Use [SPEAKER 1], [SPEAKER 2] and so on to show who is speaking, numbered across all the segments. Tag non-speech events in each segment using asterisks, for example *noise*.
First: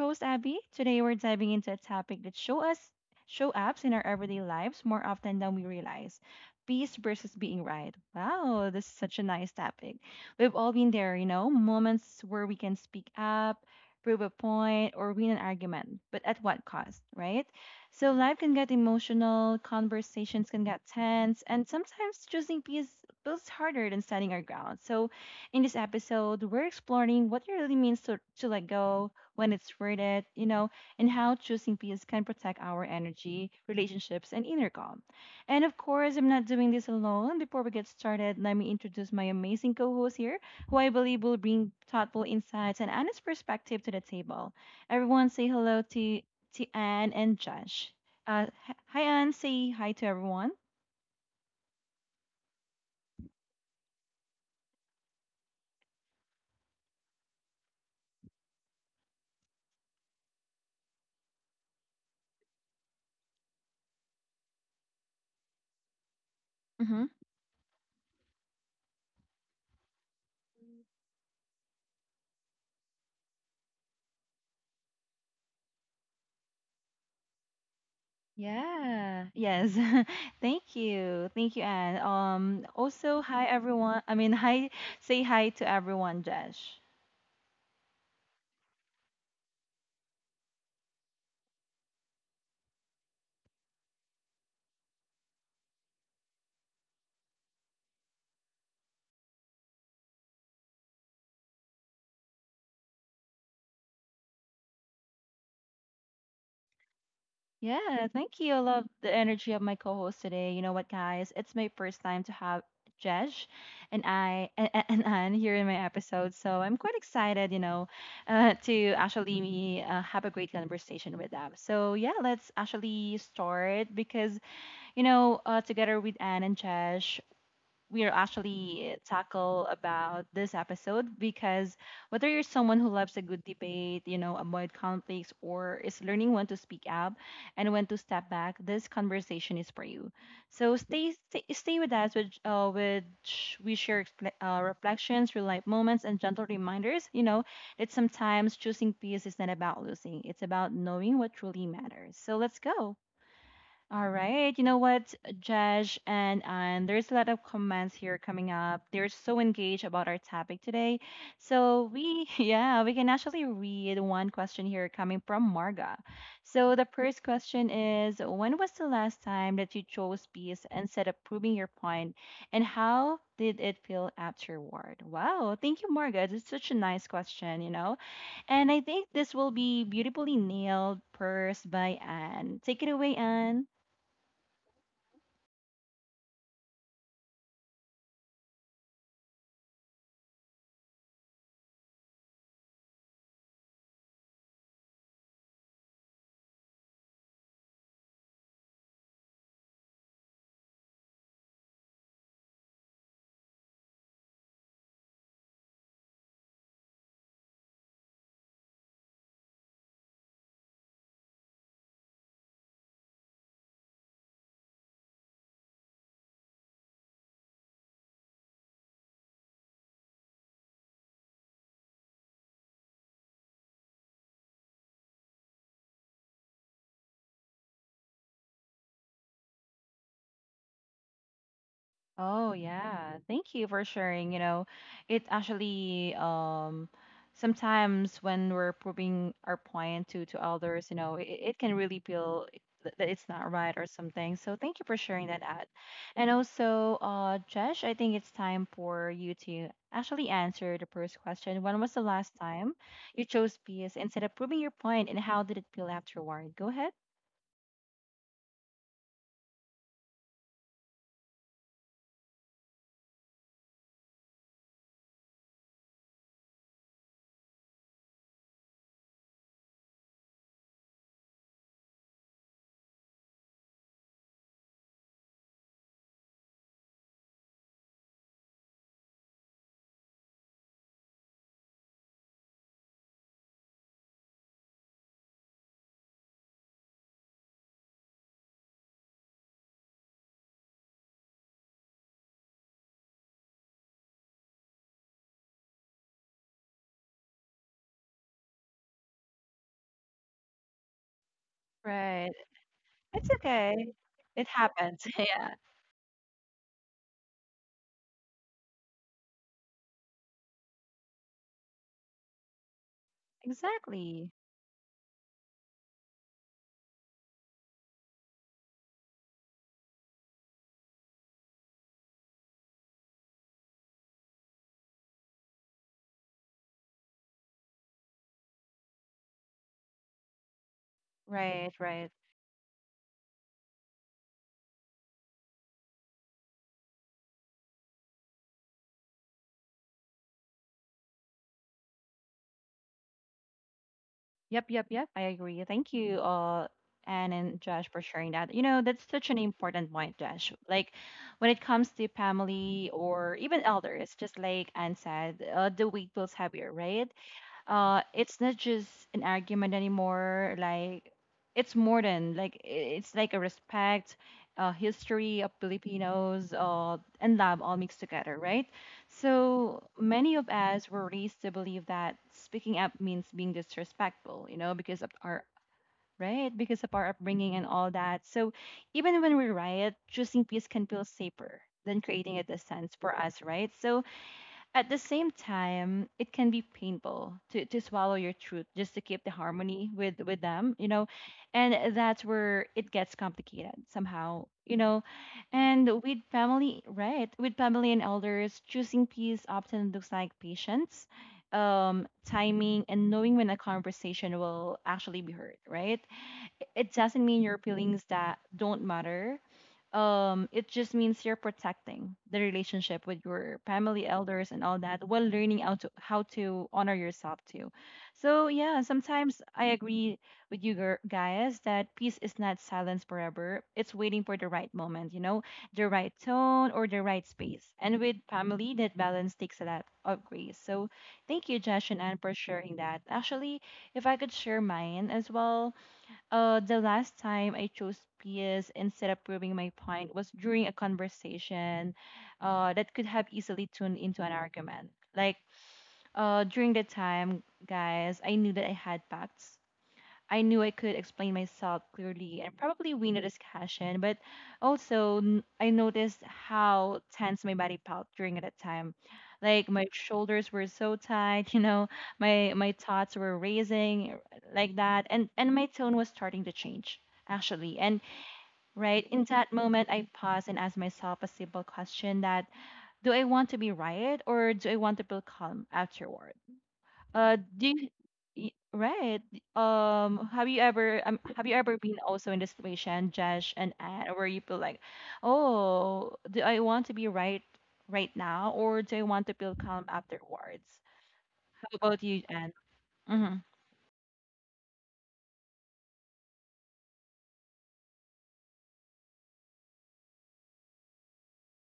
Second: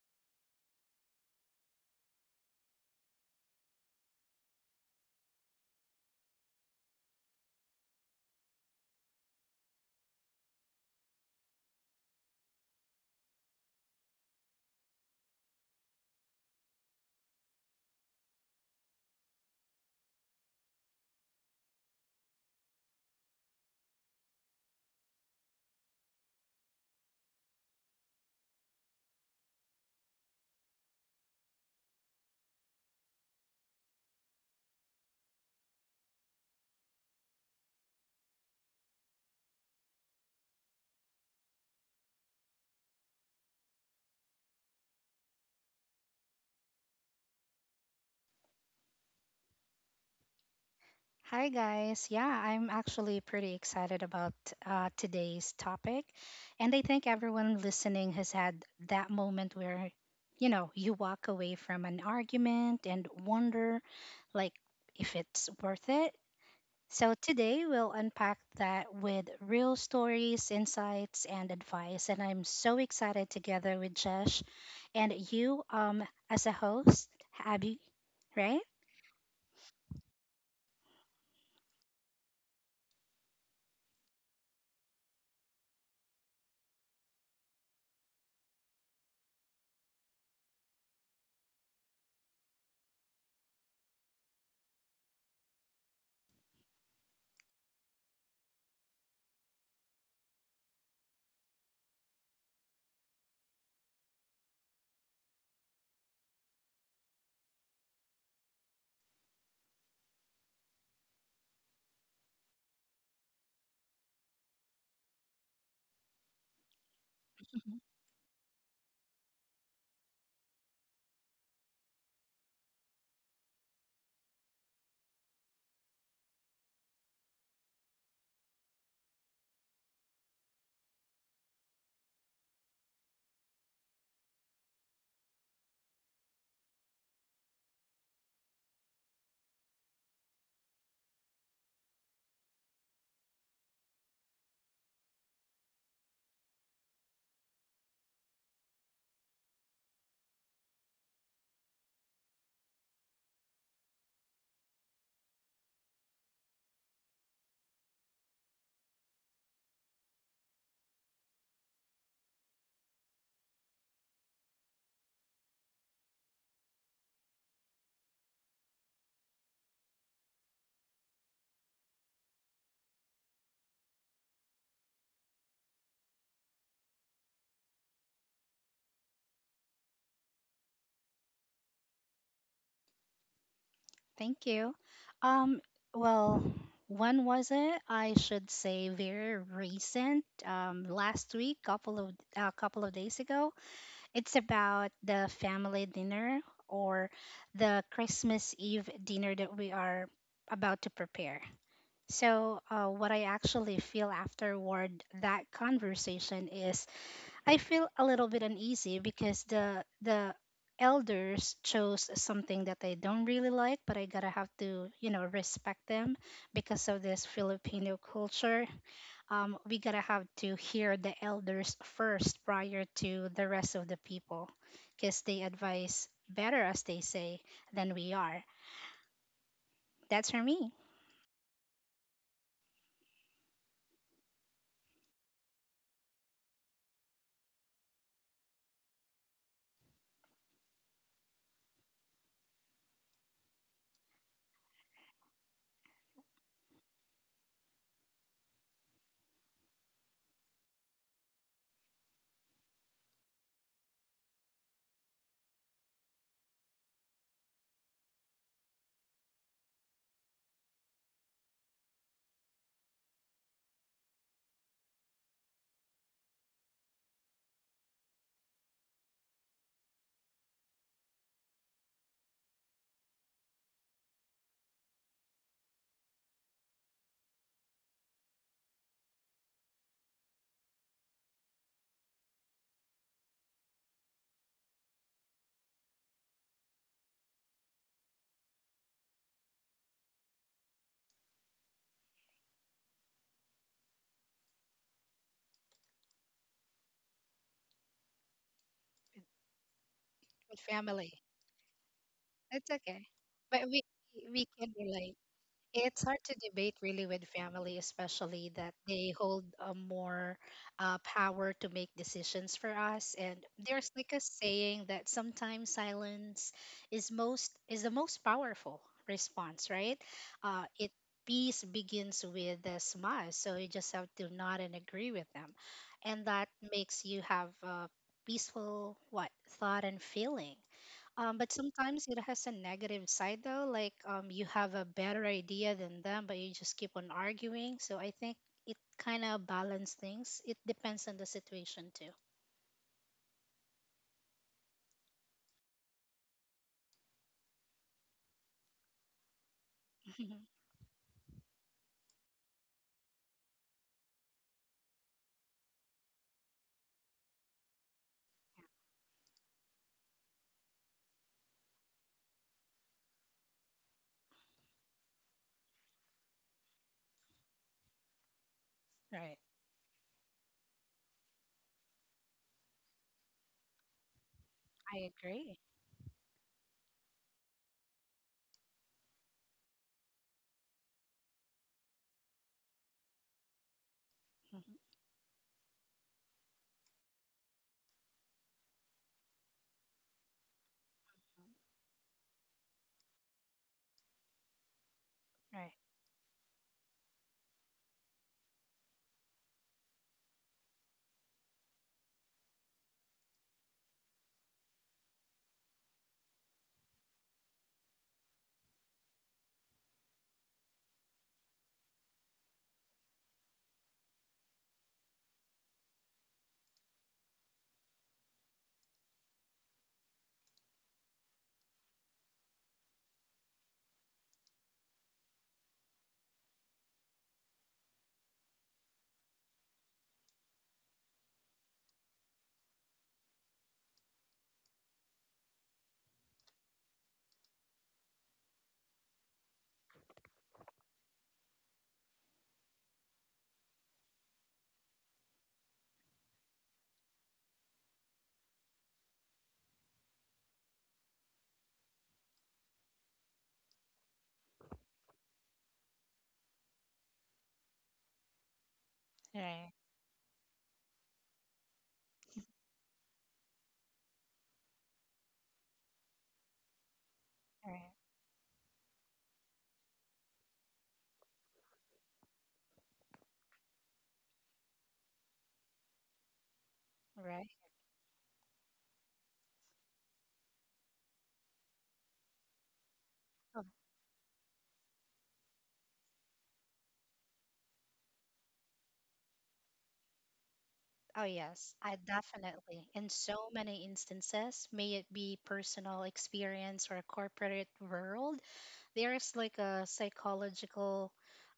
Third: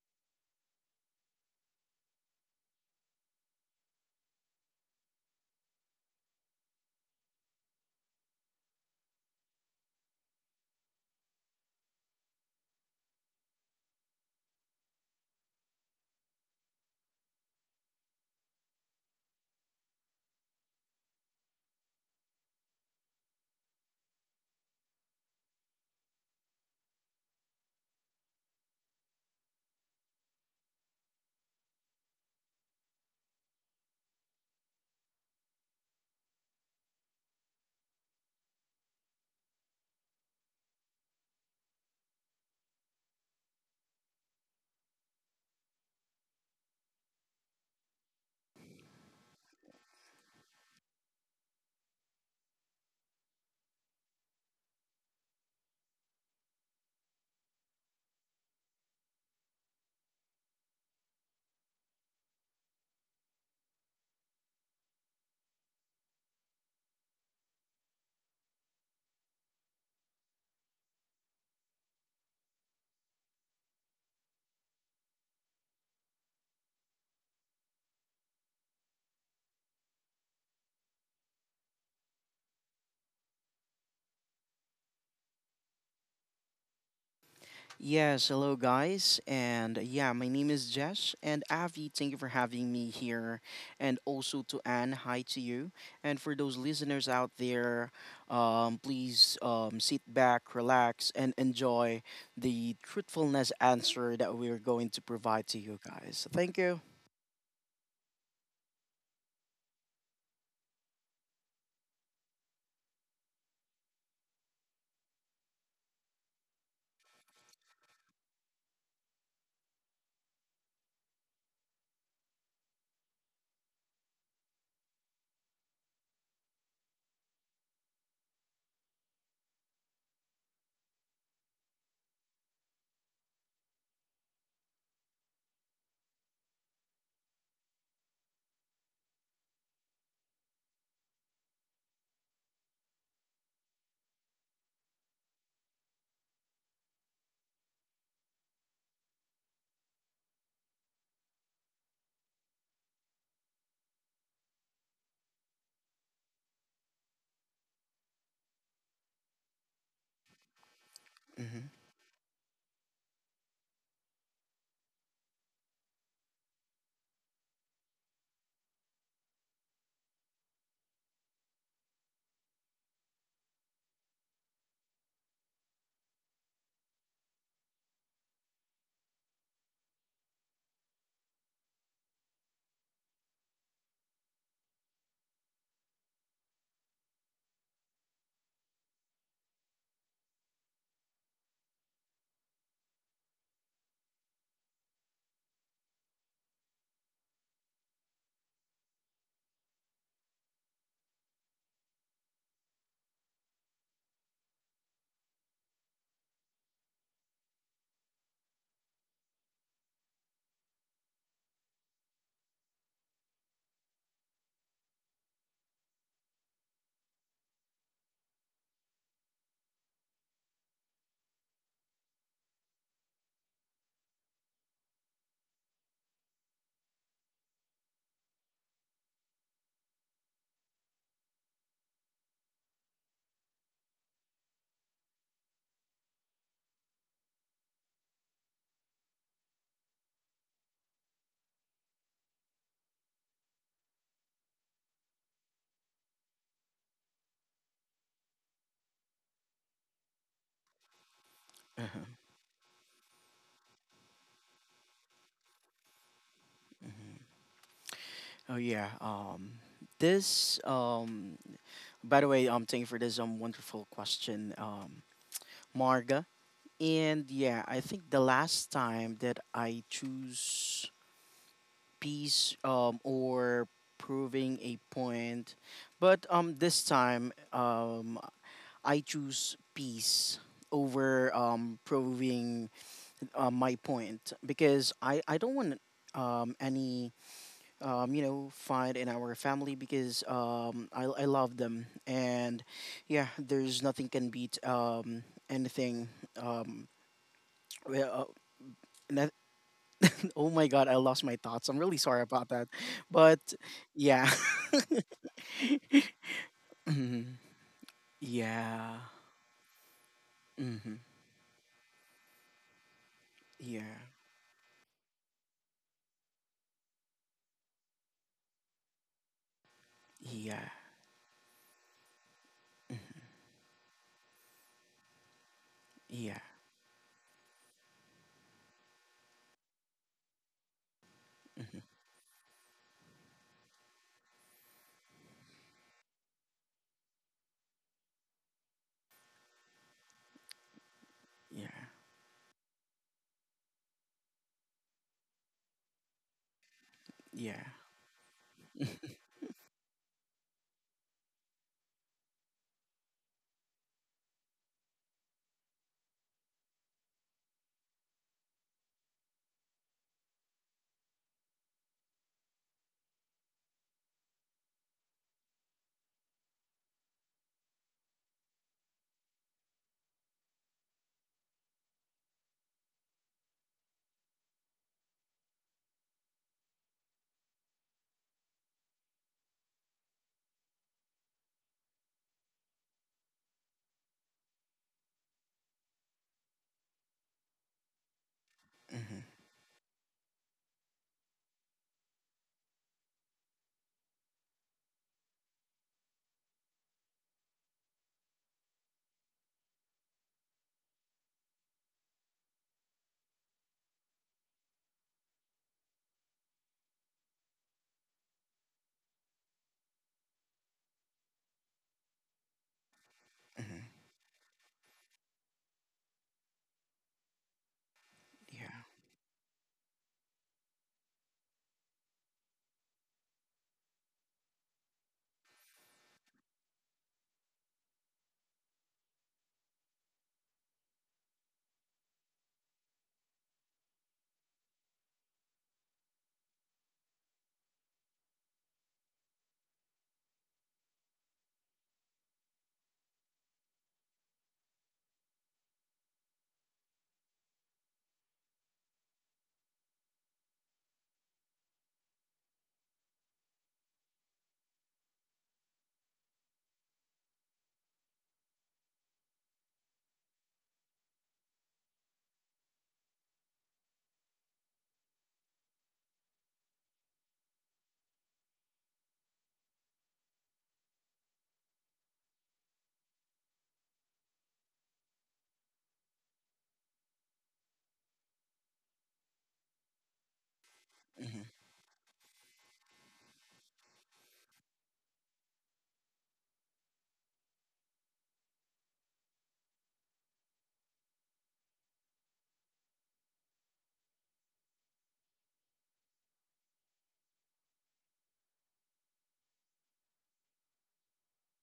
[SPEAKER 1] host Abby. Today we're diving into a topic that show us show ups in our everyday lives more often than we realize. Peace versus being right. Wow, this is such a nice topic. We've all been there, you know, moments where we can speak up, prove a point, or win an argument, but at what cost, right? So life can get emotional, conversations can get tense, and sometimes choosing peace feels harder than standing our ground. So in this episode, we're exploring what it really means to let go, when it's worth it. And how choosing peace can protect our energy, relationships, and inner calm. And of course, I'm not doing this alone. Before we get started, let me introduce my amazing co host here, who I believe will bring thoughtful insights and honest perspective to the table. Everyone, say hello to Anne and Josh. Hi, Anne. Say hi to everyone.
[SPEAKER 2] Hi guys. Yeah, I'm actually pretty excited about today's topic. And I think everyone listening has had that moment where, you know, you walk away from an argument and wonder like if it's worth it.
[SPEAKER 1] Mm-hmm.
[SPEAKER 2] So today we'll unpack that with real stories, insights, and advice. And I'm so excited together with Jesh and you as a host, Abby, right?
[SPEAKER 1] Yeah. Yes. *laughs* Thank you. Thank you, Anne. Also, hi everyone. I mean, hi. Say hi to everyone, Josh.
[SPEAKER 3] Yes, hello guys, and yeah, my name is Jess and Avi. Thank you for having me here, and also to Anne. Hi to you, and for those listeners out there, please sit back, relax, and enjoy the truthfulness answer that we're going to provide to you guys. Thank you.
[SPEAKER 1] Yeah. Thank you. I love the energy of my co-host today. You know what, guys? It's my first time to have Josh and I and Anne here in my episode, so I'm quite excited. To actually have a great conversation with them. So yeah, let's actually start because together with Anne and Chesh, we are actually tackle about this episode because whether you're someone who loves a good debate, you know, avoid conflicts, or is learning when to speak up and when to step back, this conversation is for you. So stay with us, which we share reflections, real life moments, and gentle reminders. You know that sometimes choosing peace is not about losing; it's about knowing what truly matters. So let's go. All right. You know what, Josh and Anne, there's a lot of comments here coming up. They're so engaged about our topic today.
[SPEAKER 3] hmm
[SPEAKER 1] So we, *laughs* yeah, we can actually read one question here coming from Marga. So the first question is, when was the last time that you chose peace instead of proving your point, and how did it feel afterward? Wow, thank you, Marga. This is such a nice question, you know. And I think this will be beautifully nailed first by Anne. Take it away, Anne.
[SPEAKER 2] Thank you. Um, well, when was it? I should say very recent. Last week, couple of days ago. It's about the family dinner or the Christmas Eve dinner that we are about to prepare. So, what I actually feel afterward that conversation is I feel a little bit uneasy because the elders chose something that I don't really like, but I gotta have to, you know, respect them because of this Filipino culture. We gotta have to hear the elders first prior to the rest of the people, because they advise better, as they say, than we are. That's for me.
[SPEAKER 1] Oh yeah, thank you for sharing. You know, it actually sometimes when we're proving our point to others, you know, it can really feel that it's not right or something. So thank you for sharing that ad. And also, Josh, I think it's time for you to actually answer the first question. When was the last time you chose peace instead of proving your point, and how did it feel afterward? Go ahead.
[SPEAKER 3] Oh yeah. This. By the way, thank you for this wonderful question, Marga. And yeah, I think the last time that I choose peace or proving a point, but this time I choose peace over proving my point because I don't want any you know fight in our family because I love them, and yeah, there's nothing can beat anything um, well, uh, no- Oh
[SPEAKER 2] With
[SPEAKER 3] my god, I lost
[SPEAKER 2] family.
[SPEAKER 3] my thoughts. I'm really sorry
[SPEAKER 1] Right.
[SPEAKER 3] about that.
[SPEAKER 2] That's okay.
[SPEAKER 1] It's
[SPEAKER 3] But
[SPEAKER 2] But
[SPEAKER 1] okay.
[SPEAKER 3] yeah.
[SPEAKER 1] It
[SPEAKER 3] *laughs*
[SPEAKER 2] we can
[SPEAKER 1] happens. *laughs*
[SPEAKER 2] relate.
[SPEAKER 1] Yeah.
[SPEAKER 2] It's hard to debate really with
[SPEAKER 3] Mhm.
[SPEAKER 2] family, especially that
[SPEAKER 3] Yeah.
[SPEAKER 2] they hold a more
[SPEAKER 3] hmm
[SPEAKER 2] power to make decisions for us. And there's
[SPEAKER 3] Yeah.
[SPEAKER 2] like a
[SPEAKER 1] Exactly.
[SPEAKER 2] saying that sometimes silence is the most powerful response, right?
[SPEAKER 3] Yeah.
[SPEAKER 2] It Peace begins with a smile, so you just have to nod and agree with them, and
[SPEAKER 3] Yeah.
[SPEAKER 2] that makes you have a peaceful what thought and feeling. But
[SPEAKER 1] Right, right.
[SPEAKER 2] sometimes it has a negative side though, like you have a better idea than them, but you just keep on arguing. So I think it kind of balance things. It depends on the
[SPEAKER 3] Yeah.
[SPEAKER 2] situation too.
[SPEAKER 1] Yep, yep, yep. I agree. Thank you, Anne and
[SPEAKER 3] Yeah.
[SPEAKER 1] Josh, for sharing that. You know, that's such an important
[SPEAKER 2] *laughs*
[SPEAKER 1] point,
[SPEAKER 2] Mhm.
[SPEAKER 1] Josh. Like, when it comes to family or even elders, just like Anne said, the weight feels heavier, right? It's not just an argument anymore. Like it's more than like I- It's like a respect, history of Filipinos, and love all mixed together, right?
[SPEAKER 2] Right.
[SPEAKER 1] So many of us were raised to believe that speaking up means being disrespectful, you know, because of
[SPEAKER 2] I
[SPEAKER 1] our,
[SPEAKER 2] agree.
[SPEAKER 1] right, because of our upbringing and all that. So even when we riot, choosing peace can feel safer than creating a distance for us, right? So
[SPEAKER 2] Mhm.
[SPEAKER 1] at the same time, it can be painful to swallow your truth just to
[SPEAKER 3] hmm
[SPEAKER 1] keep the harmony with them, you know, and that's where it gets complicated somehow, you know.
[SPEAKER 2] Right.
[SPEAKER 1] And with family, right? With family and elders, choosing peace often looks like patience, timing, and knowing when a conversation will actually be heard, right? It doesn't mean your feelings that don't matter. It just means you're protecting the relationship with your
[SPEAKER 3] hmm
[SPEAKER 1] family elders and all that, while learning how to honor yourself too. So yeah,
[SPEAKER 3] Yeah.
[SPEAKER 1] sometimes I agree with you guys that peace is not silence forever, it's waiting for the right moment, you know, the right tone or the right space, and with family that balance takes a lot of grace. So thank you Josh and Anne for sharing that. Actually, if I could share mine as well, the last time I chose PS instead of proving my point was during a conversation that could have easily turned into an argument. Like During the time, guys, I knew that I had facts, I knew I could explain myself clearly and probably win the discussion, but also I noticed how tense my body felt during that time. Like
[SPEAKER 2] Right.
[SPEAKER 1] my shoulders were so tight, *laughs* you know, my thoughts were raising like that, and my tone was starting to change actually.
[SPEAKER 2] Right.
[SPEAKER 1] And right in that moment, I paused and asked myself a simple question: that do I want to be right, or do I want to feel calm afterward?
[SPEAKER 2] Right.
[SPEAKER 1] Do you, right? Have you
[SPEAKER 3] hmm
[SPEAKER 1] ever been also in the situation, Josh
[SPEAKER 2] Oh,
[SPEAKER 1] and Anne, where you feel like, oh, do I want to be right right now, or do I want to feel calm afterwards?
[SPEAKER 2] oh
[SPEAKER 1] How
[SPEAKER 2] yes, I
[SPEAKER 1] about you, Anne?
[SPEAKER 2] definitely. In so many instances, may it be personal experience or corporate world, there is like a psychological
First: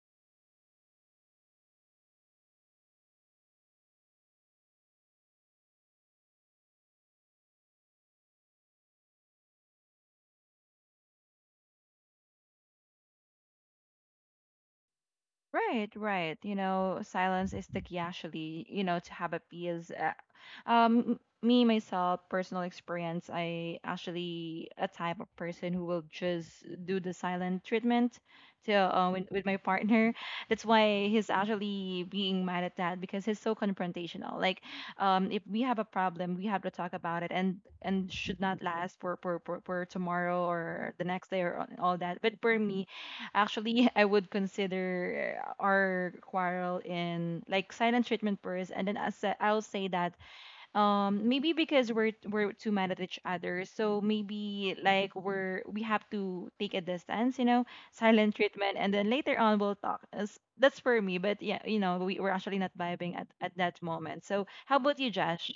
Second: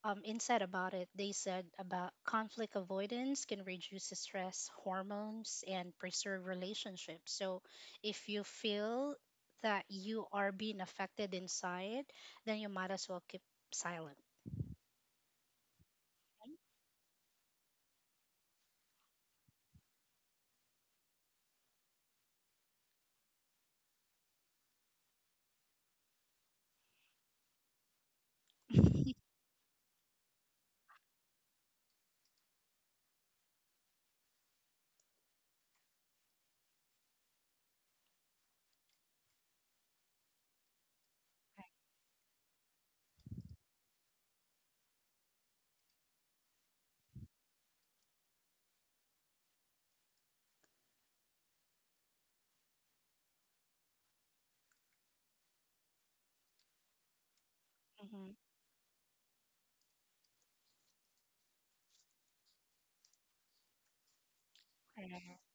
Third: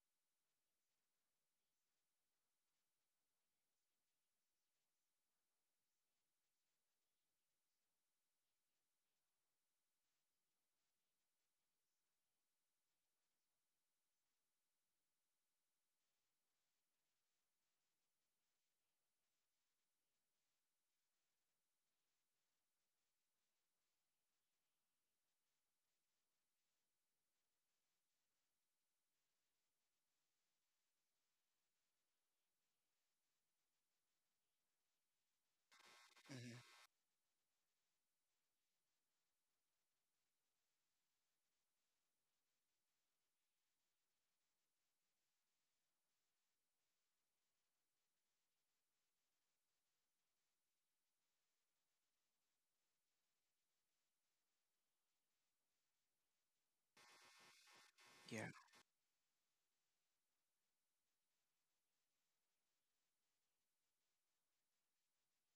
[SPEAKER 2] insight about it. They said about conflict avoidance can reduce the stress hormones and preserve relationships. So if you feel that you are being affected inside, then you might as well keep silent.
[SPEAKER 1] Right, right. You know, silence is the key actually, you know, to have a peace. Me, myself, personal experience, I actually a type of person who will just do the silent treatment to
[SPEAKER 2] *laughs*
[SPEAKER 1] uh,
[SPEAKER 2] Right.
[SPEAKER 1] with, with my partner. That's why he's actually being mad at that, because he's so confrontational. Like, if we have a problem, we have to
[SPEAKER 3] hmm
[SPEAKER 1] talk about it, and should not last for tomorrow or the next day or all that. But for me, actually, *laughs* I would consider our quarrel in like silent treatment first, and then I'll say that maybe because we're too mad at each other, so maybe like we have to take a distance, you know, silent
[SPEAKER 2] Mhm.
[SPEAKER 3] Yeah.
[SPEAKER 1] treatment, and then later on we'll talk. That's for me, but yeah, you know, we we're actually not vibing at that moment. So how about you,
[SPEAKER 2] Right.
[SPEAKER 1] Josh?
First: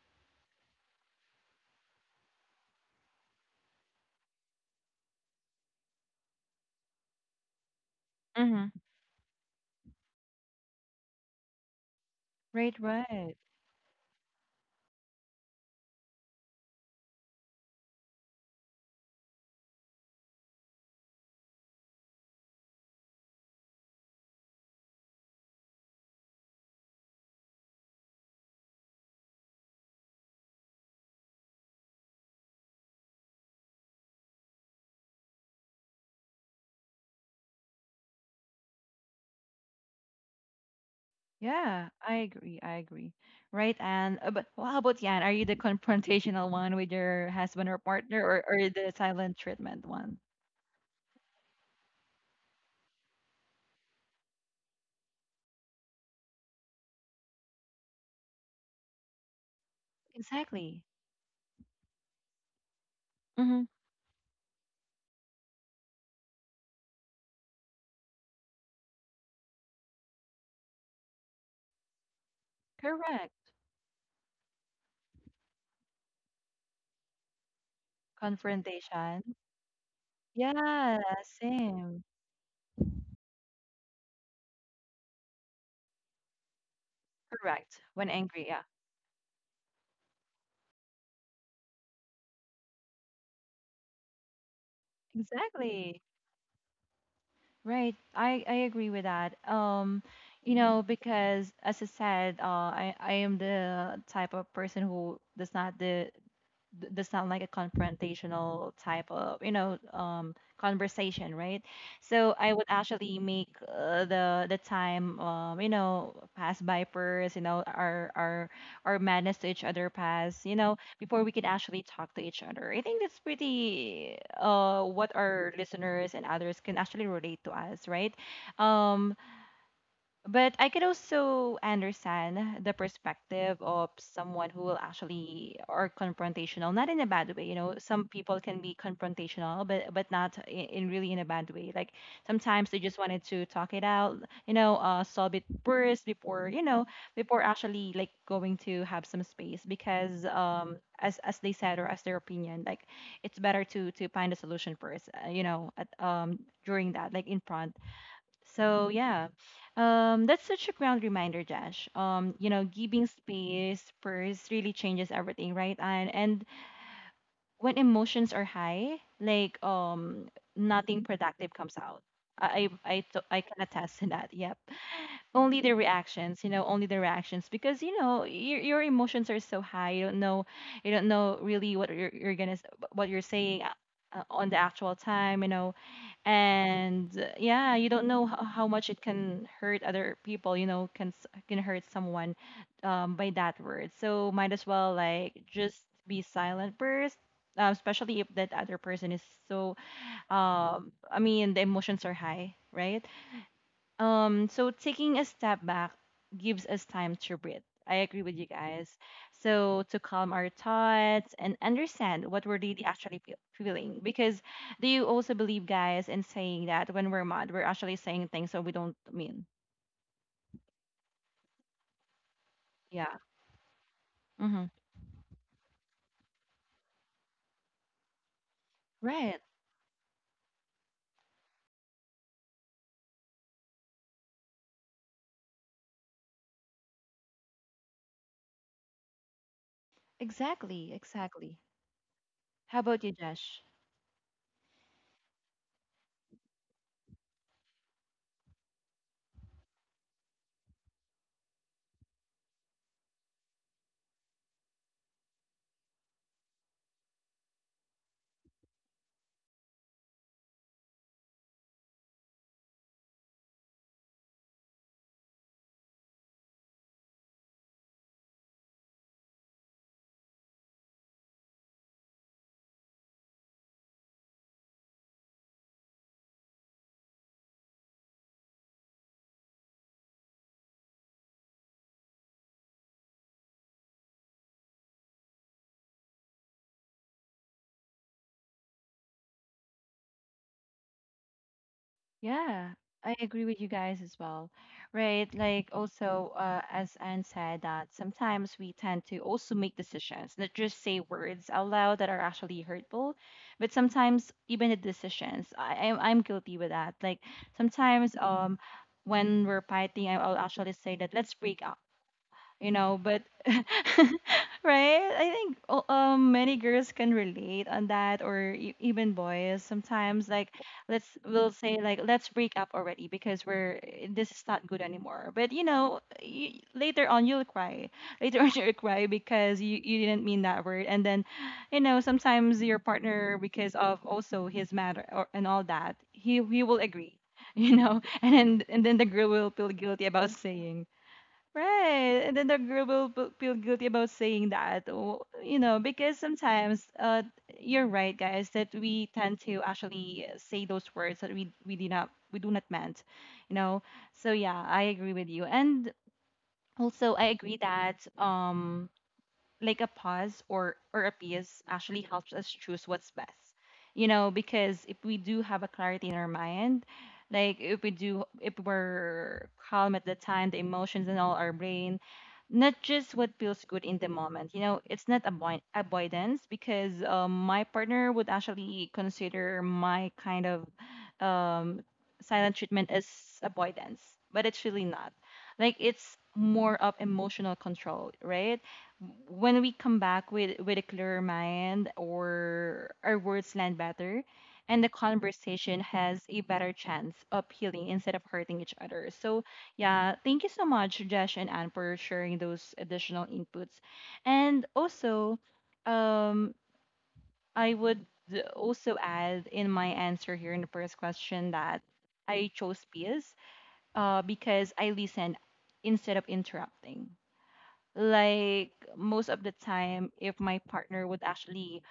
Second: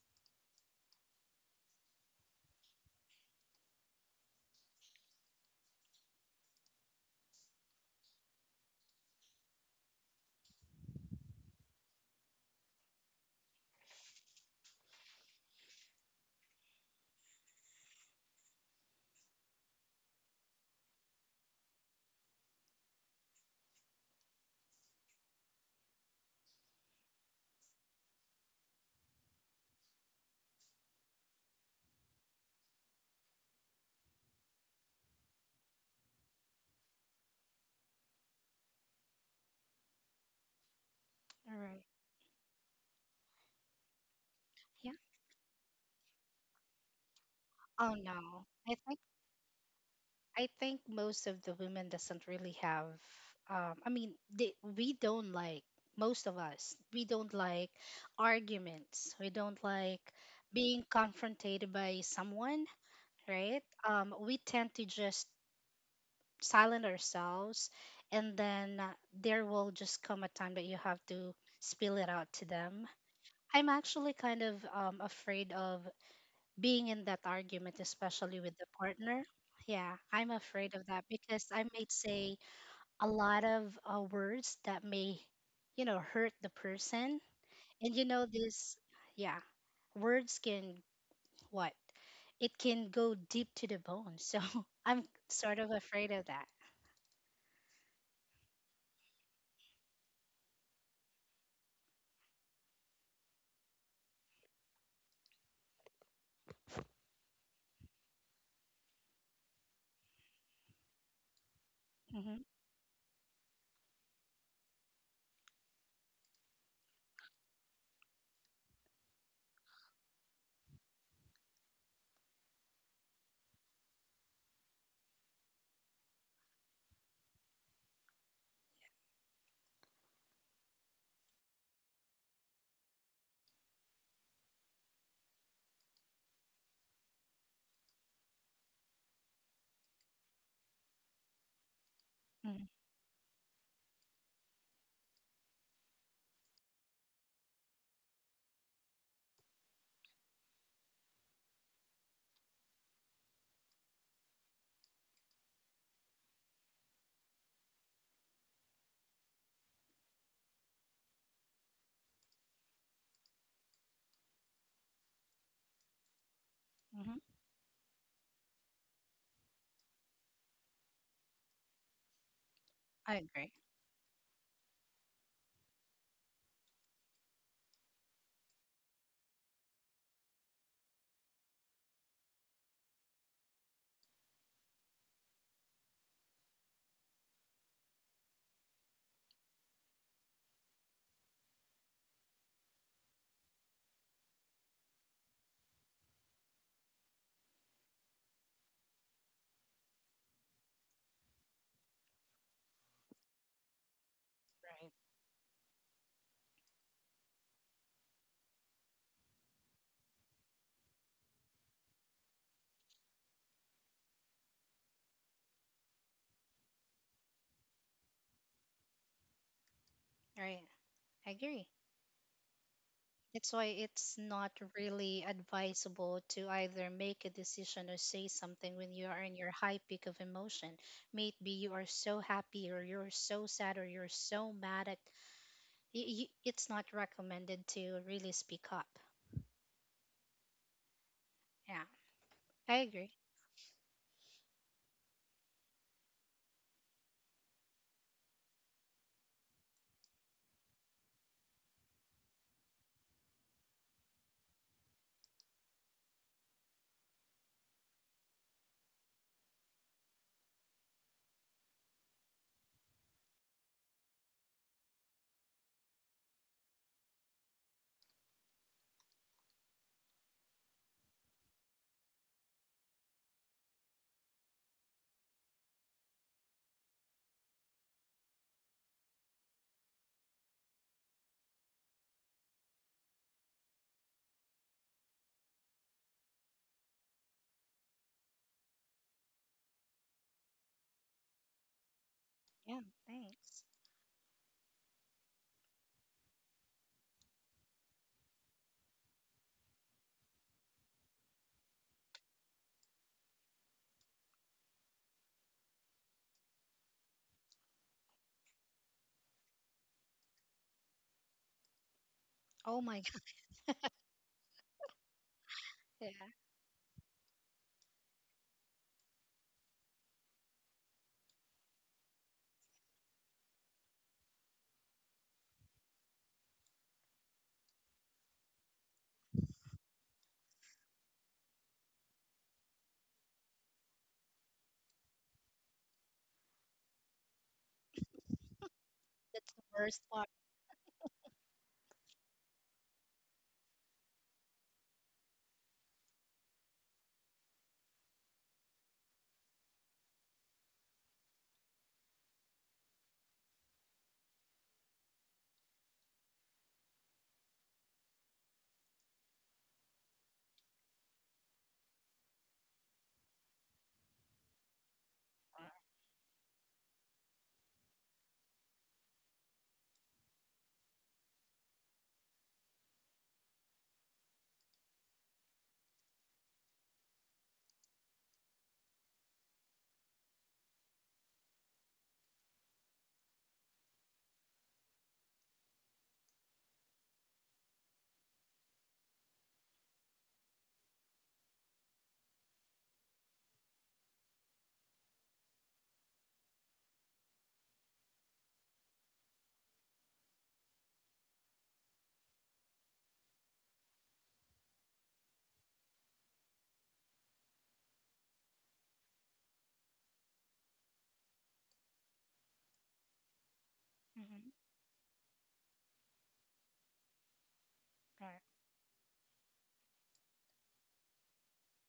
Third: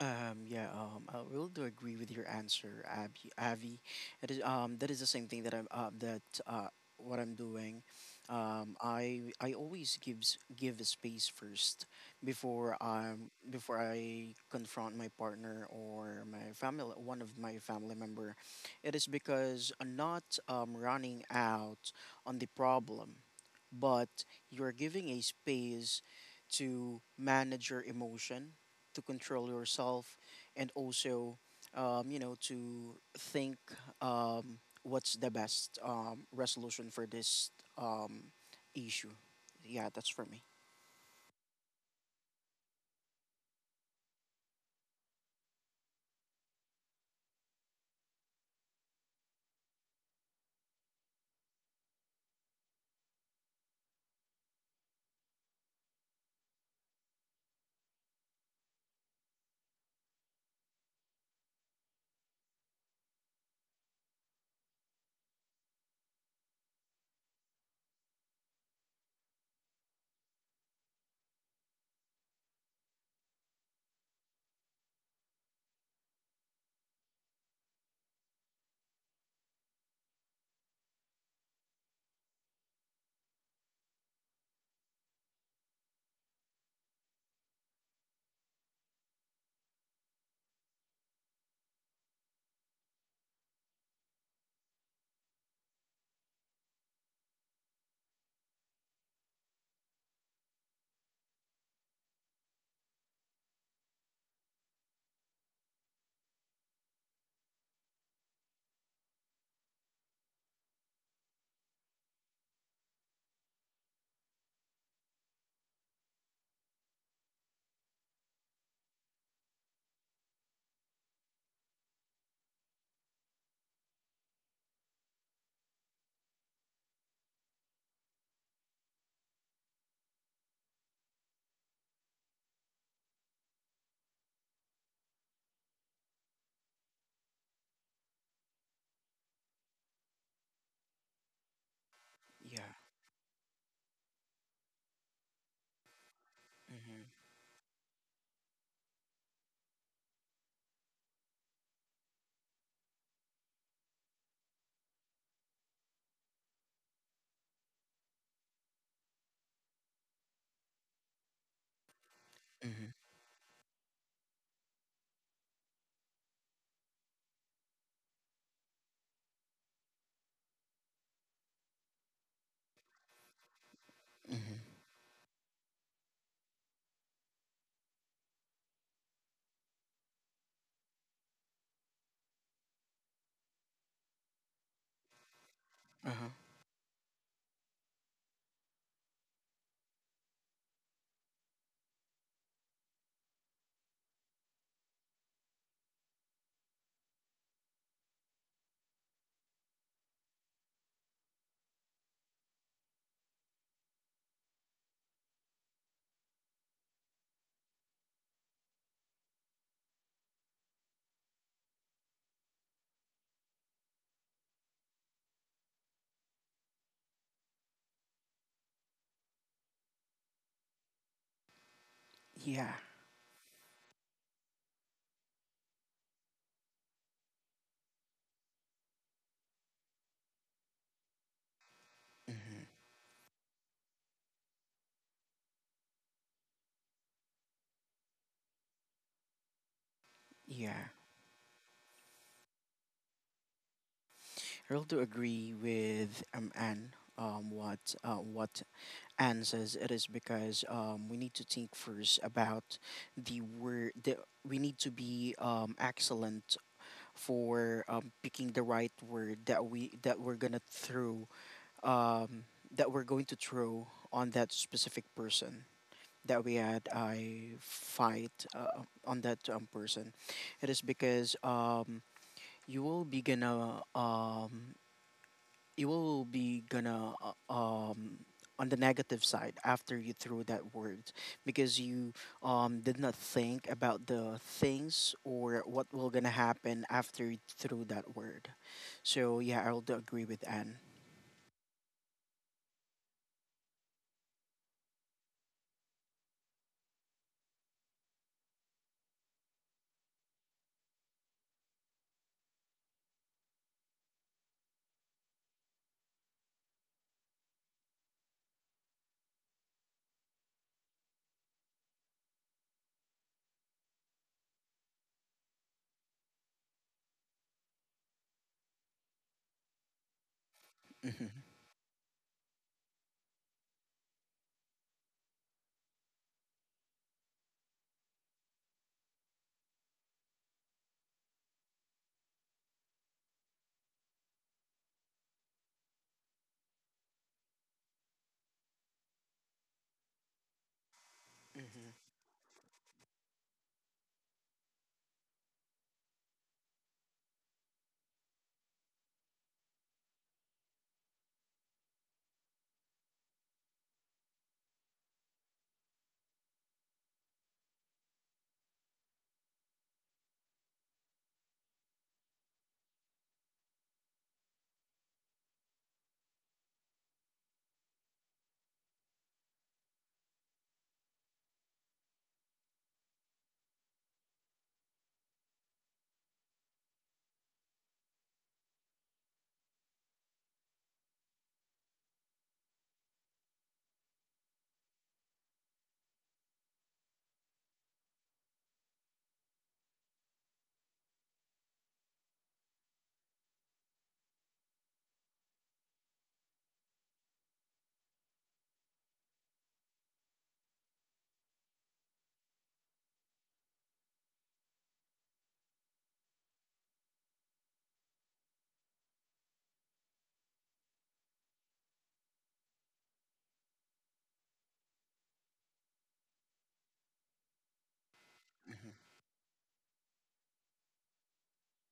[SPEAKER 3] Yeah, I will do agree with your answer, Abby. Avi, it is that is the same thing that I'm that what I'm doing.
[SPEAKER 1] Mm-hmm.
[SPEAKER 3] I always give a space first before
[SPEAKER 1] Right, right.
[SPEAKER 3] before I confront my partner or my family, one of my family member. It is because I'm not running out on the problem, but you're giving a space to manage your emotion, to control yourself, and also to think um, what's the best resolution for this um, issue. Yeah, that's for me.
[SPEAKER 2] All right.
[SPEAKER 1] Yeah, I agree. I agree. Right, Anne. But well, how
[SPEAKER 2] Yeah.
[SPEAKER 1] about Yan? Are you the confrontational one with your husband or
[SPEAKER 2] Oh
[SPEAKER 1] partner,
[SPEAKER 2] no.
[SPEAKER 1] or the silent treatment one?
[SPEAKER 2] I think most of the women doesn't really have. I mean, they, we don't like most of us. We don't like arguments. We don't like being
[SPEAKER 1] Exactly.
[SPEAKER 2] confronted by someone, right?
[SPEAKER 1] Mm-hmm.
[SPEAKER 2] We tend to just silent ourselves, and then there will just come a time that you have to spill it out to them.
[SPEAKER 1] Correct.
[SPEAKER 2] I'm actually kind of afraid of being in that argument, especially with the partner.
[SPEAKER 1] Confrontation.
[SPEAKER 2] Yeah, I'm afraid of
[SPEAKER 1] Yeah,
[SPEAKER 2] that because I might
[SPEAKER 1] same.
[SPEAKER 2] say a lot of words that may, you know, hurt the person.
[SPEAKER 1] Correct.
[SPEAKER 2] And you
[SPEAKER 1] When
[SPEAKER 2] know,
[SPEAKER 1] angry. Yeah.
[SPEAKER 2] this, yeah, words can what? It can go deep to the bone. So *laughs* I'm sort of
[SPEAKER 1] Exactly.
[SPEAKER 2] afraid of that.
[SPEAKER 1] Right. I agree with that. You know, because as I said, I am the type of person who does not the does sound like a confrontational type of, you know, conversation, right? So
[SPEAKER 2] Mm-hmm,
[SPEAKER 1] I would actually make, the time, you know, pass by first, you know, our madness to each other pass, you know, before we could actually talk to each other. I think that's pretty what our listeners and others can actually relate to us, right? Um, but I could also understand the perspective of someone who will actually are confrontational, not in a bad way. You know, some people can be confrontational, but not in really in a bad way. Like sometimes
[SPEAKER 3] Yeah.
[SPEAKER 1] they just wanted to talk it out. You know, solve it first before, you know,
[SPEAKER 3] Mm-hmm.
[SPEAKER 1] before actually like going to have some space, because um, as they said or as their opinion, like it's better to find a solution first. You know, at, during that like in front so yeah, That's such a ground reminder, Josh. You know,
[SPEAKER 3] Mm-hmm.
[SPEAKER 1] giving space first really changes everything, right? And
[SPEAKER 2] mm-hmm,
[SPEAKER 1] when emotions are high, like nothing productive comes out.
[SPEAKER 2] I
[SPEAKER 1] I
[SPEAKER 2] agree.
[SPEAKER 1] can attest to that.
[SPEAKER 3] Mm-hmm.
[SPEAKER 1] Yep. Only the reactions, you know, only the reactions, because you know your emotions are so high. You don't know really what what you're saying, on the actual time. You know
[SPEAKER 3] Uh-huh.
[SPEAKER 1] and yeah, you don't know how much it can hurt other people, you know, can hurt someone by that word. So might as well like just be silent first, especially if that other person is so, um, I mean the emotions are high, right? Um, so
[SPEAKER 2] Right,
[SPEAKER 1] taking a step back gives us time to breathe. I agree with you guys. So to calm our thoughts and understand what we're really actually feeling. Because do you also believe, guys, in saying that when we're mad, we're actually saying things that we don't mean?
[SPEAKER 2] right. I agree.
[SPEAKER 3] Yeah.
[SPEAKER 1] Yeah.
[SPEAKER 2] That's why it's not
[SPEAKER 1] Mm-hmm.
[SPEAKER 2] really advisable to either make a decision or say something when you are in
[SPEAKER 1] Right.
[SPEAKER 2] your high peak of emotion. Maybe you are so
[SPEAKER 3] Mm-hmm.
[SPEAKER 2] happy or you're so sad or you're so mad at it's not recommended to really speak up.
[SPEAKER 3] Yeah,
[SPEAKER 1] Exactly. Exactly.
[SPEAKER 2] Yeah, I
[SPEAKER 1] How about
[SPEAKER 2] agree.
[SPEAKER 1] you, Josh?
[SPEAKER 3] I also agree with Anne, what Anne says. It is because we need to think first about the word the, we need to be excellent for picking the right word that we're gonna throw um, that we're going to throw on that specific person that we had a fight on, that person. It is because you will be gonna um, you will be gonna on the negative side after you threw that word, because you did not think about the things or what will gonna happen after you threw that word. So yeah, I'll do agree with Anne.
[SPEAKER 1] Yeah,
[SPEAKER 2] Yeah,
[SPEAKER 1] I agree with
[SPEAKER 2] thanks.
[SPEAKER 1] you guys as well. Right? Like also as Anne said that sometimes we tend to also make decisions, not just say words out loud that are actually hurtful, but sometimes even the decisions. I'm guilty with that. Like sometimes when we're fighting, I'll actually say that let's break up, you
[SPEAKER 2] Oh
[SPEAKER 1] know,
[SPEAKER 2] my *laughs*
[SPEAKER 1] but
[SPEAKER 2] God.
[SPEAKER 1] *laughs* right, I think
[SPEAKER 2] Yeah,
[SPEAKER 1] many girls can relate on that, or even boys sometimes, like let's
[SPEAKER 3] Mhm.
[SPEAKER 1] we'll say like let's break up already because we're, this is not good anymore. But you know, y later on you'll cry, later on *laughs* you'll cry because you didn't mean that word. And then you know, sometimes your partner, because of also his matter, and all that, he will agree *laughs* you know. And then, the girl will
[SPEAKER 2] that's the
[SPEAKER 1] feel
[SPEAKER 2] worst
[SPEAKER 1] guilty about
[SPEAKER 2] part.
[SPEAKER 1] saying.
[SPEAKER 3] Mhm.
[SPEAKER 1] Right. And then the girl will feel guilty about saying that, or, you know, because sometimes you're right, guys, that we tend to actually say those words that we do not meant, you know. So yeah, I agree with you. And also I agree that like a pause, or a piece actually helps us choose what's best, you know, because if we do have a clarity in our mind, like if we do, if we're calm at the time, the emotions and all our brain, not just what feels good in the moment. You know, it's not avoidance, because my partner would actually consider my kind of um, silent treatment as avoidance, but it's really not. Like it's more of emotional control, right? When we come back with a clearer mind, or our words land better, and the conversation has a better chance of healing instead of hurting each other. So yeah, thank you so much, Jesh and Anne, for sharing those additional inputs. And also, um, I would also add in my answer here in the first question that I chose peace,
[SPEAKER 2] Mm-hmm.
[SPEAKER 1] because I listen instead of interrupting.
[SPEAKER 2] Right.
[SPEAKER 1] Like
[SPEAKER 3] Mhm.
[SPEAKER 1] most of the time, if my partner would actually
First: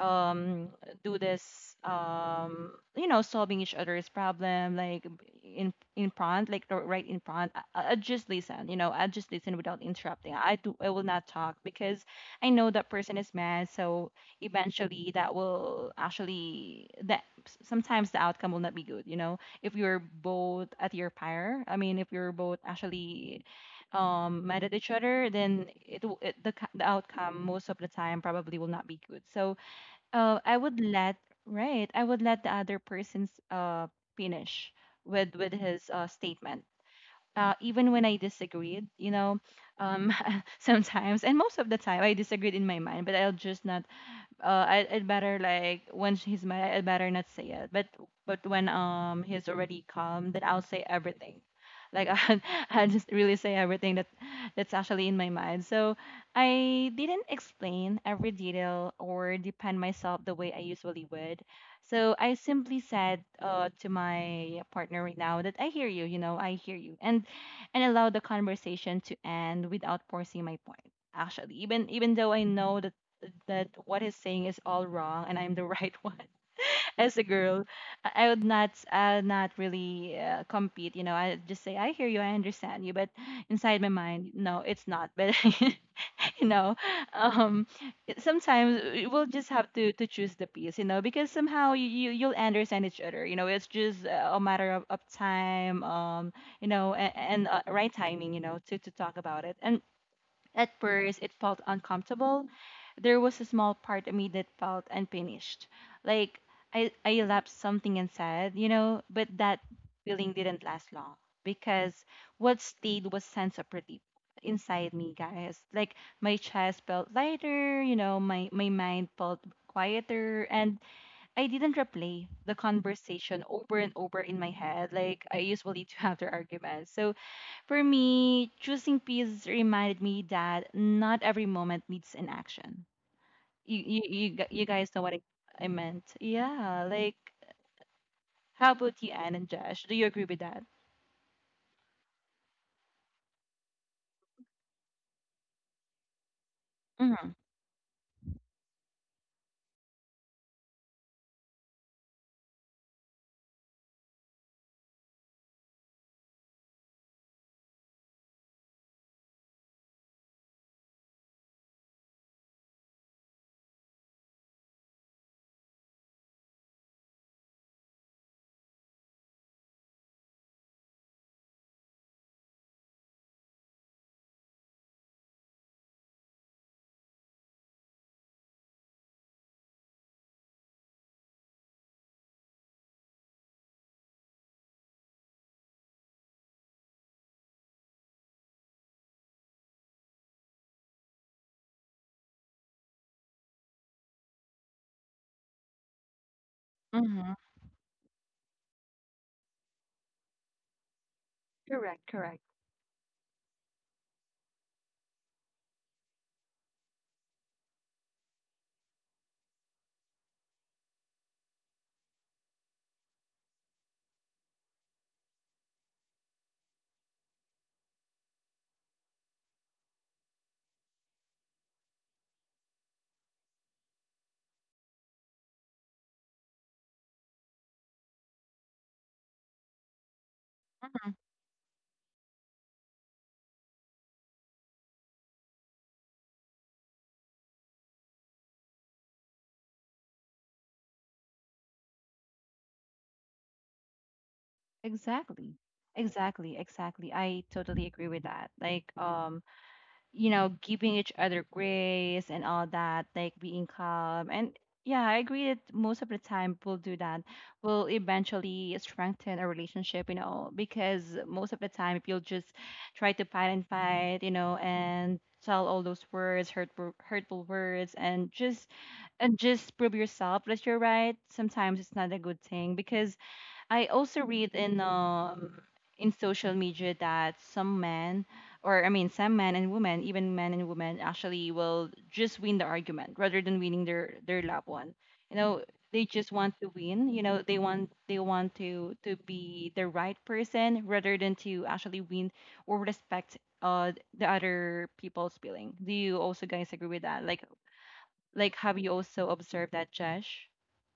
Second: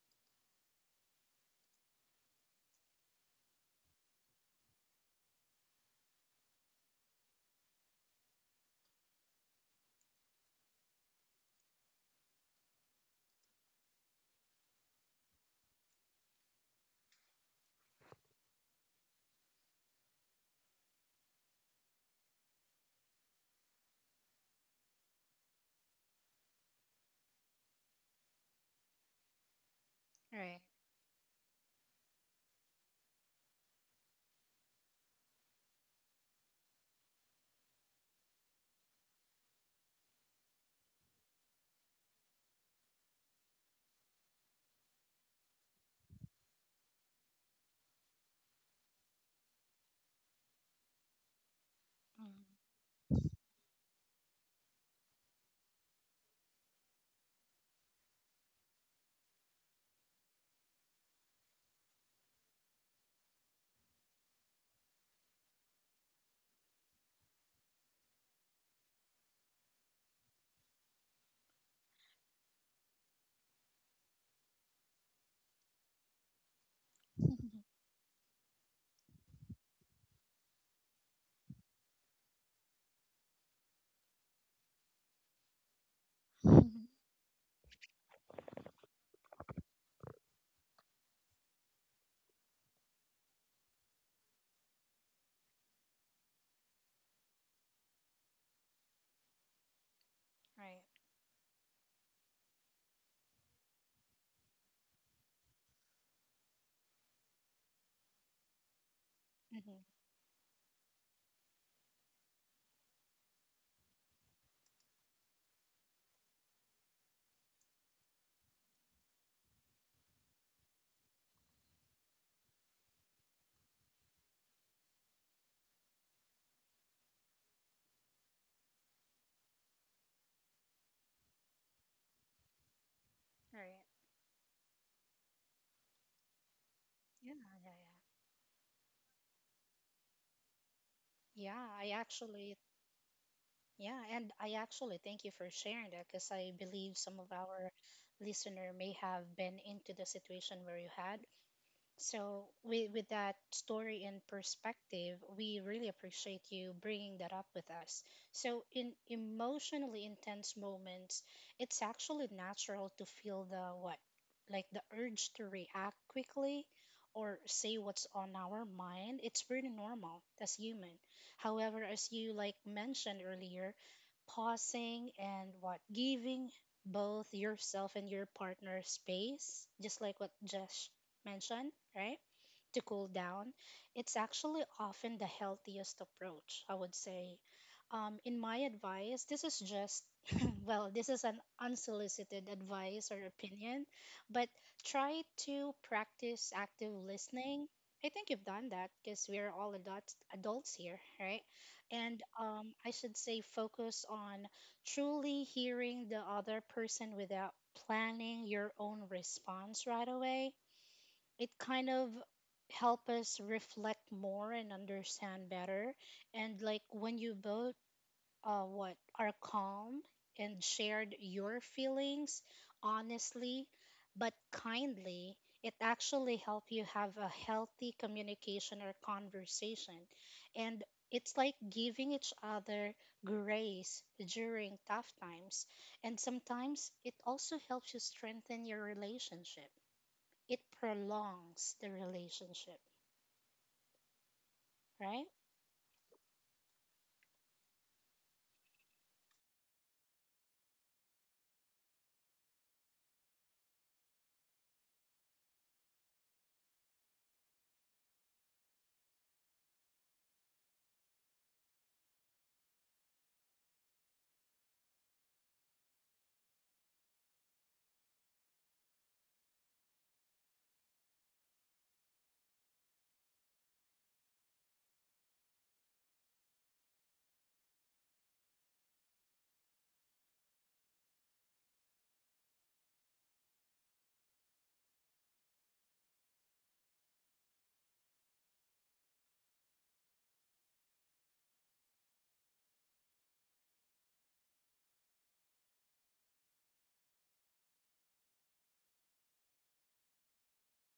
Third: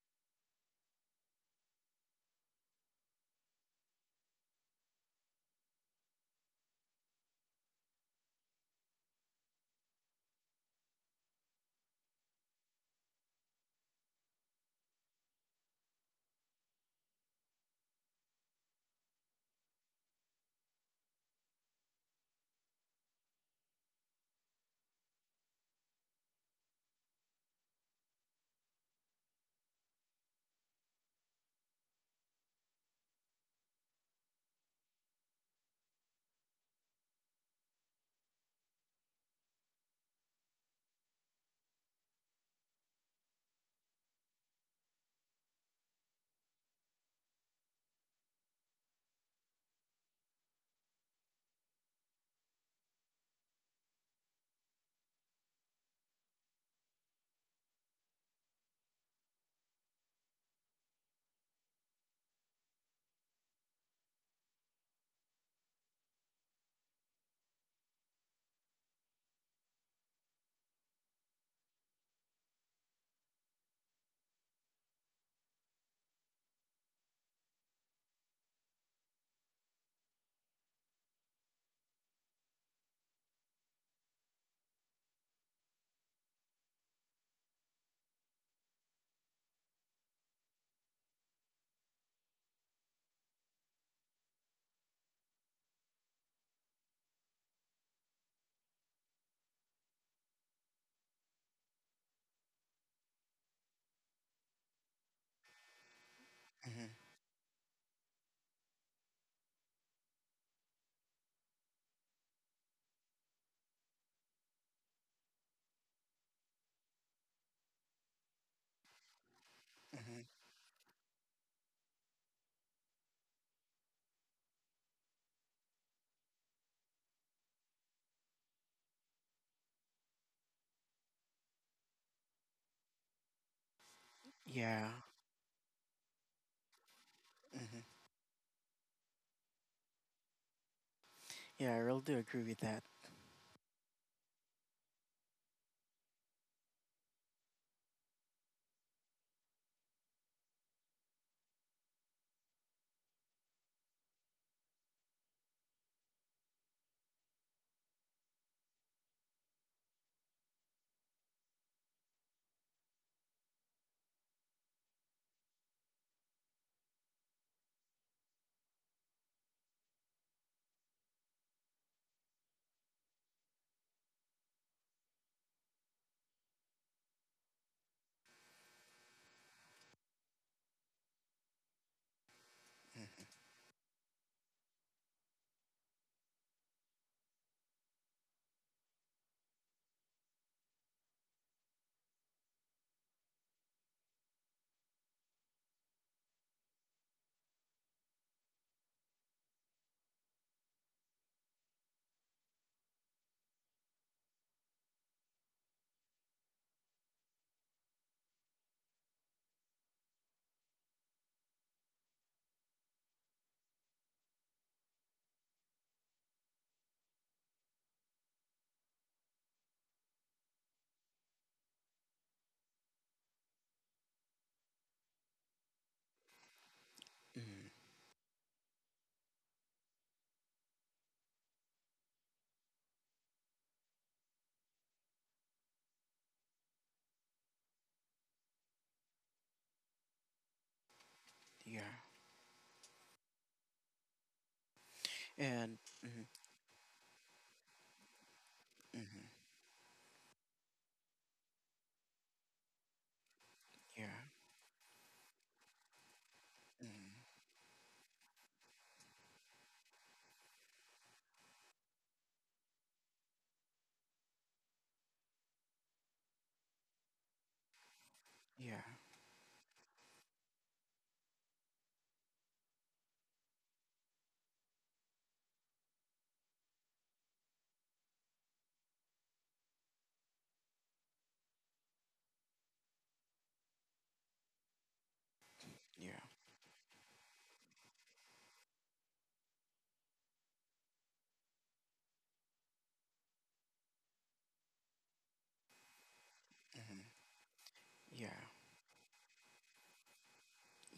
[SPEAKER 1] um do this you know, solving each other's problem, like in front, like right in front, I just listen. You know, I just listen without interrupting. I do I will not talk because I know that person is mad. So eventually that will actually sometimes the outcome will not be good, you know, if you're both at your fire, I mean if you're both actually mad at each other, then it, w- it the, c- the outcome most of the time probably will not be good. So I
[SPEAKER 2] Right.
[SPEAKER 1] would let, right. I would let the other person's finish with his statement. Even when I disagreed, you know, um, *laughs* sometimes, and most of the time I disagreed in my mind, but I'll just not I'd better, like when he's mad, I'd better not say it. But when he's already calm, then I'll say everything. Like *laughs* I just really say everything that that's actually in my mind. So I didn't explain every detail or defend myself the way I usually would. So I simply said, to my partner right now, that I hear you, you know, I hear you, and allow the conversation to end without forcing my point, actually, even even though I know that what he's saying is all wrong and I'm the *laughs* right one. As a
[SPEAKER 2] Mm-hmm.
[SPEAKER 1] girl, I would not, I would not really compete. You know, I just say I hear you, I understand you, but inside my mind, no, it's not. But *laughs* you know,
[SPEAKER 2] *laughs*
[SPEAKER 1] um, sometimes we'll just have to choose the piece. You know, because somehow you'll understand each other. You know, it's just a matter of time. You know, and right timing. You know, to talk about it. And at
[SPEAKER 2] Right.
[SPEAKER 1] first, it felt uncomfortable. There was a small part of me that felt unfinished. Like
[SPEAKER 3] Mhm.
[SPEAKER 1] I lapsed something and said, you know, but that
[SPEAKER 2] Mm-hmm.
[SPEAKER 1] feeling didn't last long, because what stayed was sense of relief inside me, guys. Like my chest felt lighter, you know, my mind felt
[SPEAKER 3] Mhm.
[SPEAKER 1] quieter, and I didn't replay the conversation over and over in my head like I usually do *laughs* after arguments. So for me, choosing peace reminded me that not every moment needs an action.
[SPEAKER 2] Right.
[SPEAKER 1] You
[SPEAKER 3] Yeah.
[SPEAKER 1] guys know what I meant. Yeah, like
[SPEAKER 2] Yeah, yeah, yeah.
[SPEAKER 3] Mhm.
[SPEAKER 1] how about you, Anne and Josh? Do you agree with that?
[SPEAKER 2] Yeah,
[SPEAKER 3] Yeah, I
[SPEAKER 2] I
[SPEAKER 3] really do agree
[SPEAKER 2] actually
[SPEAKER 3] with that.
[SPEAKER 2] Yeah, and I actually thank you for sharing that because I believe some of
[SPEAKER 1] Mm-hmm.
[SPEAKER 2] our listener may have been into the situation where you had. So with that story and perspective, we really appreciate you bringing that up with us. So in emotionally intense moments, it's actually natural to feel the what? Like the urge to react quickly or say what's on our mind. It's pretty normal as human. However, as you like mentioned earlier, pausing and what giving both yourself and your partner space, just like what Josh mentioned, right? To cool down, it's actually often the healthiest approach, I would say. In my advice, this is just, *laughs* well, this is an unsolicited advice or opinion, but try to practice active
[SPEAKER 1] Mm-hmm.
[SPEAKER 2] listening. I think you've done that because we're all adults here, right?
[SPEAKER 1] Correct,
[SPEAKER 2] And
[SPEAKER 1] correct.
[SPEAKER 2] I should say, focus on truly hearing the other person without planning your own response right away. It kind of help us reflect more and understand better, and like when you both what are calm and shared your feelings honestly but kindly, it actually help you have a
[SPEAKER 3] Mhm.
[SPEAKER 2] healthy communication or conversation, and it's like giving each other grace during tough times, and sometimes it also helps you strengthen your relationship. It prolongs
[SPEAKER 3] Yeah.
[SPEAKER 2] the relationship, right?
[SPEAKER 1] Exactly.
[SPEAKER 3] And mhm.
[SPEAKER 1] Exactly, exactly. I totally agree with that. Like
[SPEAKER 3] Mhm.
[SPEAKER 1] you know, giving each other grace and all that, like being
[SPEAKER 3] Yeah.
[SPEAKER 1] calm. And yeah, I agree that most of the time we'll do that.
[SPEAKER 3] Mhm.
[SPEAKER 1] We'll eventually strengthen a relationship, you know, because most of the time, if you'll just try to fight and fight, you know, and tell all those words, hurtful, hurtful words,
[SPEAKER 3] Yeah.
[SPEAKER 1] and just prove yourself that you're right, sometimes it's not a good thing, because I also read in social media that some men, or I mean some men and women, even men and women, actually will just win the argument rather than winning their loved one. You know, they
[SPEAKER 3] Yeah.
[SPEAKER 1] just want to win, you know, they want to be the right person rather than to actually win or respect the other people's feeling. Do you also guys agree with that? Like
[SPEAKER 3] Yeah.
[SPEAKER 1] have you also observed that, Josh?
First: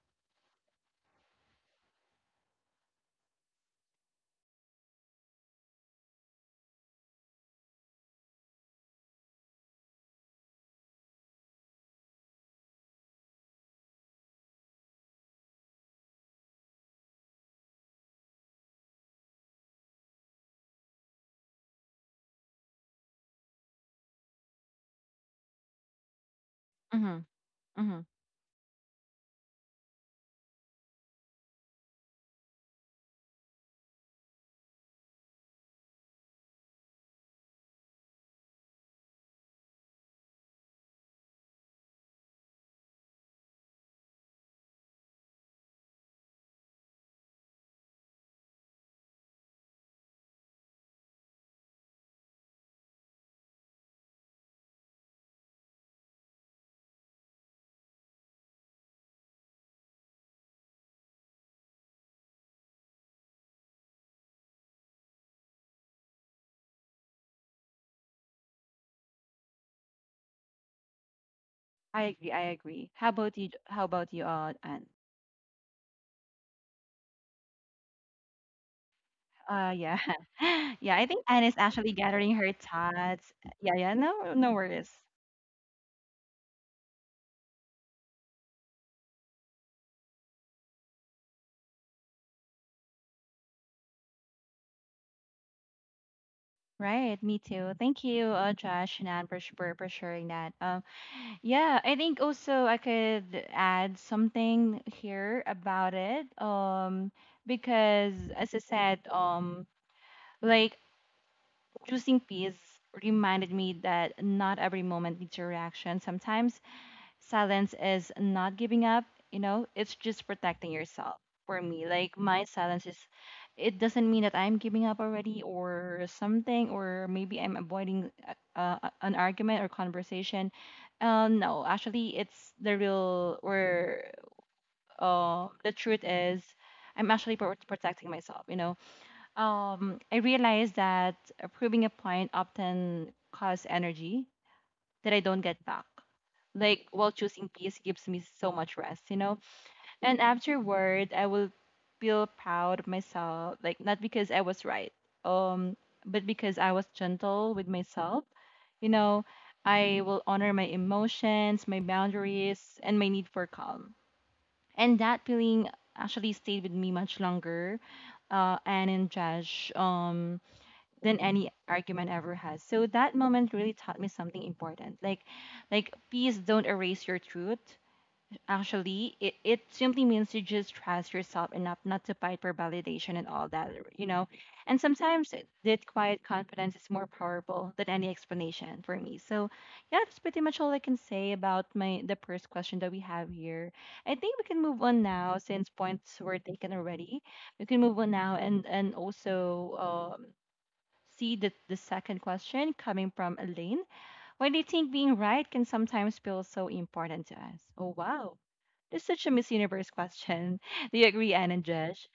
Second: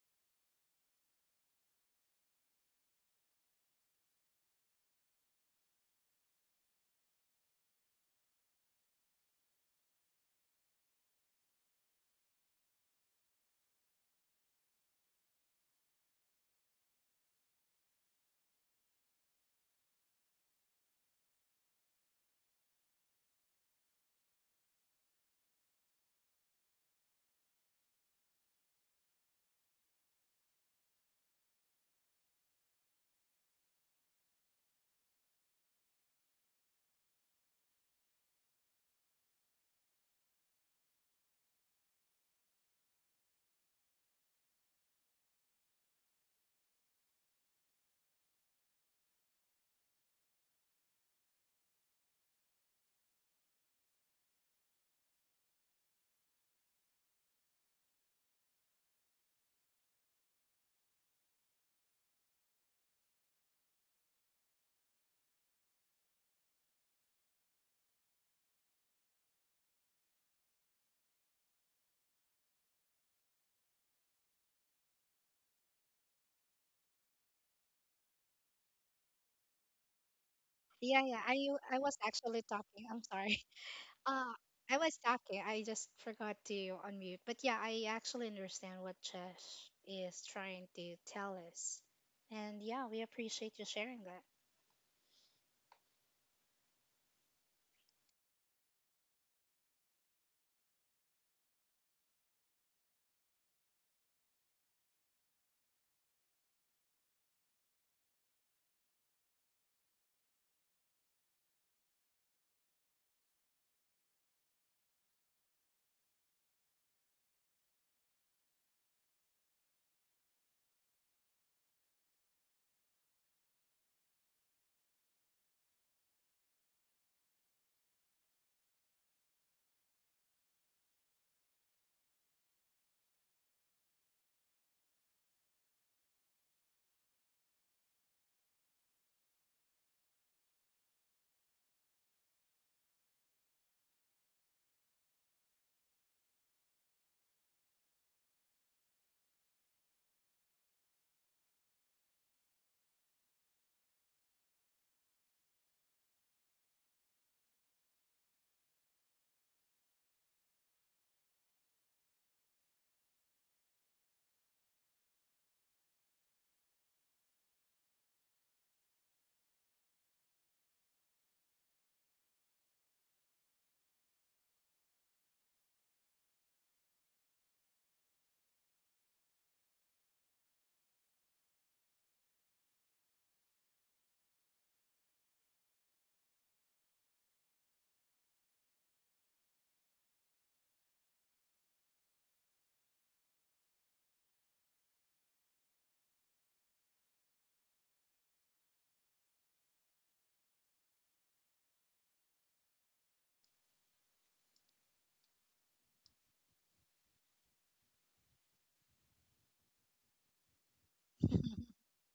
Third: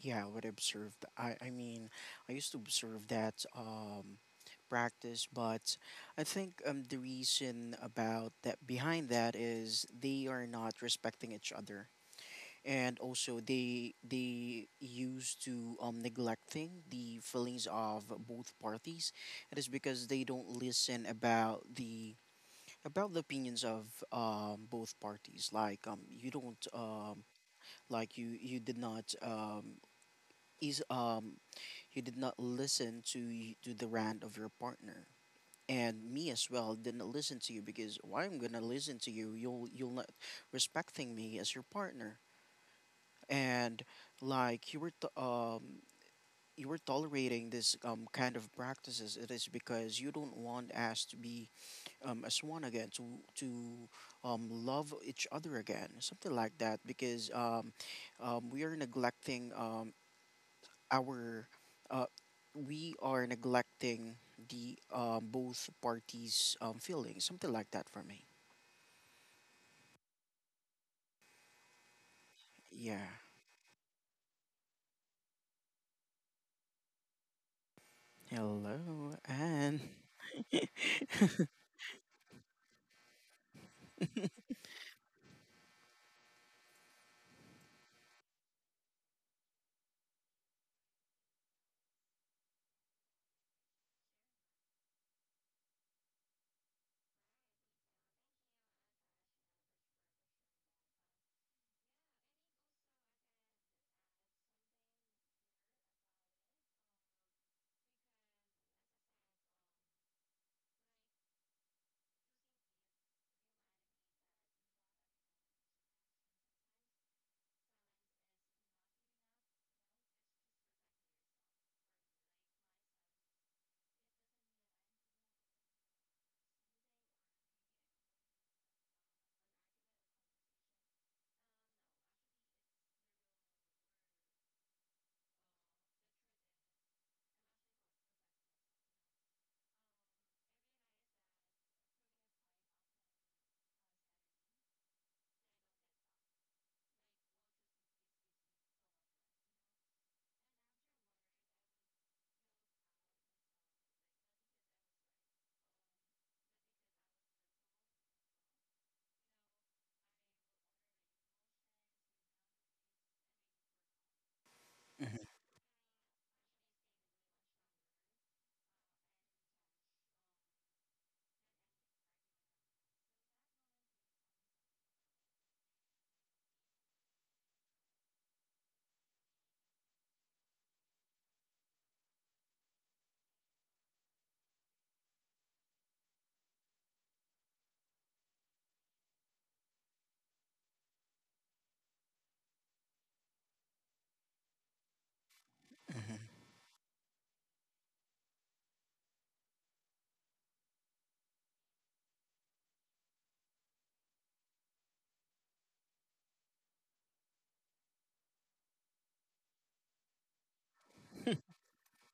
[SPEAKER 3] Yeah, what I observed, I mean I used to observe that practice, but I think the reason about that behind that is they are not respecting each other, and also they used to neglecting the feelings of both parties. It is because they don't listen about the opinions of both parties. Like you don't
[SPEAKER 1] Mm-hmm.
[SPEAKER 3] you did not is you did not listen to to the rant of your partner, and me as well didn't listen to you. Because why I'm gonna listen to you? You'll not respecting me as your partner. And like you were tolerating this kind of practices. It is because you don't want us to be as one again, to love each other again, something like that, because we are neglecting our uh, we are neglecting the both parties' feelings, something like that, for me.
[SPEAKER 1] I agree. I agree.
[SPEAKER 3] Yeah.
[SPEAKER 1] How about you, Anne?
[SPEAKER 3] Hello, Anne.
[SPEAKER 1] Yeah, *laughs* yeah.
[SPEAKER 2] Yeah,
[SPEAKER 1] I think
[SPEAKER 2] yeah.
[SPEAKER 1] Anne is
[SPEAKER 2] I
[SPEAKER 1] actually
[SPEAKER 2] was
[SPEAKER 1] gathering
[SPEAKER 2] actually
[SPEAKER 1] her
[SPEAKER 2] talking. I'm
[SPEAKER 1] thoughts.
[SPEAKER 2] sorry. *laughs*
[SPEAKER 1] Yeah, yeah. No,
[SPEAKER 2] Uh,
[SPEAKER 1] no
[SPEAKER 2] I
[SPEAKER 1] worries.
[SPEAKER 2] was talking. I just forgot to unmute. But yeah, I actually understand what Chesh is trying to tell us. And yeah, we appreciate you sharing that.
[SPEAKER 1] Right. Me too. Thank you, Josh and Anne, for for sharing that. Yeah. I think also I could add something here about it. Because as I said, like choosing peace reminded me that not every moment needs a reaction. Sometimes silence is not giving up, you know, it's just protecting yourself. For me, like, my silence is, it doesn't mean that I'm giving up already or something, or maybe I'm avoiding an argument or conversation. No, actually, it's the real, or the truth is, I'm actually protecting myself, you know. I realized that proving a point often costs energy that I don't get back. Like while choosing peace gives me so much rest, you know? And afterward I will feel proud of myself, like not because I was right, um, but because I was gentle with myself. You know, I will honor my emotions, my boundaries, and my need for calm. And that
[SPEAKER 3] *laughs*
[SPEAKER 1] feeling actually stayed with me much longer. And in Josh, than any argument ever has. So that moment really taught me something important. Like please don't erase your truth. Actually, it simply means to just trust yourself enough not to fight for validation and all that, you know. And sometimes that quiet confidence is more powerful than any explanation for me. So yeah, that's pretty much all I can say about my the first question that we have here. I think we can move on now since points were taken already. We can move on now, and also see the second question coming from Elaine. Why do you think being right can sometimes feel so important to us? Oh, wow. This is such a Miss Universe question. *laughs* Do you agree, Anne and Josh?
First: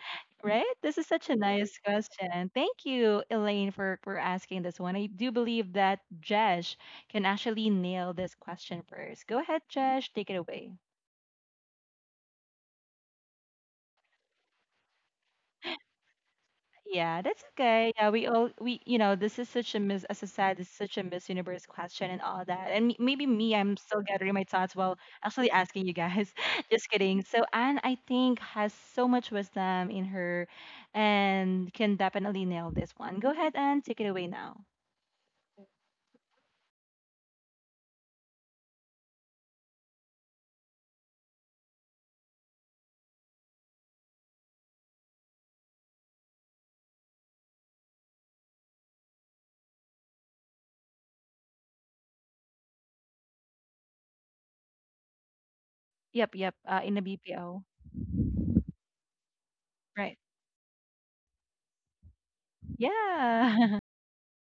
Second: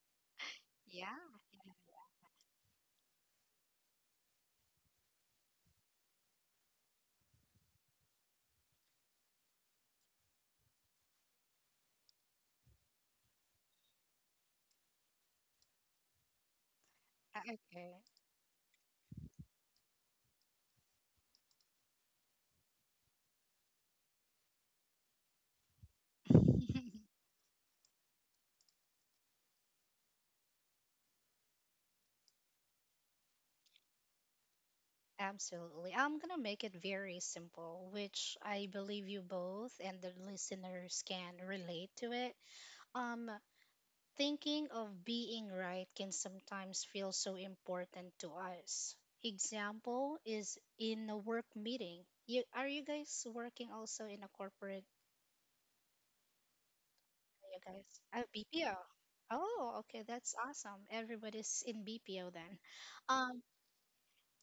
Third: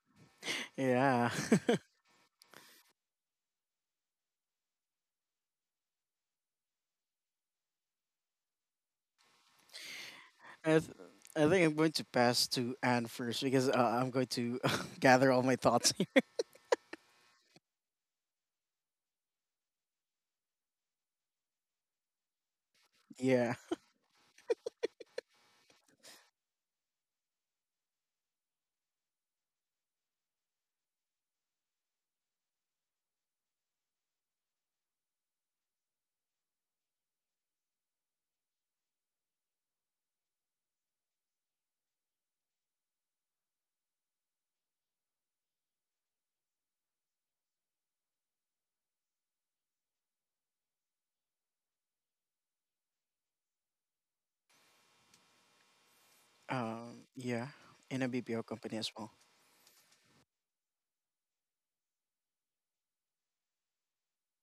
[SPEAKER 1] Right? This is
[SPEAKER 2] Yeah.
[SPEAKER 1] such
[SPEAKER 3] Yeah.
[SPEAKER 1] a
[SPEAKER 3] *laughs*
[SPEAKER 1] nice question. Thank you, Elaine, for asking this one. I do believe that Josh can actually nail this question first. Go ahead, Josh. Take it
[SPEAKER 3] I,
[SPEAKER 1] away.
[SPEAKER 3] th- I think I'm going to pass to Anne first because I'm going to *laughs* gather all my thoughts.
[SPEAKER 1] Yeah, that's
[SPEAKER 2] Uh,
[SPEAKER 1] okay. Yeah, we all we you know, this is such a miss, as a said, it's such a Miss Universe question and all that. And maybe
[SPEAKER 3] *laughs* Yeah.
[SPEAKER 1] me, I'm still gathering my thoughts while actually asking you guys. *laughs* Just
[SPEAKER 2] Okay.
[SPEAKER 1] kidding. So Anne, I think, has so much wisdom in her, and can definitely nail this one. Go ahead and take it away now.
[SPEAKER 2] *laughs* Absolutely. I'm going to make it very simple, which I believe you both and the listeners can relate to it. Um, Thinking of being right can sometimes feel so important to us. Example is in a work meeting. You are you guys working also in a corporate?
[SPEAKER 1] Yep, yep. In the
[SPEAKER 3] Yeah.
[SPEAKER 2] Are you
[SPEAKER 1] BPO,
[SPEAKER 2] guys?
[SPEAKER 3] In a BPO
[SPEAKER 2] BPO.
[SPEAKER 3] company as well.
[SPEAKER 2] Oh, okay,
[SPEAKER 1] right?
[SPEAKER 2] that's awesome. Everybody's in BPO then. Um,
[SPEAKER 1] Yeah,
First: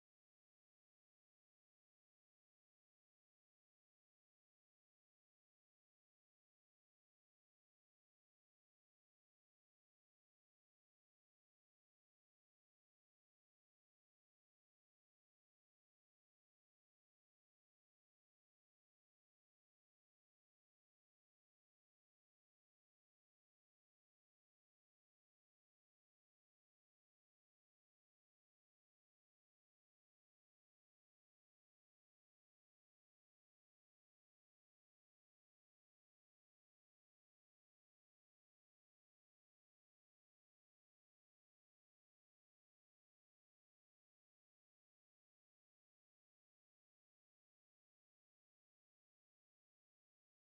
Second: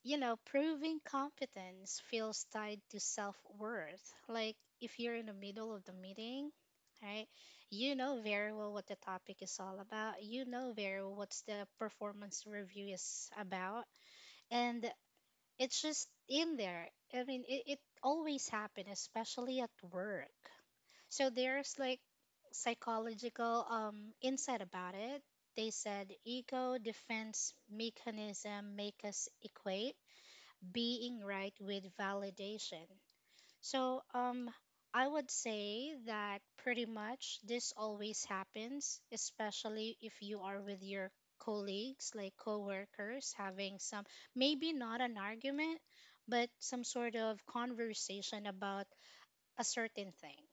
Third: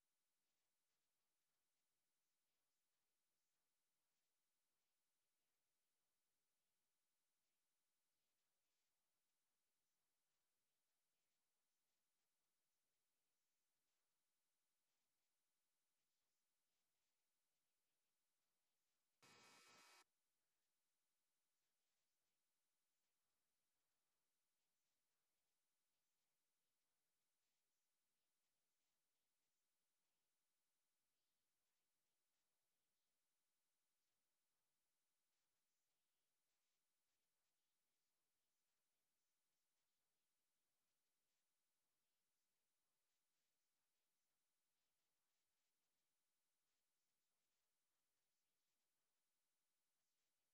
[SPEAKER 2] you know, proving competence feels tied to self worth. Like if you're in the middle of the meeting, right, you know very well what the topic is all about, you know very well what's the performance review is about, and it's just in there. I mean, it always happens, especially at work. So there's like psychological insight about it. They said ego defense mechanism make us equate being right with validation. So, I would say that pretty much this always happens, especially if you are with your colleagues, like coworkers, having some maybe not an argument, but some sort of conversation about a certain thing,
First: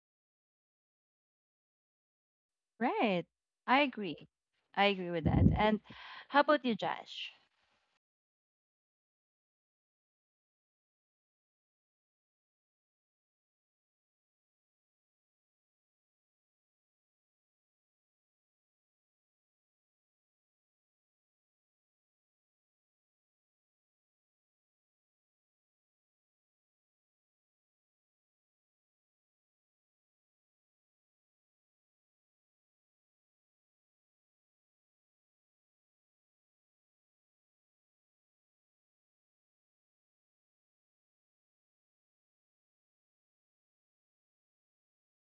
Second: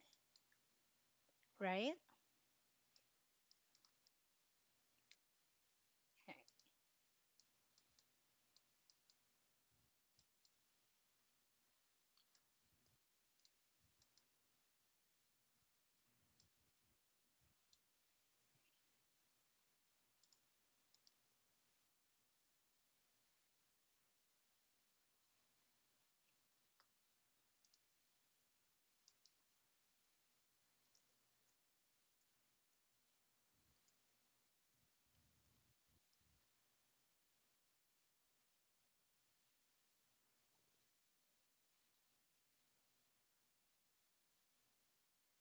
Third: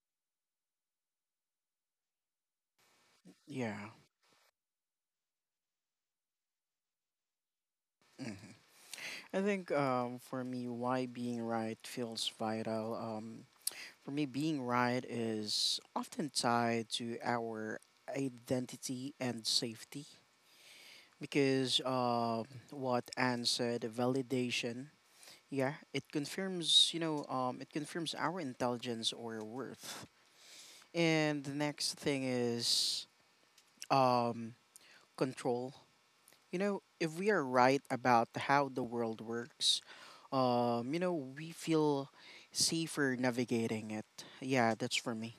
[SPEAKER 2] right?
[SPEAKER 1] *laughs* right. I
[SPEAKER 3] Yeah.
[SPEAKER 1] agree. I agree with that. And
[SPEAKER 2] Okay.
[SPEAKER 1] how about you, Josh?
[SPEAKER 3] hmm I think for me, why being right feels vital. For me, being right is often tied to our identity and safety, because what Anne said, validation. Yeah, it confirms, you know, it confirms our intelligence or worth. And the next thing is um, control. You know, if we are right about how the world works, you know, we feel safer navigating it. Yeah, that's for me.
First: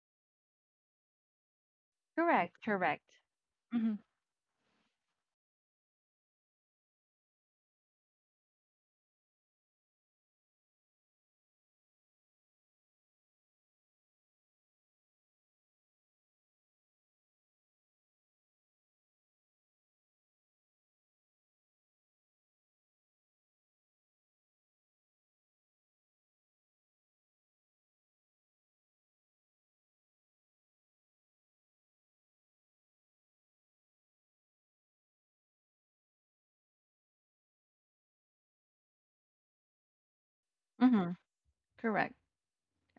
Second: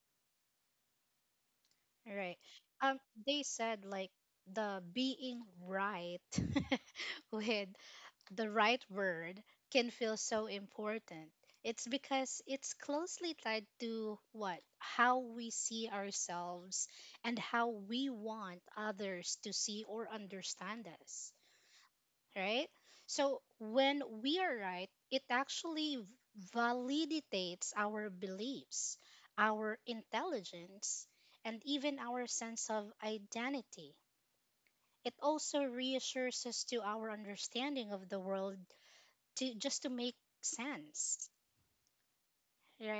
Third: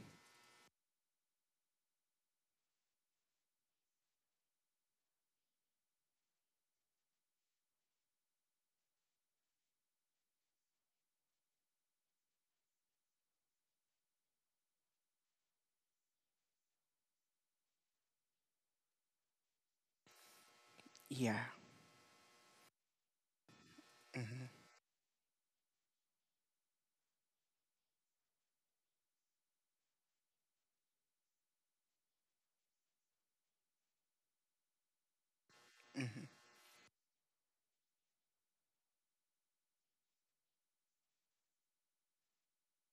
[SPEAKER 2] Right.
[SPEAKER 1] Correct.
[SPEAKER 2] Um,
[SPEAKER 1] Correct.
[SPEAKER 2] they said
[SPEAKER 1] Mm-hmm.
[SPEAKER 2] like the being right *laughs* with the right word can feel so important. It's because it's closely tied to what? How we see ourselves and how we want others to see or understand us,
[SPEAKER 3] Yeah.
[SPEAKER 2] right? So when we
[SPEAKER 3] hmm
[SPEAKER 2] are right, it actually validates our beliefs, our intelligence, and even our sense of identity. It also
[SPEAKER 3] Mhm.
[SPEAKER 2] reassures us to our understanding of the world to just to make
[SPEAKER 1] Mm-hmm.
[SPEAKER 2] sense,
[SPEAKER 1] Correct.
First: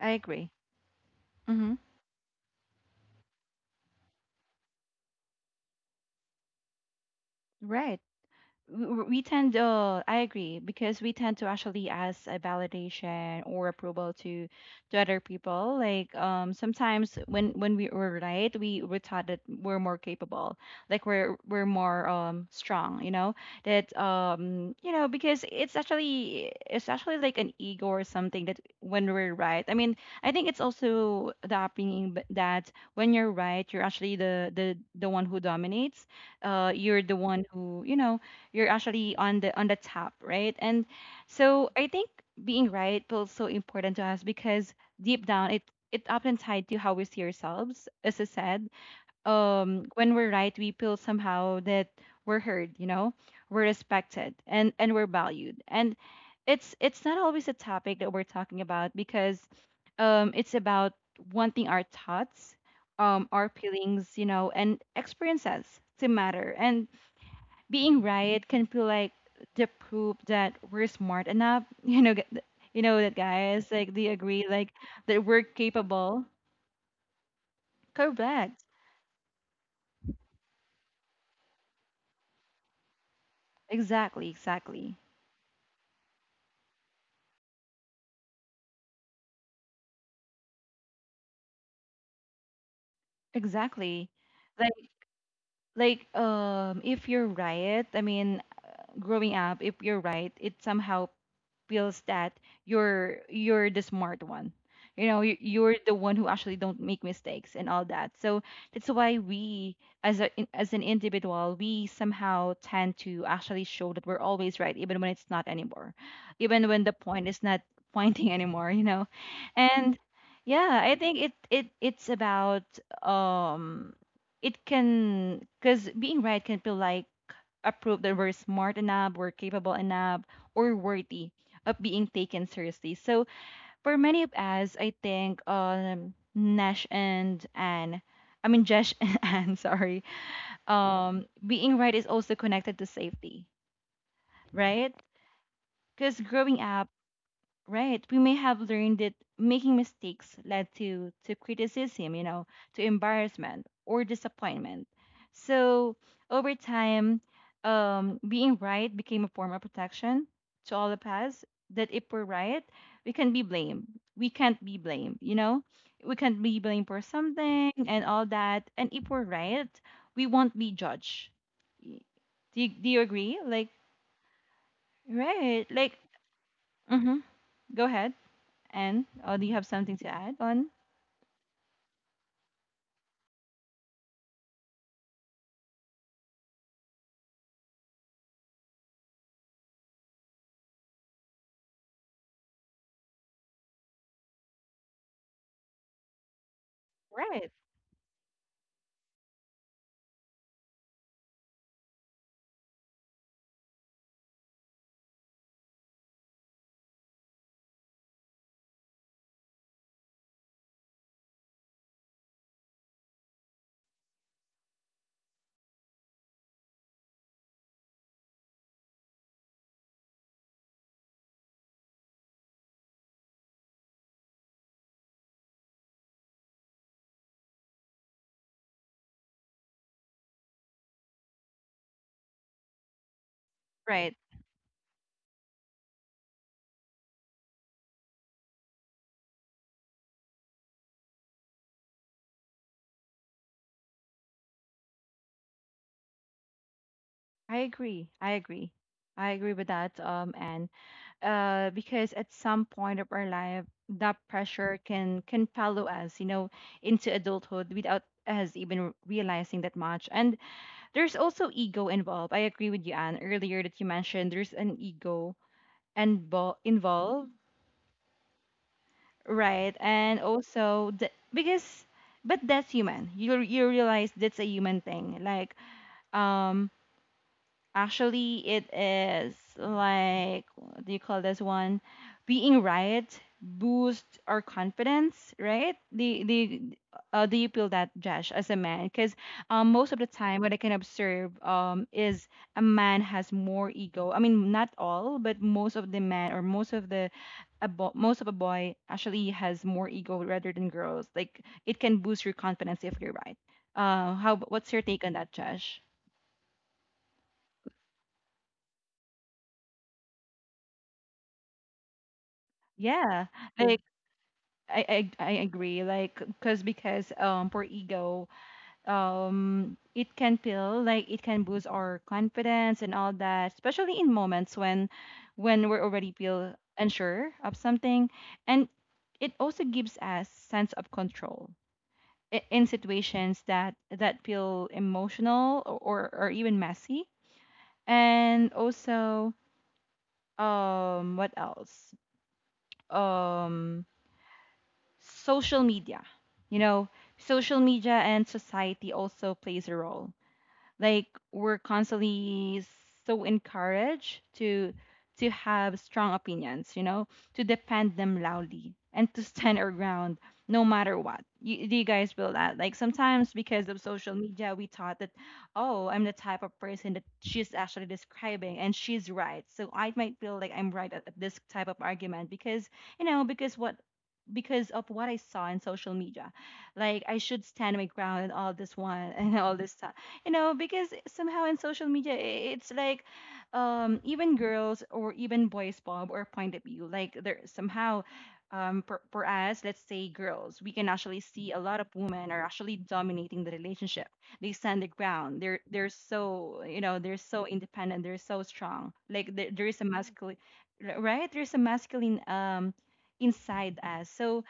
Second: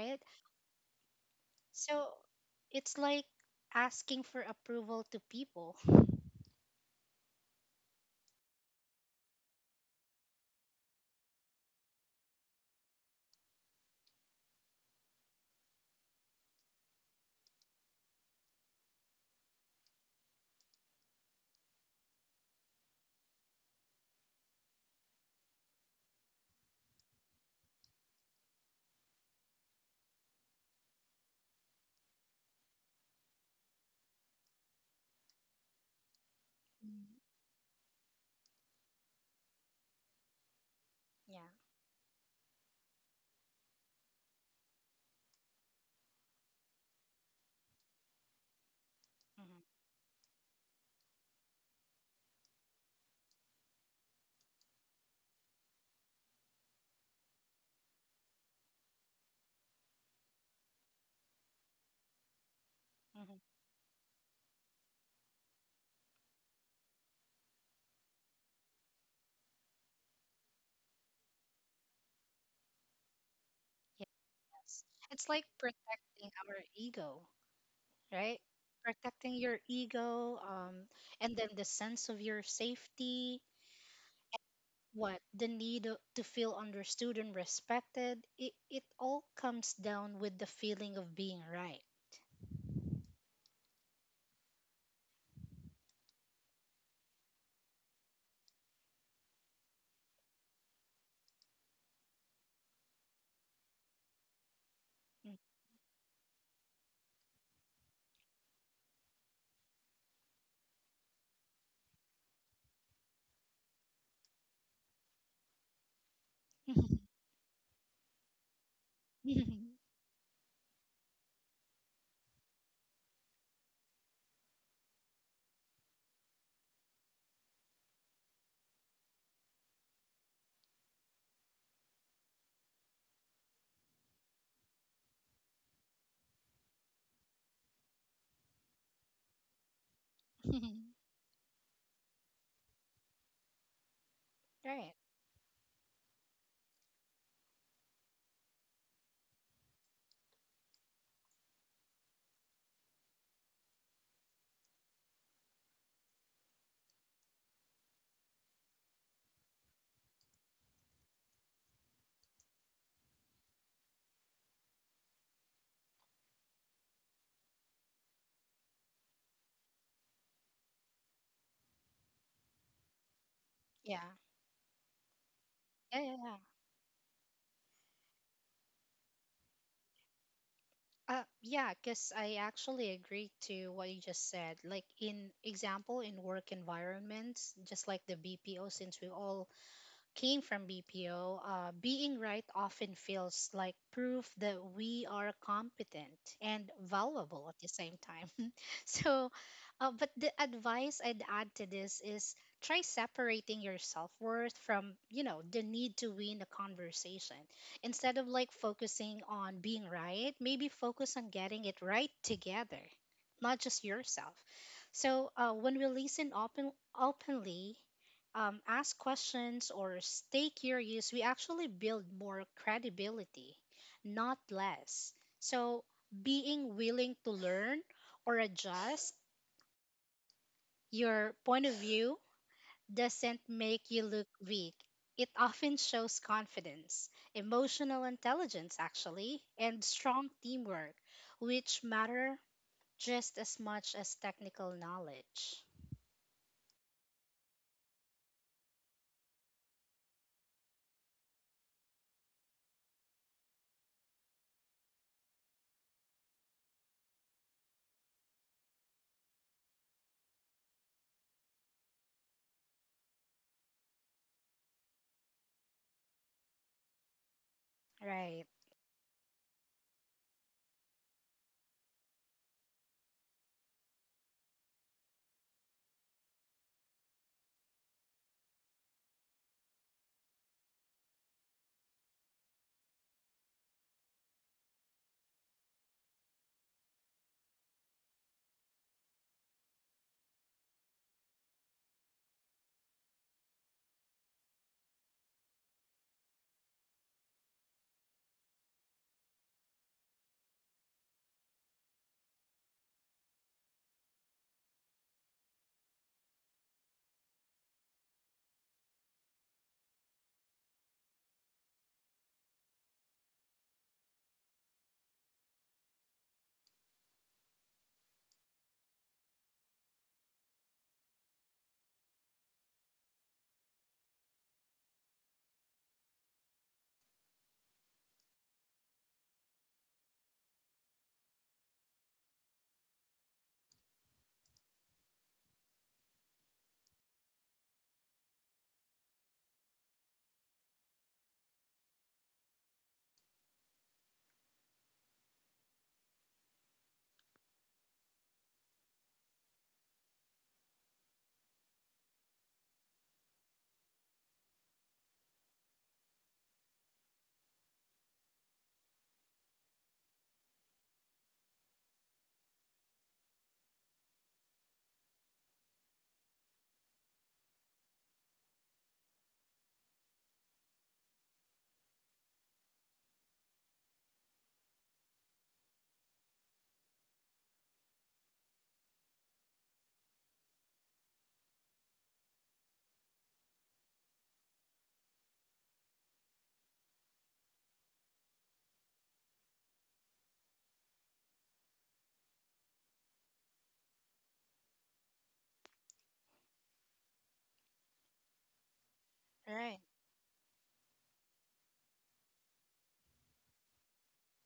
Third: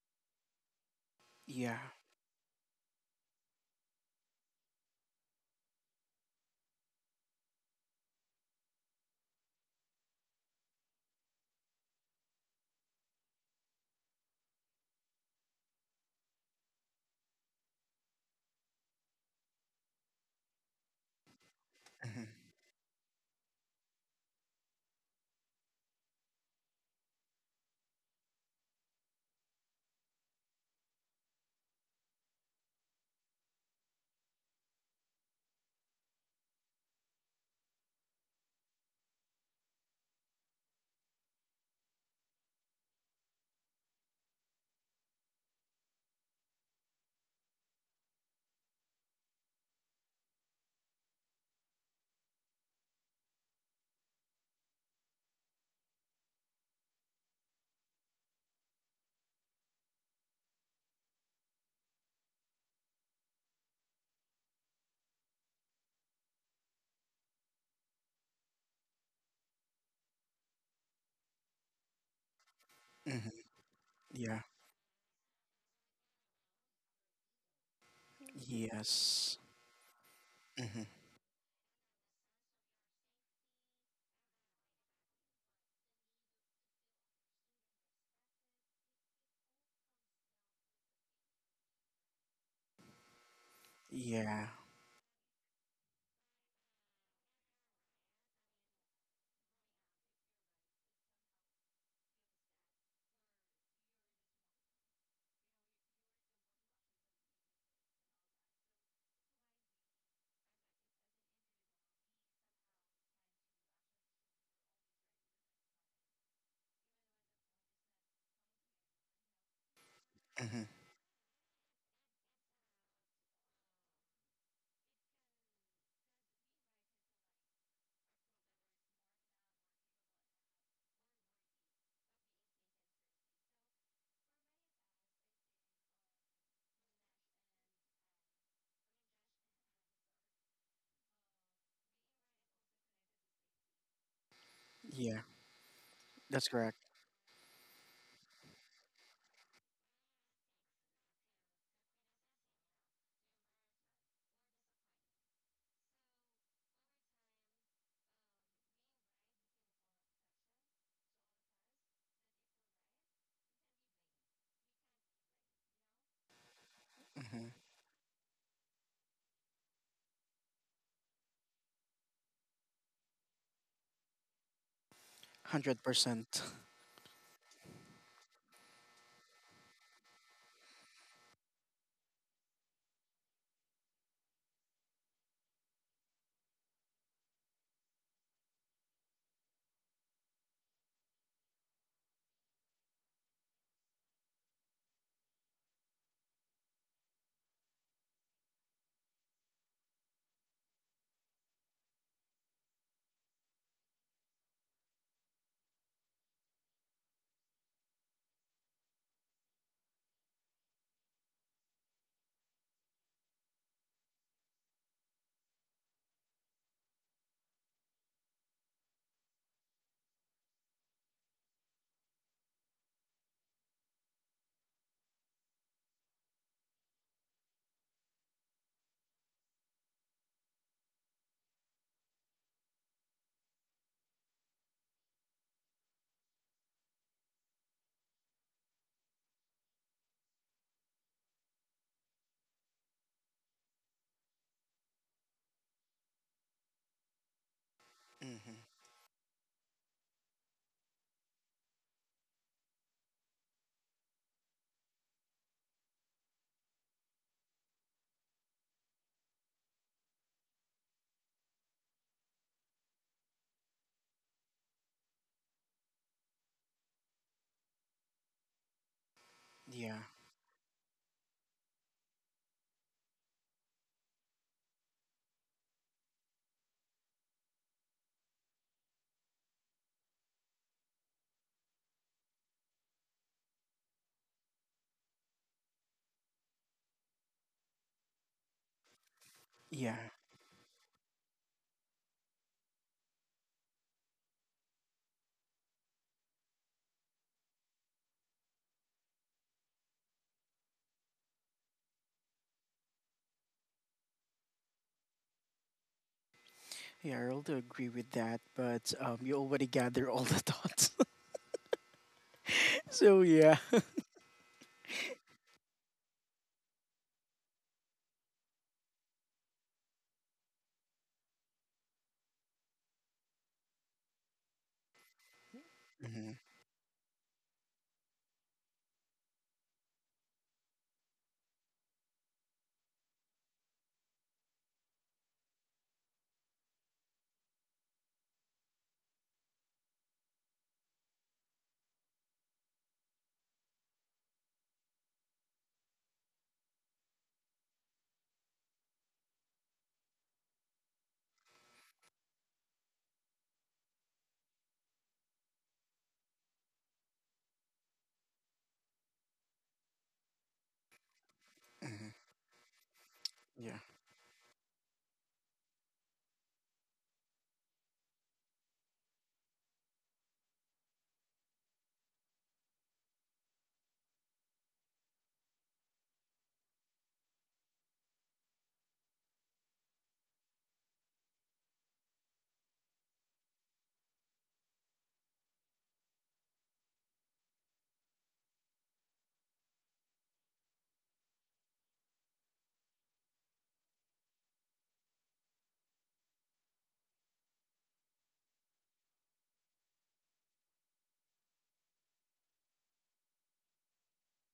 [SPEAKER 1] I agree. Hmm.
[SPEAKER 3] Yeah.
[SPEAKER 2] So it's like asking for approval to people.
[SPEAKER 1] Right. We tend, I agree, because we tend to actually ask a validation or approval to other people. Like sometimes when we were right, we were taught that we're more capable, like we're more
[SPEAKER 3] Mhm.
[SPEAKER 1] strong, you know, that you know, because it's actually, it's actually like an ego or something that when we're right. I think it's also the upbringing, that when you're right, you're actually the one who dominates. You're
[SPEAKER 2] Mhm.
[SPEAKER 1] the one who, you know, you're actually on the top, right? And
[SPEAKER 2] Yeah.
[SPEAKER 1] so I think being right feels so important to us because deep down, it often tied to how we see ourselves. As I said,
[SPEAKER 2] Mm-hmm.
[SPEAKER 1] when we're right, we feel somehow that we're heard, you know, we're respected and we're valued. And it's not always a topic that we're talking about because it's about wanting our thoughts, our
[SPEAKER 2] Mm-hmm.
[SPEAKER 1] feelings, you know, and experiences to matter. And being right can feel like the proof that we're smart enough. *laughs* You know, you know that
[SPEAKER 3] Mhm.
[SPEAKER 1] guys like they
[SPEAKER 3] Yeah.
[SPEAKER 1] agree, like
[SPEAKER 2] Yes.
[SPEAKER 1] that
[SPEAKER 2] It's
[SPEAKER 1] we're
[SPEAKER 2] like
[SPEAKER 1] capable.
[SPEAKER 2] protecting our ego, right?
[SPEAKER 1] Correct.
[SPEAKER 2] Protecting
[SPEAKER 3] Yes.
[SPEAKER 2] your ego,
[SPEAKER 3] Mhm.
[SPEAKER 2] and then the sense of your safety,
[SPEAKER 1] Exactly. Exactly.
[SPEAKER 2] what the need to feel understood and respected. It all comes down with the feeling of being right.
[SPEAKER 1] Exactly.
[SPEAKER 3] Yeah.
[SPEAKER 1] Like, if you're right, growing up, if you're right, it somehow feels that you're the smart one, you know, you're the one who actually don't make mistakes and all that. So that's why we, as an individual, we somehow tend to actually show that we're always right even when it's not anymore, even when the
[SPEAKER 2] Mm.
[SPEAKER 1] point is not *laughs* pointing anymore, you know.
[SPEAKER 2] *laughs*
[SPEAKER 1] And
[SPEAKER 3] Mhm.
[SPEAKER 1] yeah, I think it's about, um it can, because being right can feel like a proof that we're smart enough, we're capable enough, or worthy of being taken seriously. So for many of us, I think Nash and Anne, I mean Josh and *laughs* Anne, sorry, being right is also connected to safety, right?
[SPEAKER 2] Right.
[SPEAKER 3] Yeah.
[SPEAKER 1] Because
[SPEAKER 3] That's
[SPEAKER 1] growing
[SPEAKER 3] correct.
[SPEAKER 1] up, right, we may have learned that making mistakes led to criticism, you know, to embarrassment or disappointment. So over time, being right became a form of protection to all of us. That if we're right, we can be blamed. We can't be blamed, you know? We can't be blamed for
[SPEAKER 3] Mhm.
[SPEAKER 1] something and all that. And if we're right, we won't be judged. Y- do you agree? Like,
[SPEAKER 2] Yeah.
[SPEAKER 1] right. Like,
[SPEAKER 2] Yeah. Yeah. Yeah.
[SPEAKER 3] 100%.
[SPEAKER 1] mm-hmm. Go ahead. And do you have something to add on?
[SPEAKER 2] Yeah, because I actually agree to what you just said. Like in example, in work environments, just like the BPO, since we all came from BPO, being right often feels like proof that we are competent and valuable
[SPEAKER 1] Right,
[SPEAKER 2] at the same time. *laughs* So, but the advice I'd add to this is try separating your self worth from, you know, the need to win a conversation. Instead of like focusing on being right, maybe focus on getting it right together, not just yourself. So, when we listen openly, ask questions or stay curious, we actually build more credibility, not less. So, being willing to learn or adjust, your point of view doesn't make you
[SPEAKER 1] right.
[SPEAKER 2] look weak. It often shows confidence, emotional intelligence, actually, and strong teamwork, which matter just as much as technical knowledge.
[SPEAKER 1] I agree. I
[SPEAKER 3] Mhm.
[SPEAKER 1] agree. I agree with that. And because at some point of our life, that pressure can follow us, you know, into adulthood without us even realizing that much. And there's also ego involved. I agree with you, Anne, earlier that you mentioned there's an ego and involved,
[SPEAKER 2] Right,
[SPEAKER 1] right?
[SPEAKER 3] Yeah.
[SPEAKER 1] And also the, because, but that's human. You realize that's a human thing. Like um actually, it is like, what do you call this one? Being right boost our confidence, right? The Do you feel that, Josh, as a man? Because
[SPEAKER 3] Yeah.
[SPEAKER 1] most of the time, what I can observe is a man has more ego. I mean, not all, but most of the men or most of the, most of a boy actually has more ego rather than girls. Like it can boost your confidence if you're right. How? What's your take on that, Josh?
[SPEAKER 3] Yeah, I also agree with that, but you already gather all the thoughts. *laughs* So
[SPEAKER 1] Yeah,
[SPEAKER 3] yeah.
[SPEAKER 1] like I agree. Like, cause because for ego, it can feel like it can boost our confidence and all that, especially in moments when we already
[SPEAKER 3] Mm-hmm.
[SPEAKER 1] feel unsure of something, and it also gives us sense of control in situations that feel emotional or even messy, and also what else um social media, you know, social media and society also plays a role. Like we're constantly so encouraged to have strong opinions, you know, to defend them loudly and to stand our ground no matter what. You, do you
[SPEAKER 3] Mm-hmm.
[SPEAKER 1] guys feel that, like sometimes because
[SPEAKER 3] Yeah.
[SPEAKER 1] of social media, we thought that, oh, I'm the type of person that she's actually describing, and she's right, so I might feel like I'm right at this type of argument because, you know, because of what I saw in social media. Like I should stand my ground and all this one *laughs* and all this stuff. You know, because somehow in social media, it's like even girls or even boys bob or point of view, like there somehow, for us, let's say girls, we can actually see a lot of women are actually dominating the relationship. They stand the ground, they're so, you know, they're so independent, they're so strong. Like there is
[SPEAKER 2] right.
[SPEAKER 1] a masculine, right, there's a masculine inside us. So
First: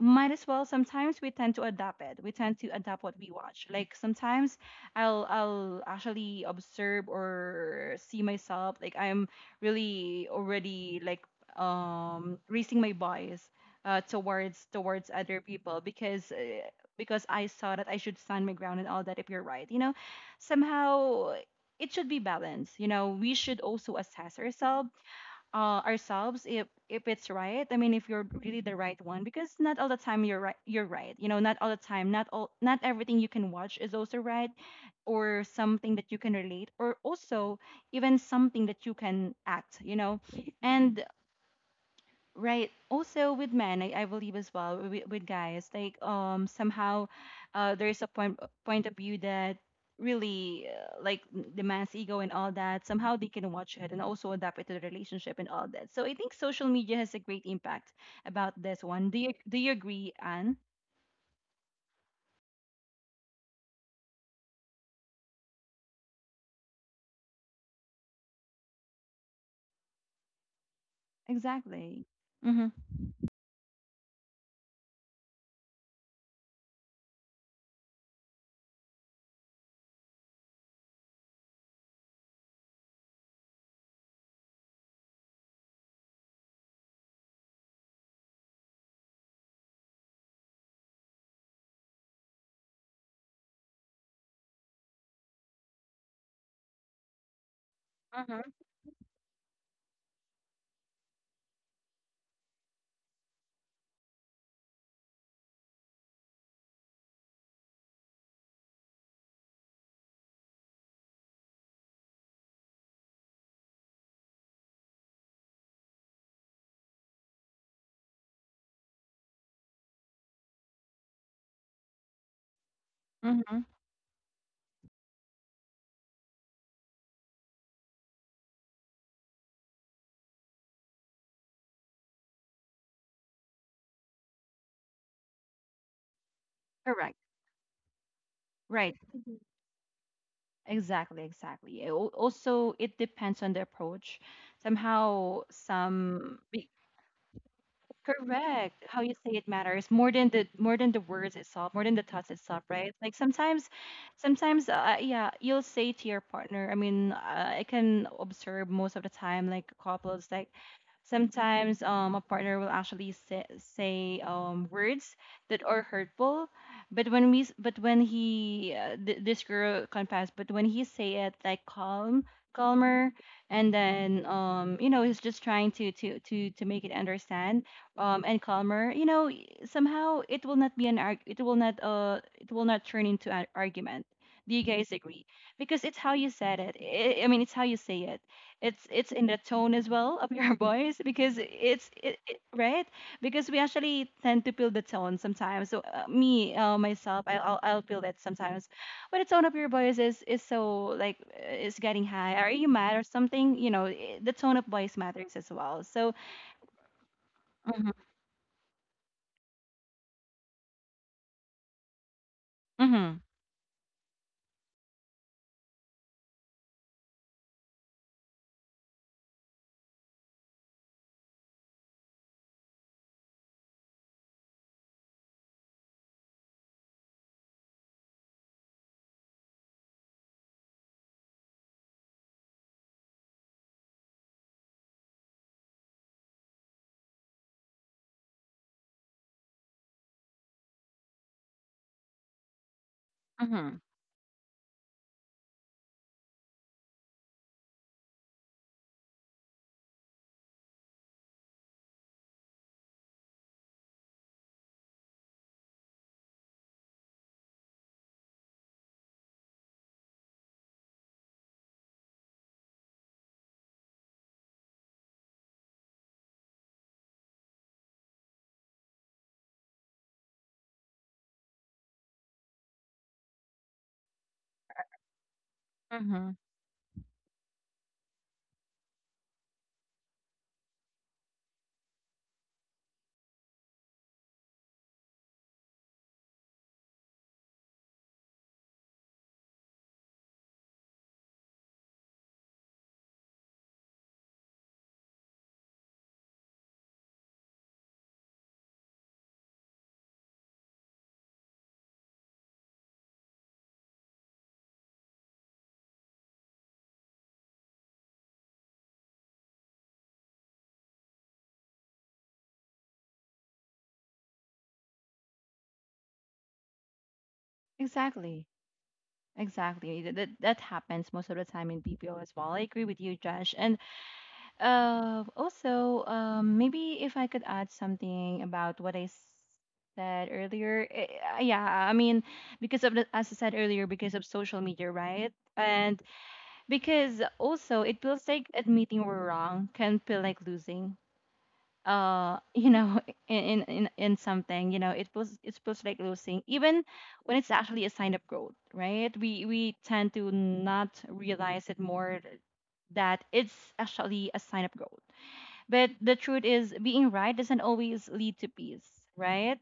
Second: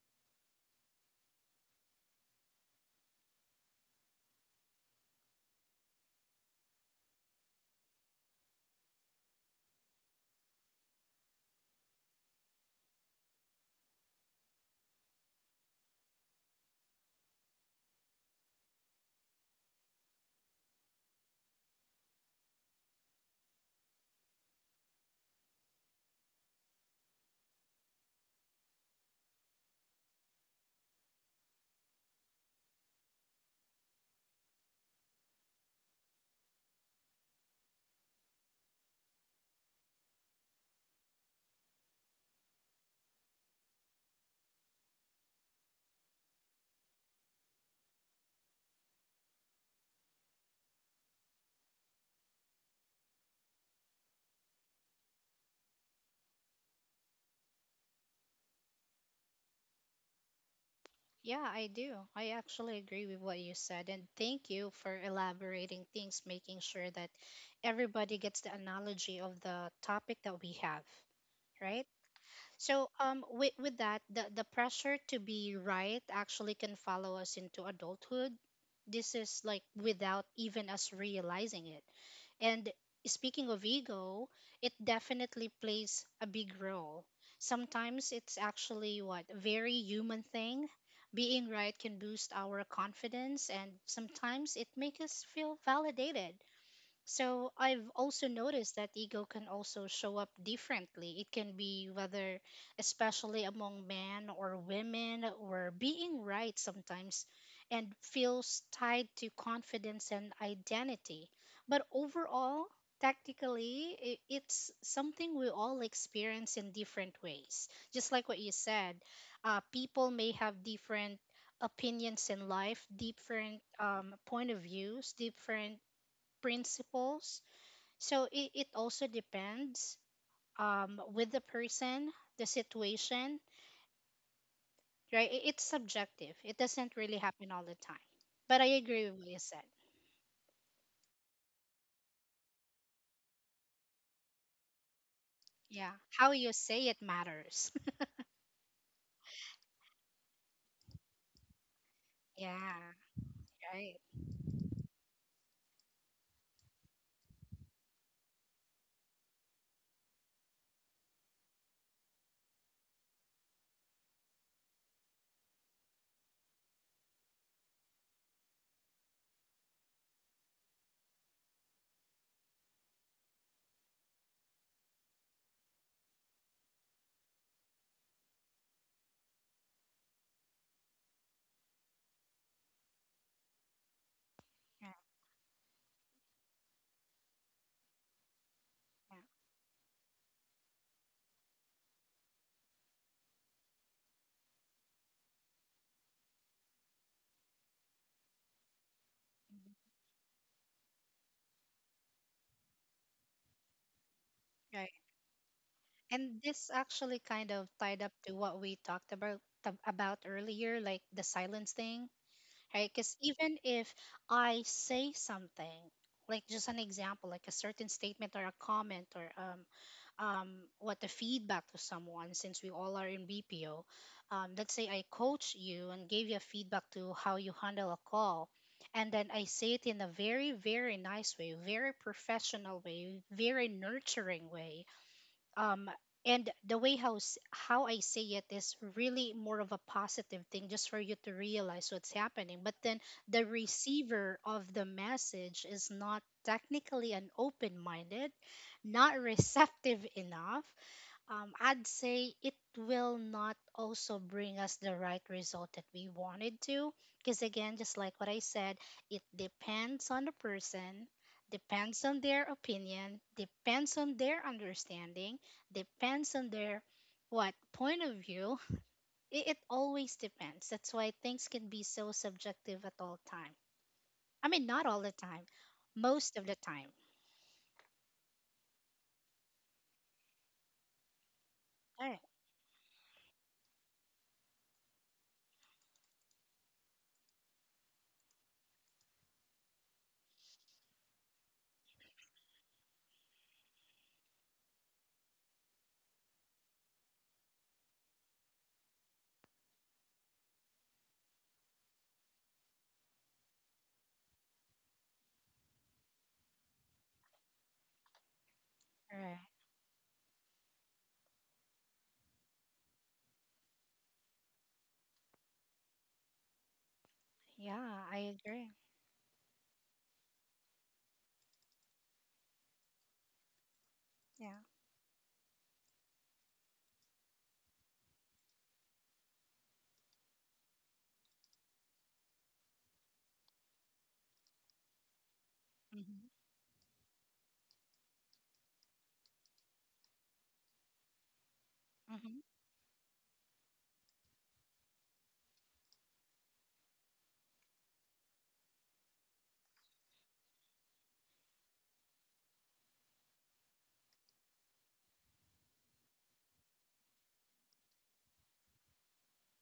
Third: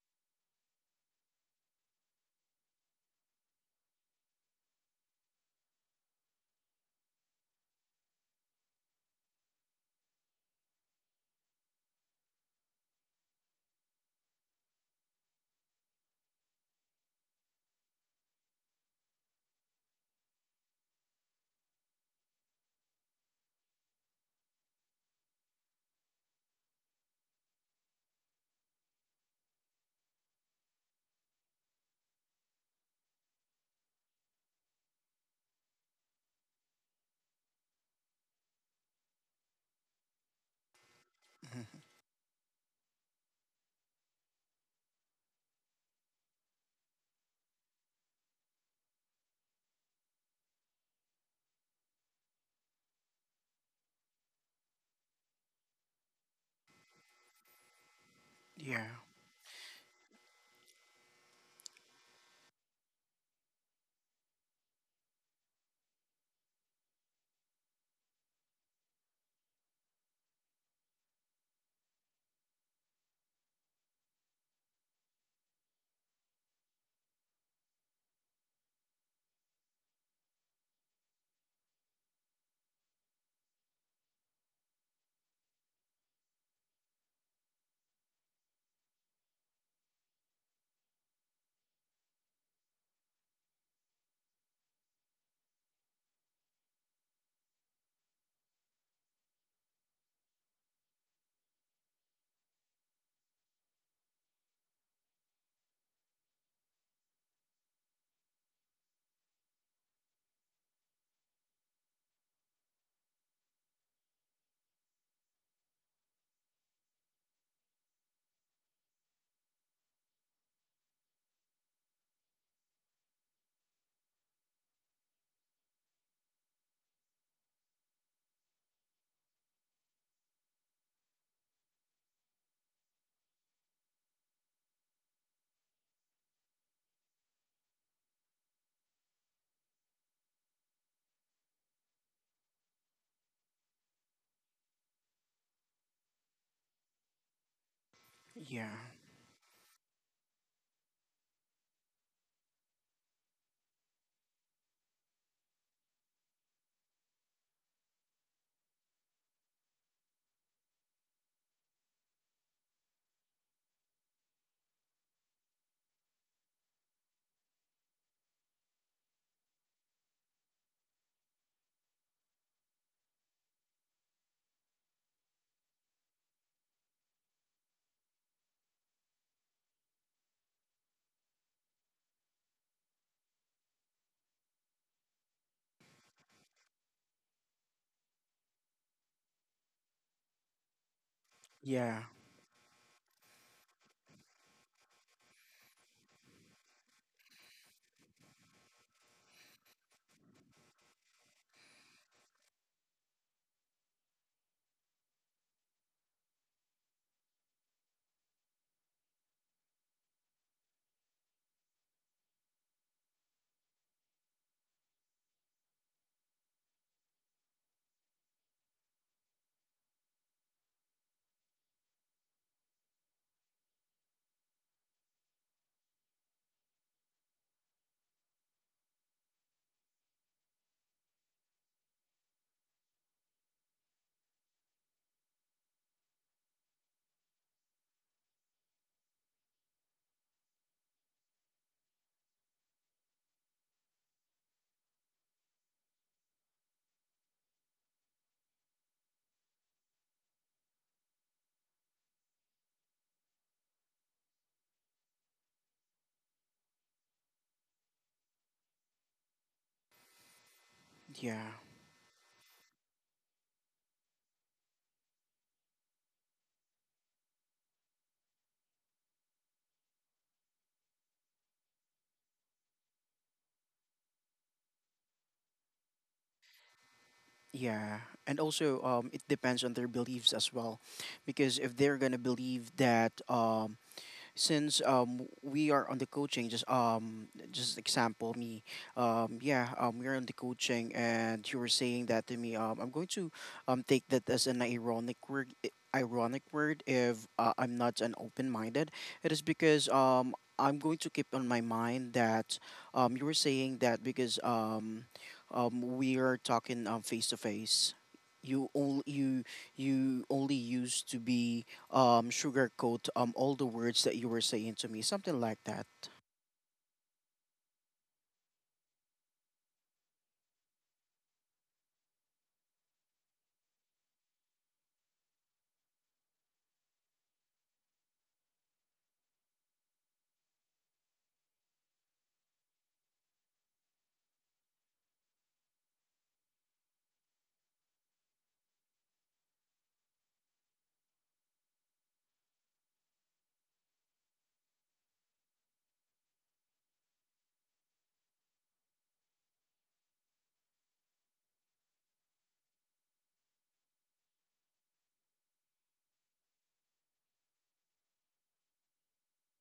[SPEAKER 1] might as well sometimes we tend to adapt it, we tend to adapt what we watch. Like sometimes I'll actually observe or see myself, like I'm really already like raising my voice towards other people because I saw that I should stand my ground and all that if you're right, you know. Somehow it should be balanced, you know. We should also assess ourselves, ourselves if it's right. I mean, if you're really the right one, because not all the time you're right. You're right. You know, not all the time. Not all. Not everything you can watch is also right, or something that you can relate, or also even something that you can act. You know, and
[SPEAKER 3] Mm-hmm.
[SPEAKER 1] right. Also with men, I believe as well with guys, like somehow, there is a point of view that really like the man's ego and all that. Somehow they can watch it and also adapt it to the relationship and all that. So I think social media has a great impact about this
[SPEAKER 3] Yeah.
[SPEAKER 1] one. Do you agree, Anne?
[SPEAKER 2] Yeah, I do. I actually agree with what you said. And thank you for elaborating things, making sure that everybody gets the analogy of the topic that we have, right?
[SPEAKER 1] Exactly. Mm-hmm.
[SPEAKER 2] So with that the pressure to be right actually can follow us into adulthood. This is like without even us realizing it. And speaking of ego, it definitely plays a big role. Sometimes it's actually what very human thing. Being right can boost our confidence and sometimes it makes us feel validated. So I've also
[SPEAKER 1] Mm-hmm.
[SPEAKER 2] noticed that ego can also show up differently. It can be whether, especially among men or women, where being right sometimes and feels tied to confidence and identity. But overall, technically, it's something we all experience in different ways. Just like what you said, people may have different opinions in life,
[SPEAKER 1] Mm-hmm.
[SPEAKER 2] different point of views, different principles. So it also depends with the person, the situation, right? It's subjective. It doesn't
[SPEAKER 1] Correct.
[SPEAKER 2] really happen all the time. But I
[SPEAKER 1] Right.
[SPEAKER 2] agree with what you said.
[SPEAKER 1] Exactly. Exactly. Also, it depends on the approach. Somehow,
[SPEAKER 2] Yeah. How you say it matters.
[SPEAKER 3] Yeah.
[SPEAKER 1] correct. How you say it matters more than the words itself, more than the thoughts
[SPEAKER 2] *laughs*
[SPEAKER 1] itself,
[SPEAKER 2] Yeah.
[SPEAKER 1] right? Like sometimes,
[SPEAKER 2] Right.
[SPEAKER 1] sometimes, yeah, you'll say to your partner. I mean, I can observe most of the time, like couples, like sometimes a partner will actually say, words that are hurtful, but but when he this girl confessed, but when he say it like calm, calmer, and then you know, he's just trying to make it understand and calmer. You know, somehow it will not be an arg, it will not turn into an argument. Do you
[SPEAKER 2] Yeah.
[SPEAKER 1] guys agree? Because it's how you said it. I mean, it's how you say it. It's
[SPEAKER 2] Yeah.
[SPEAKER 1] in the tone as well of your *laughs* voice because
[SPEAKER 3] Yeah.
[SPEAKER 1] right, because we actually tend to feel the tone sometimes. So me myself, I'll feel that sometimes, but the tone of your
[SPEAKER 2] Mhm.
[SPEAKER 1] voice is so like is getting high. Are you mad or something, you know? The tone of
[SPEAKER 2] Right.
[SPEAKER 1] voice matters as well. So
[SPEAKER 2] And this actually kind of
[SPEAKER 1] mm-hmm,
[SPEAKER 2] tied up to what we talked about about earlier, like the silence thing right?
[SPEAKER 1] mm-hmm,
[SPEAKER 2] Because even if I say something, like just an example, like a certain statement or a comment or what the feedback to someone, since we all are in BPO. Let's say I coach you and gave you a feedback to how you handle a call. And then I say it in a very, very nice way, very professional way, very nurturing way, um and the way how how I say it is really more of a positive thing just for you to realize what's happening. But then the
[SPEAKER 1] mm-hmm,
[SPEAKER 2] receiver of the message is not technically an open minded, not receptive enough. I'd say it will not also bring us the right result that we wanted to. Because again, just like what I said, it depends on the person,
[SPEAKER 3] Yeah.
[SPEAKER 2] depends on their opinion, depends on their understanding, depends on their what point of view. *laughs* It always depends. That's why things can be so subjective at all time. I mean, not all the time,
[SPEAKER 1] mm-hmm.
[SPEAKER 2] most of the time.
[SPEAKER 3] Yeah. And also it depends on their beliefs as well. Because if they're
[SPEAKER 2] All right.
[SPEAKER 3] gonna believe that since we are on the coaching, just example, me yeah, we're on the coaching and you were saying that to me, I'm going to take that as an ironic word, ironic word, if I'm not an open-minded. It is because I'm going to keep on my mind that you were saying that because we are talking face to face. you only
[SPEAKER 2] All right.
[SPEAKER 3] you you only used to be sugarcoat all the words that you were saying to me, something like that.
[SPEAKER 2] Yeah, I
[SPEAKER 1] Exactly,
[SPEAKER 2] agree.
[SPEAKER 1] exactly that, that happens most of the time in BPO as well. I agree with you, Josh. And
[SPEAKER 2] Yeah.
[SPEAKER 1] Also, maybe if I could add something about what said earlier. Eh, yeah, I mean, because of the, as I said earlier, because of social media, right? And
[SPEAKER 2] Mm-hmm.
[SPEAKER 1] because also it feels like admitting we're wrong can feel like losing.
[SPEAKER 2] Mm-hmm.
[SPEAKER 1] *laughs* You know, in something, you know, it feels like losing, even when it's actually a sign of growth, right? We tend to not realize it more that it's actually a sign of growth. But the truth is, being right doesn't always lead to peace, right?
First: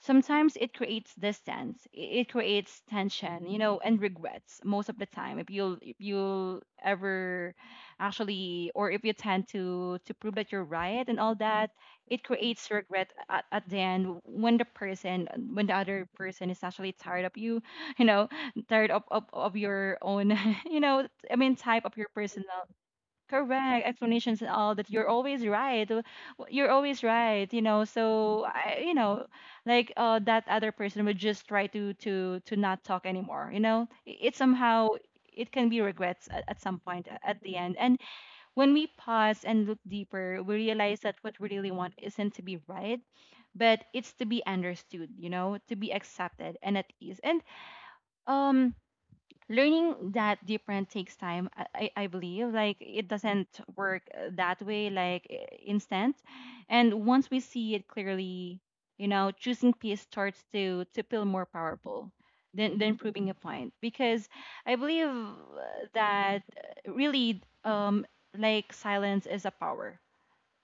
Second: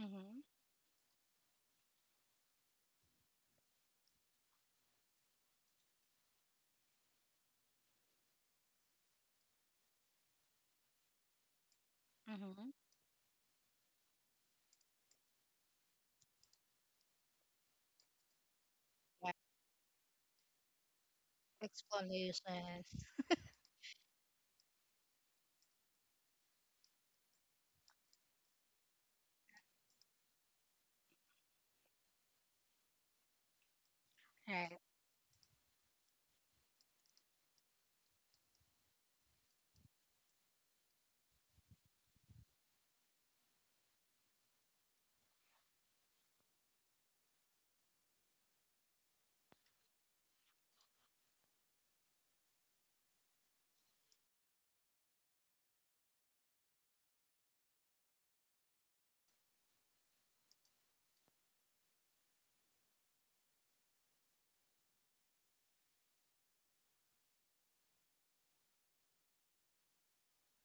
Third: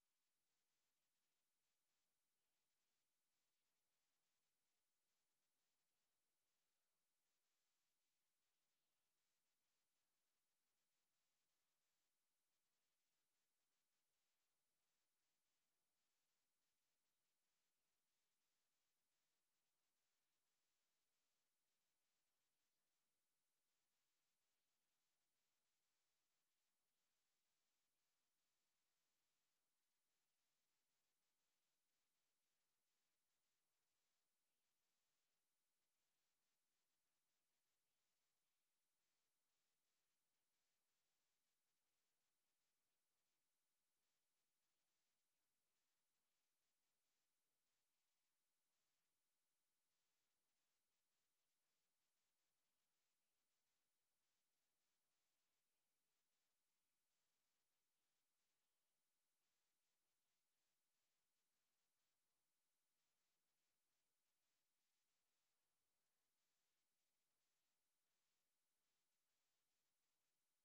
[SPEAKER 2] Mm-hmm.
[SPEAKER 1] Sometimes it creates distance, it creates tension, you know, and regrets most of the time. If you'll ever actually, or if you tend to prove that you're right and all that, it
[SPEAKER 2] Mm-hmm.
[SPEAKER 1] creates regret at the end when the person, when the other person is actually tired of you, *laughs* you know, tired
[SPEAKER 2] Yeah.
[SPEAKER 1] of your own, *laughs* you know, I mean, type of your personal
[SPEAKER 2] Explanations.
[SPEAKER 1] correct explanations and all that. You're always right. You're always right, you know. So I, you know, like that other person would just try to not talk anymore. You know, it
[SPEAKER 2] Right.
[SPEAKER 1] somehow it can be regrets at some point at the end. And when we pause and look deeper, we realize that what we really want isn't to be right, but it's to be understood. You know, to be accepted and at ease. And um learning that different takes time. I believe like it doesn't work that way, like instant. And once we see it clearly, you know, choosing peace starts to feel more powerful than proving a point. Because I believe that really like silence is a power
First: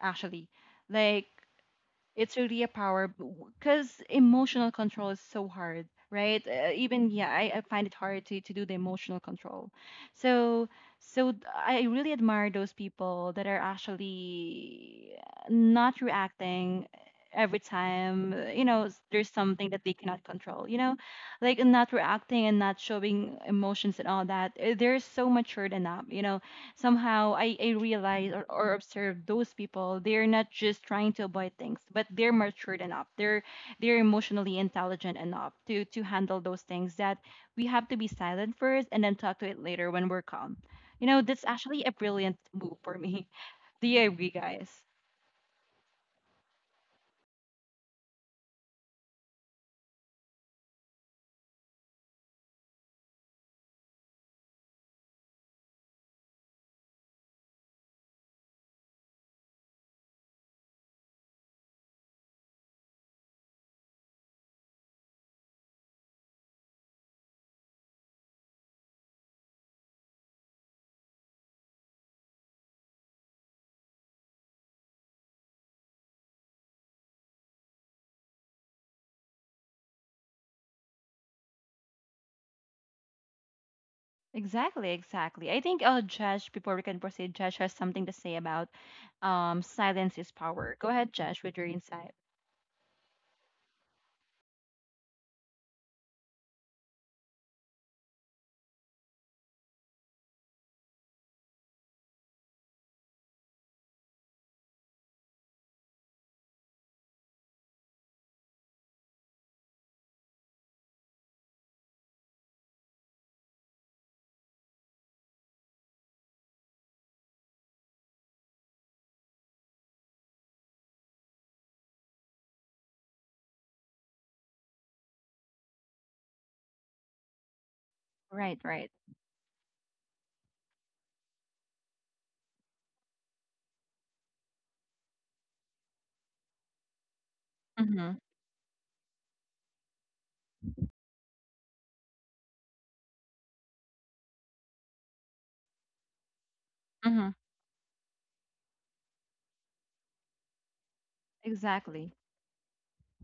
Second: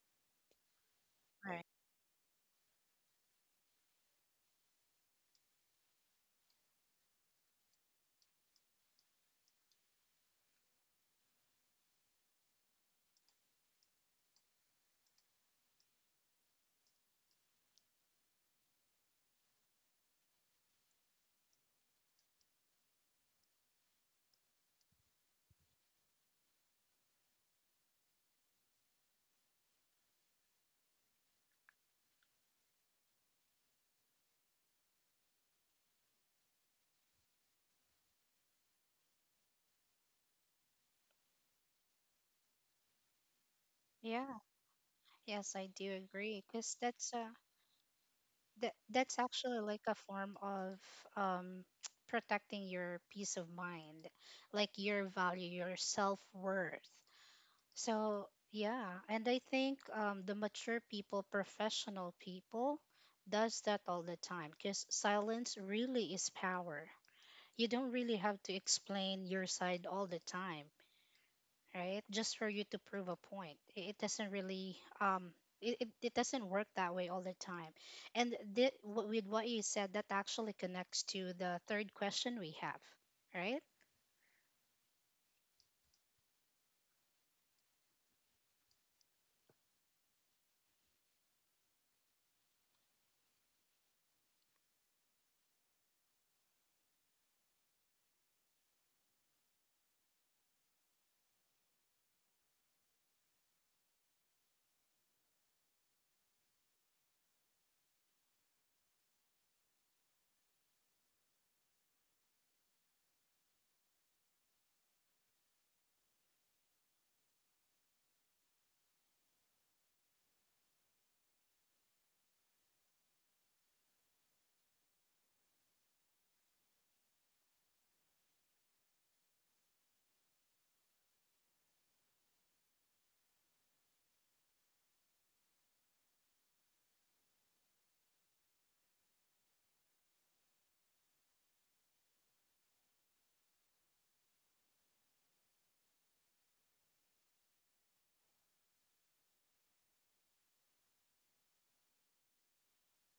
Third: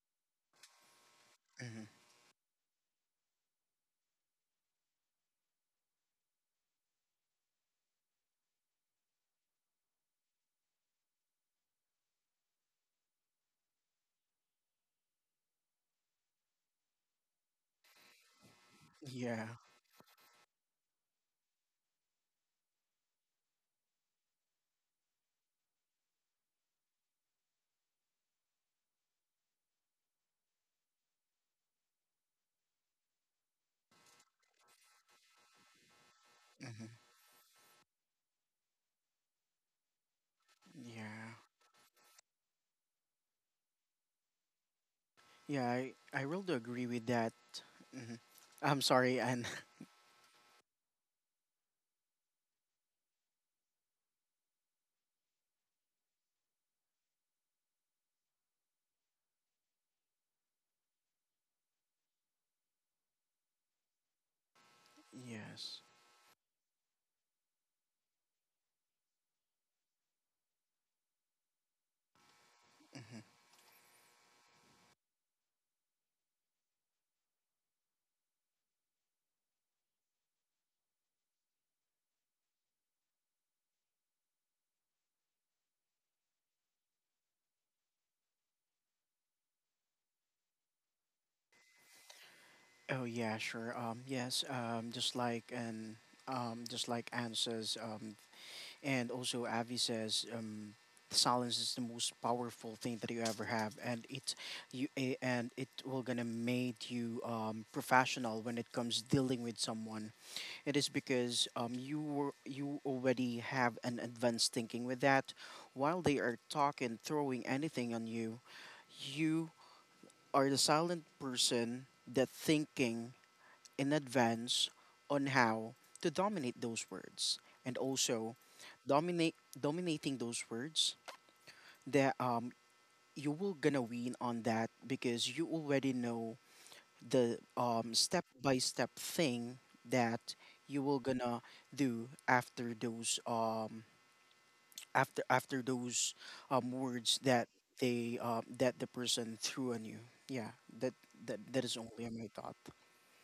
[SPEAKER 1] actually, like
[SPEAKER 2] Right.
[SPEAKER 3] hmm
[SPEAKER 1] it's really a power because emotional control is so hard, right? Even yeah, I find it hard to do the emotional control. So so I really admire those people that are actually not reacting every time there's
[SPEAKER 3] yeah.
[SPEAKER 1] something that they cannot control, like not reacting and not showing emotions and all that, they're so matured enough you know somehow I realize or observe those people. They're not just trying to avoid things, but they're matured enough, they're emotionally intelligent enough to handle those things.
[SPEAKER 3] hmm
[SPEAKER 1] That we have to be silent first and then talk to it later when we're calm, you know,
[SPEAKER 3] yeah,
[SPEAKER 1] that's actually a brilliant move for me. *laughs* Do you agree,
[SPEAKER 2] Yeah.
[SPEAKER 1] guys?
[SPEAKER 2] Yes,
[SPEAKER 3] yeah
[SPEAKER 2] I do
[SPEAKER 3] i i
[SPEAKER 2] agree.
[SPEAKER 3] really
[SPEAKER 2] Because
[SPEAKER 3] agree with
[SPEAKER 2] that's uh
[SPEAKER 3] that. hmm
[SPEAKER 2] that
[SPEAKER 3] I'm sorry,
[SPEAKER 2] that's
[SPEAKER 3] and
[SPEAKER 2] actually like a form of um *tsk* protecting your peace of mind, like your value, your self worth. So yeah, and I think the mature people, professional people, does that all the time. Because
[SPEAKER 3] *laughs*
[SPEAKER 2] silence
[SPEAKER 3] yes.
[SPEAKER 2] really is power. You don't really have to explain your side all the time, right? Just for you to prove a point. It doesn't really it, it, it doesn't work that way all the time. And thi- with what you said, that actually connects to the third question we have, right?
[SPEAKER 1] Exactly. I think uh, Josh, before we can proceed, Josh has something to say about um, silence is power. Go ahead, Josh, with your insight.
[SPEAKER 3] Oh yeah, sure. Yes, just like and just like Anne says, and also Avi says, silence is the most powerful thing that you ever have, and it, you A, and it will gonna make you professional when it comes dealing with someone. It is because you already have an advanced thinking with that. While they are talking, throwing anything on you, you are the silent person that thinking in advance on how to dominate those words, and also
[SPEAKER 1] Right, right.
[SPEAKER 3] dominate dominating those words, that you will gonna win on that, because you already know the
[SPEAKER 1] Mm-hmm.
[SPEAKER 3] step by step thing that you will gonna do after those after those words
[SPEAKER 1] Mm-hmm.
[SPEAKER 3] that the person threw on you. Yeah, that that is only
[SPEAKER 1] Exactly.
[SPEAKER 3] my thought.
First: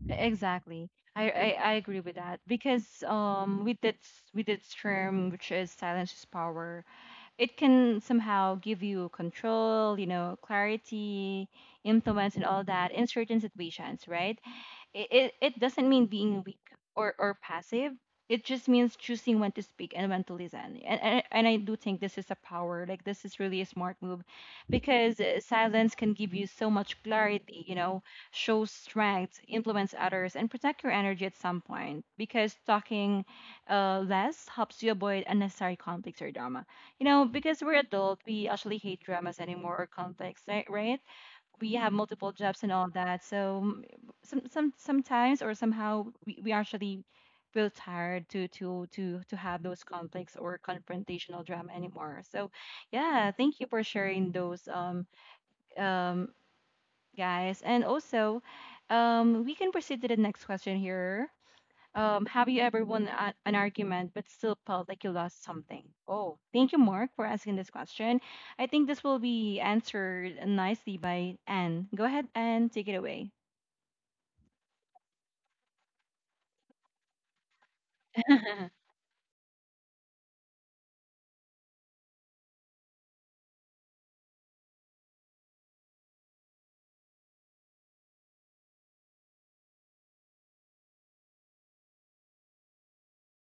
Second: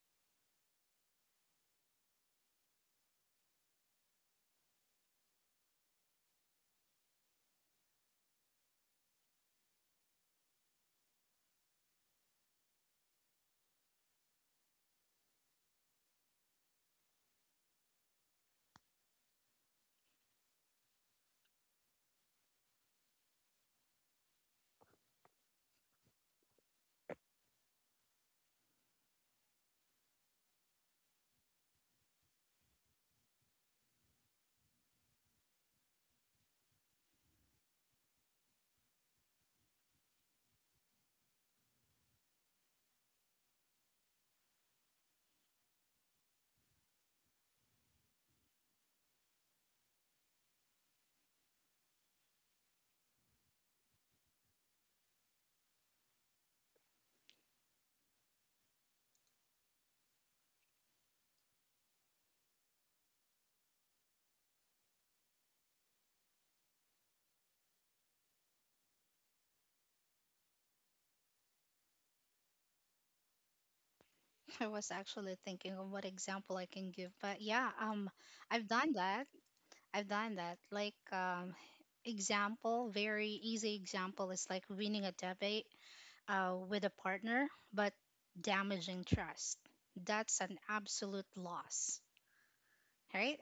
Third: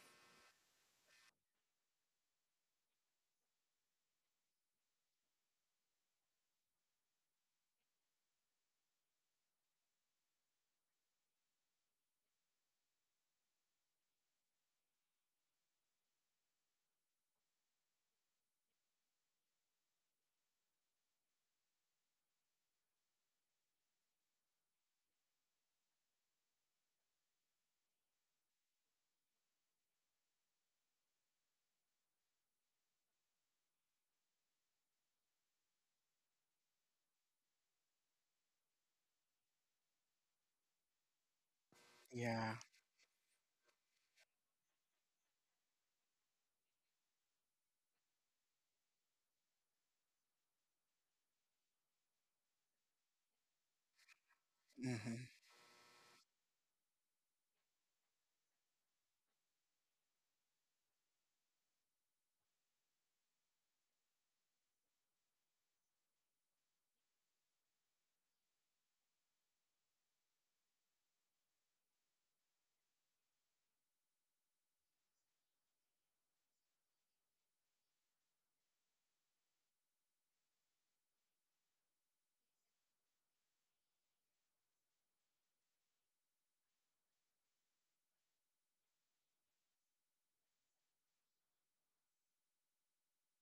[SPEAKER 1] Exactly. I agree with that because um, with that with that term, which is silence is power, it can somehow give you control, you know, clarity, influence, and all that in certain situations, right? It doesn't mean being weak or passive. It just means choosing when to speak and when to listen. And I do think this is a power. Like, this is really a smart move because silence can give you so much clarity, you know, show strength, influence others, and protect your energy at some point, because talking less helps you avoid unnecessary conflicts or drama, you know, because we're adult, we actually hate dramas anymore or conflicts, right? Right? We have multiple
[SPEAKER 3] Yeah.
[SPEAKER 1] jobs and all that. So sometimes or somehow we actually feel tired to have those conflicts or confrontational drama anymore. So yeah, thank you for sharing those
[SPEAKER 3] Mm-hmm.
[SPEAKER 1] um guys. And also um, we can proceed to the next question here. Have you ever won an argument but still felt like you lost something? Oh, thank you, Mark, for asking this question. I think this will be answered nicely by Anne. Go ahead, Anne, take it away.
[SPEAKER 2] *laughs* I was actually thinking of what example I can give, but yeah, I've
[SPEAKER 1] *laughs*
[SPEAKER 2] done that. I've done that. Like, example, very easy example is like winning a debate, with a partner, but damaging trust. That's an absolute loss, right?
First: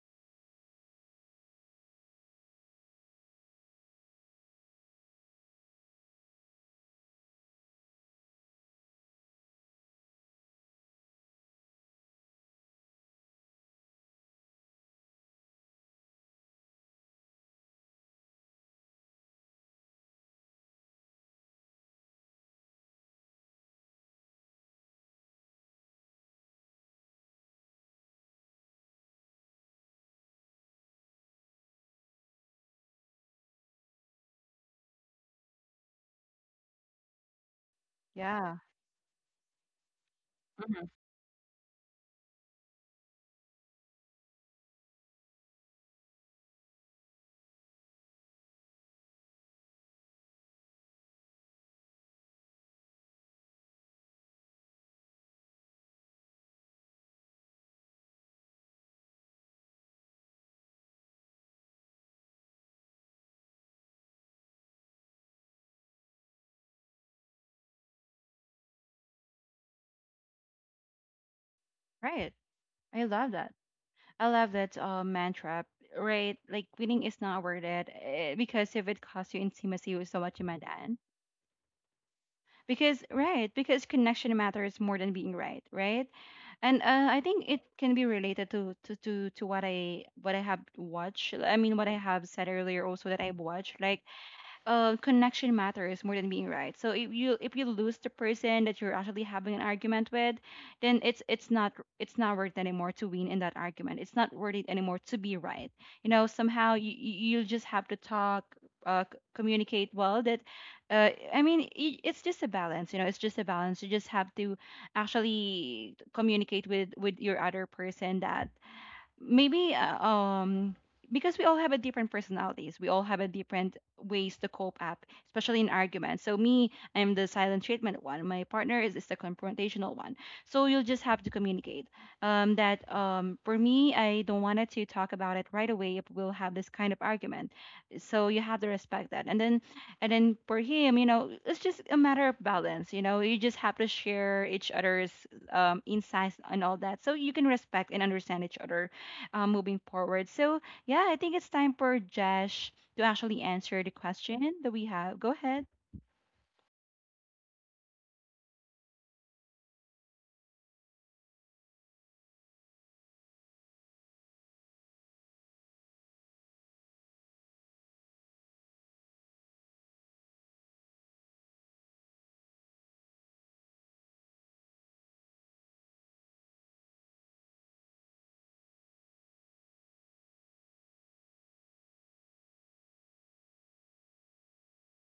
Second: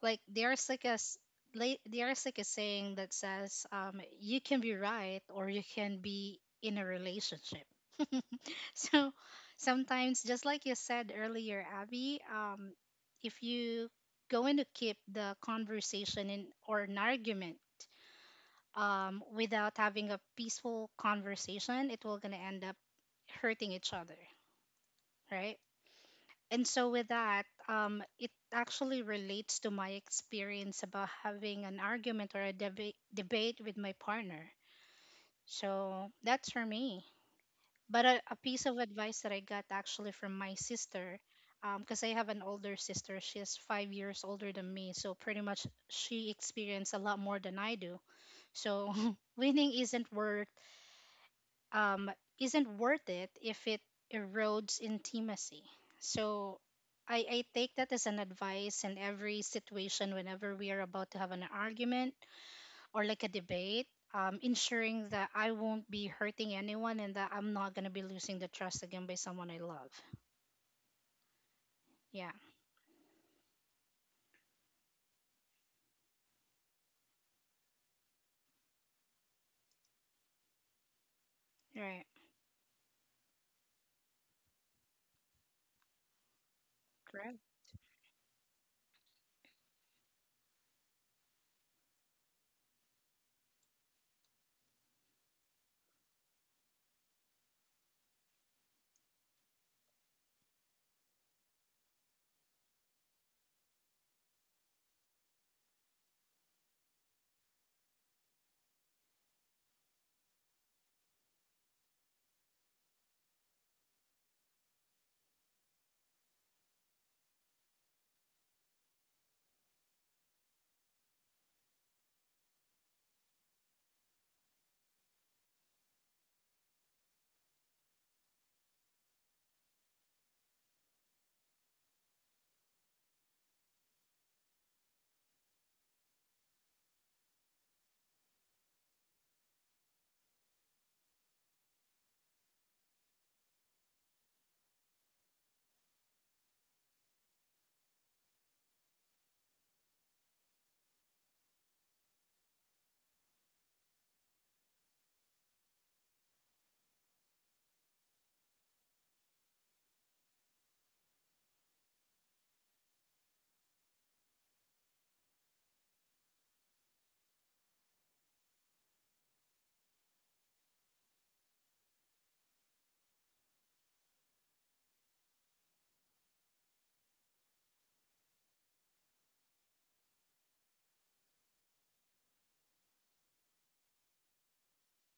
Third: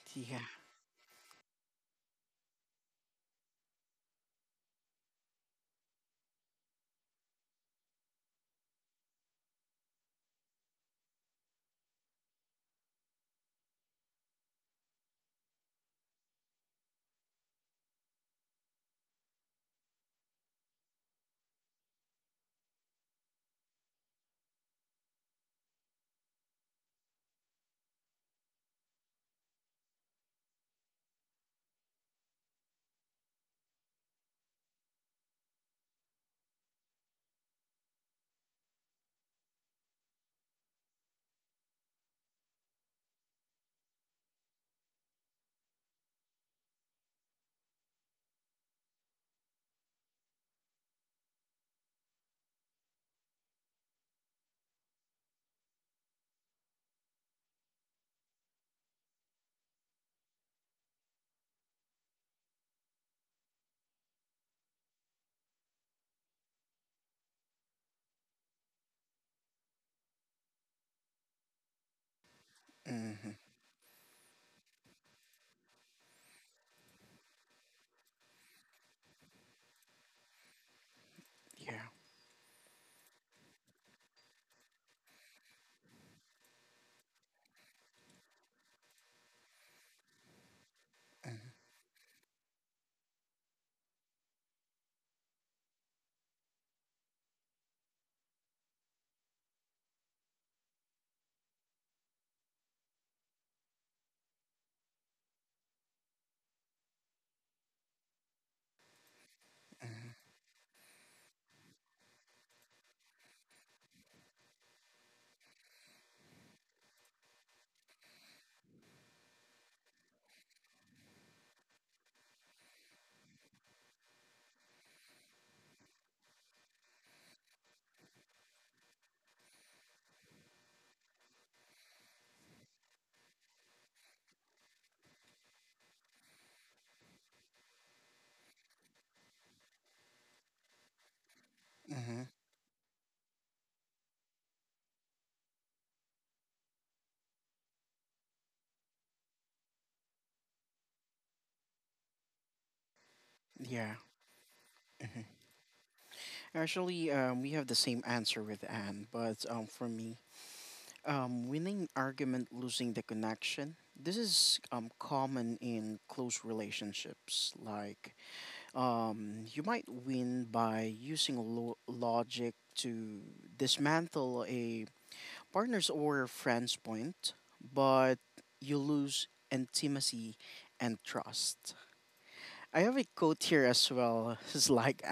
[SPEAKER 2] Like
[SPEAKER 3] Yeah.
[SPEAKER 2] there's like a s- like there's like a saying that says, you can be right or you can be in a relationship. *laughs* So sometimes, just like you said earlier, Abby, if you going to keep the conversation in or an argument, without having a peaceful conversation, it will gonna end up hurting each other, right? And so with that, it actually relates to my experience about having an argument or a debate with my partner. So that's for me. But a piece of advice that I got actually from my sister, because I have an older sister, she's 5 years older than me. So pretty much she experienced a lot more than I do. So *laughs* winning isn't worth, um, isn't worth it if it erodes intimacy. So I take that as an advice in every situation whenever we are about to have an argument or like a debate, ensuring that I won't be hurting anyone and that I'm not going to be losing the trust again by someone I love. Yeah,
[SPEAKER 1] Right. I
[SPEAKER 3] Mm-hmm.
[SPEAKER 1] love that. I love that mantra, right? Like, winning is not worth it, eh, because if it costs you intimacy with so much, you might end.
[SPEAKER 3] Yeah.
[SPEAKER 2] right.
[SPEAKER 1] Because, right, because connection matters more than being right, right? And I
[SPEAKER 2] Correct.
[SPEAKER 1] think it can be related to, to what I, what I have watched. I mean, what I have said earlier also, that I've watched. Like, connection matters more than being right. So if you, if you lose the person that you're actually having an argument with, then it's not, it's not worth it anymore to win in that argument. It's not worth it anymore to be right. You know, somehow you you just have to talk, communicate well. That, I mean, I it's just a balance. You know, it's just a balance. You just have to actually communicate with your other person. That maybe um, because we all have a different personalities, we all have a different ways to cope up, especially in arguments. So me, I'm the silent treatment one, my partner is the confrontational one. So you'll just have to communicate that for me, I don't want to talk about it right away if we'll have this kind of argument. So you have to respect that. And then and then for him, you know, it's just a
[SPEAKER 3] Mm-hmm. Mm-hmm.
[SPEAKER 1] matter of balance, you know, you just have to share each other's insights and all that, so you can respect and understand each other moving forward. So, yeah, I think it's time for Josh to actually answer the
[SPEAKER 3] Yeah.
[SPEAKER 1] question that we have. Go ahead.
[SPEAKER 3] Actually, we have the same answer with Anne, but for me, winning argument, losing the connection. This is common in close relationships. Like you might win by using logic to dismantle a partner's or friend's point, but you lose intimacy and trust. I have a quote here as well. *laughs* It's like,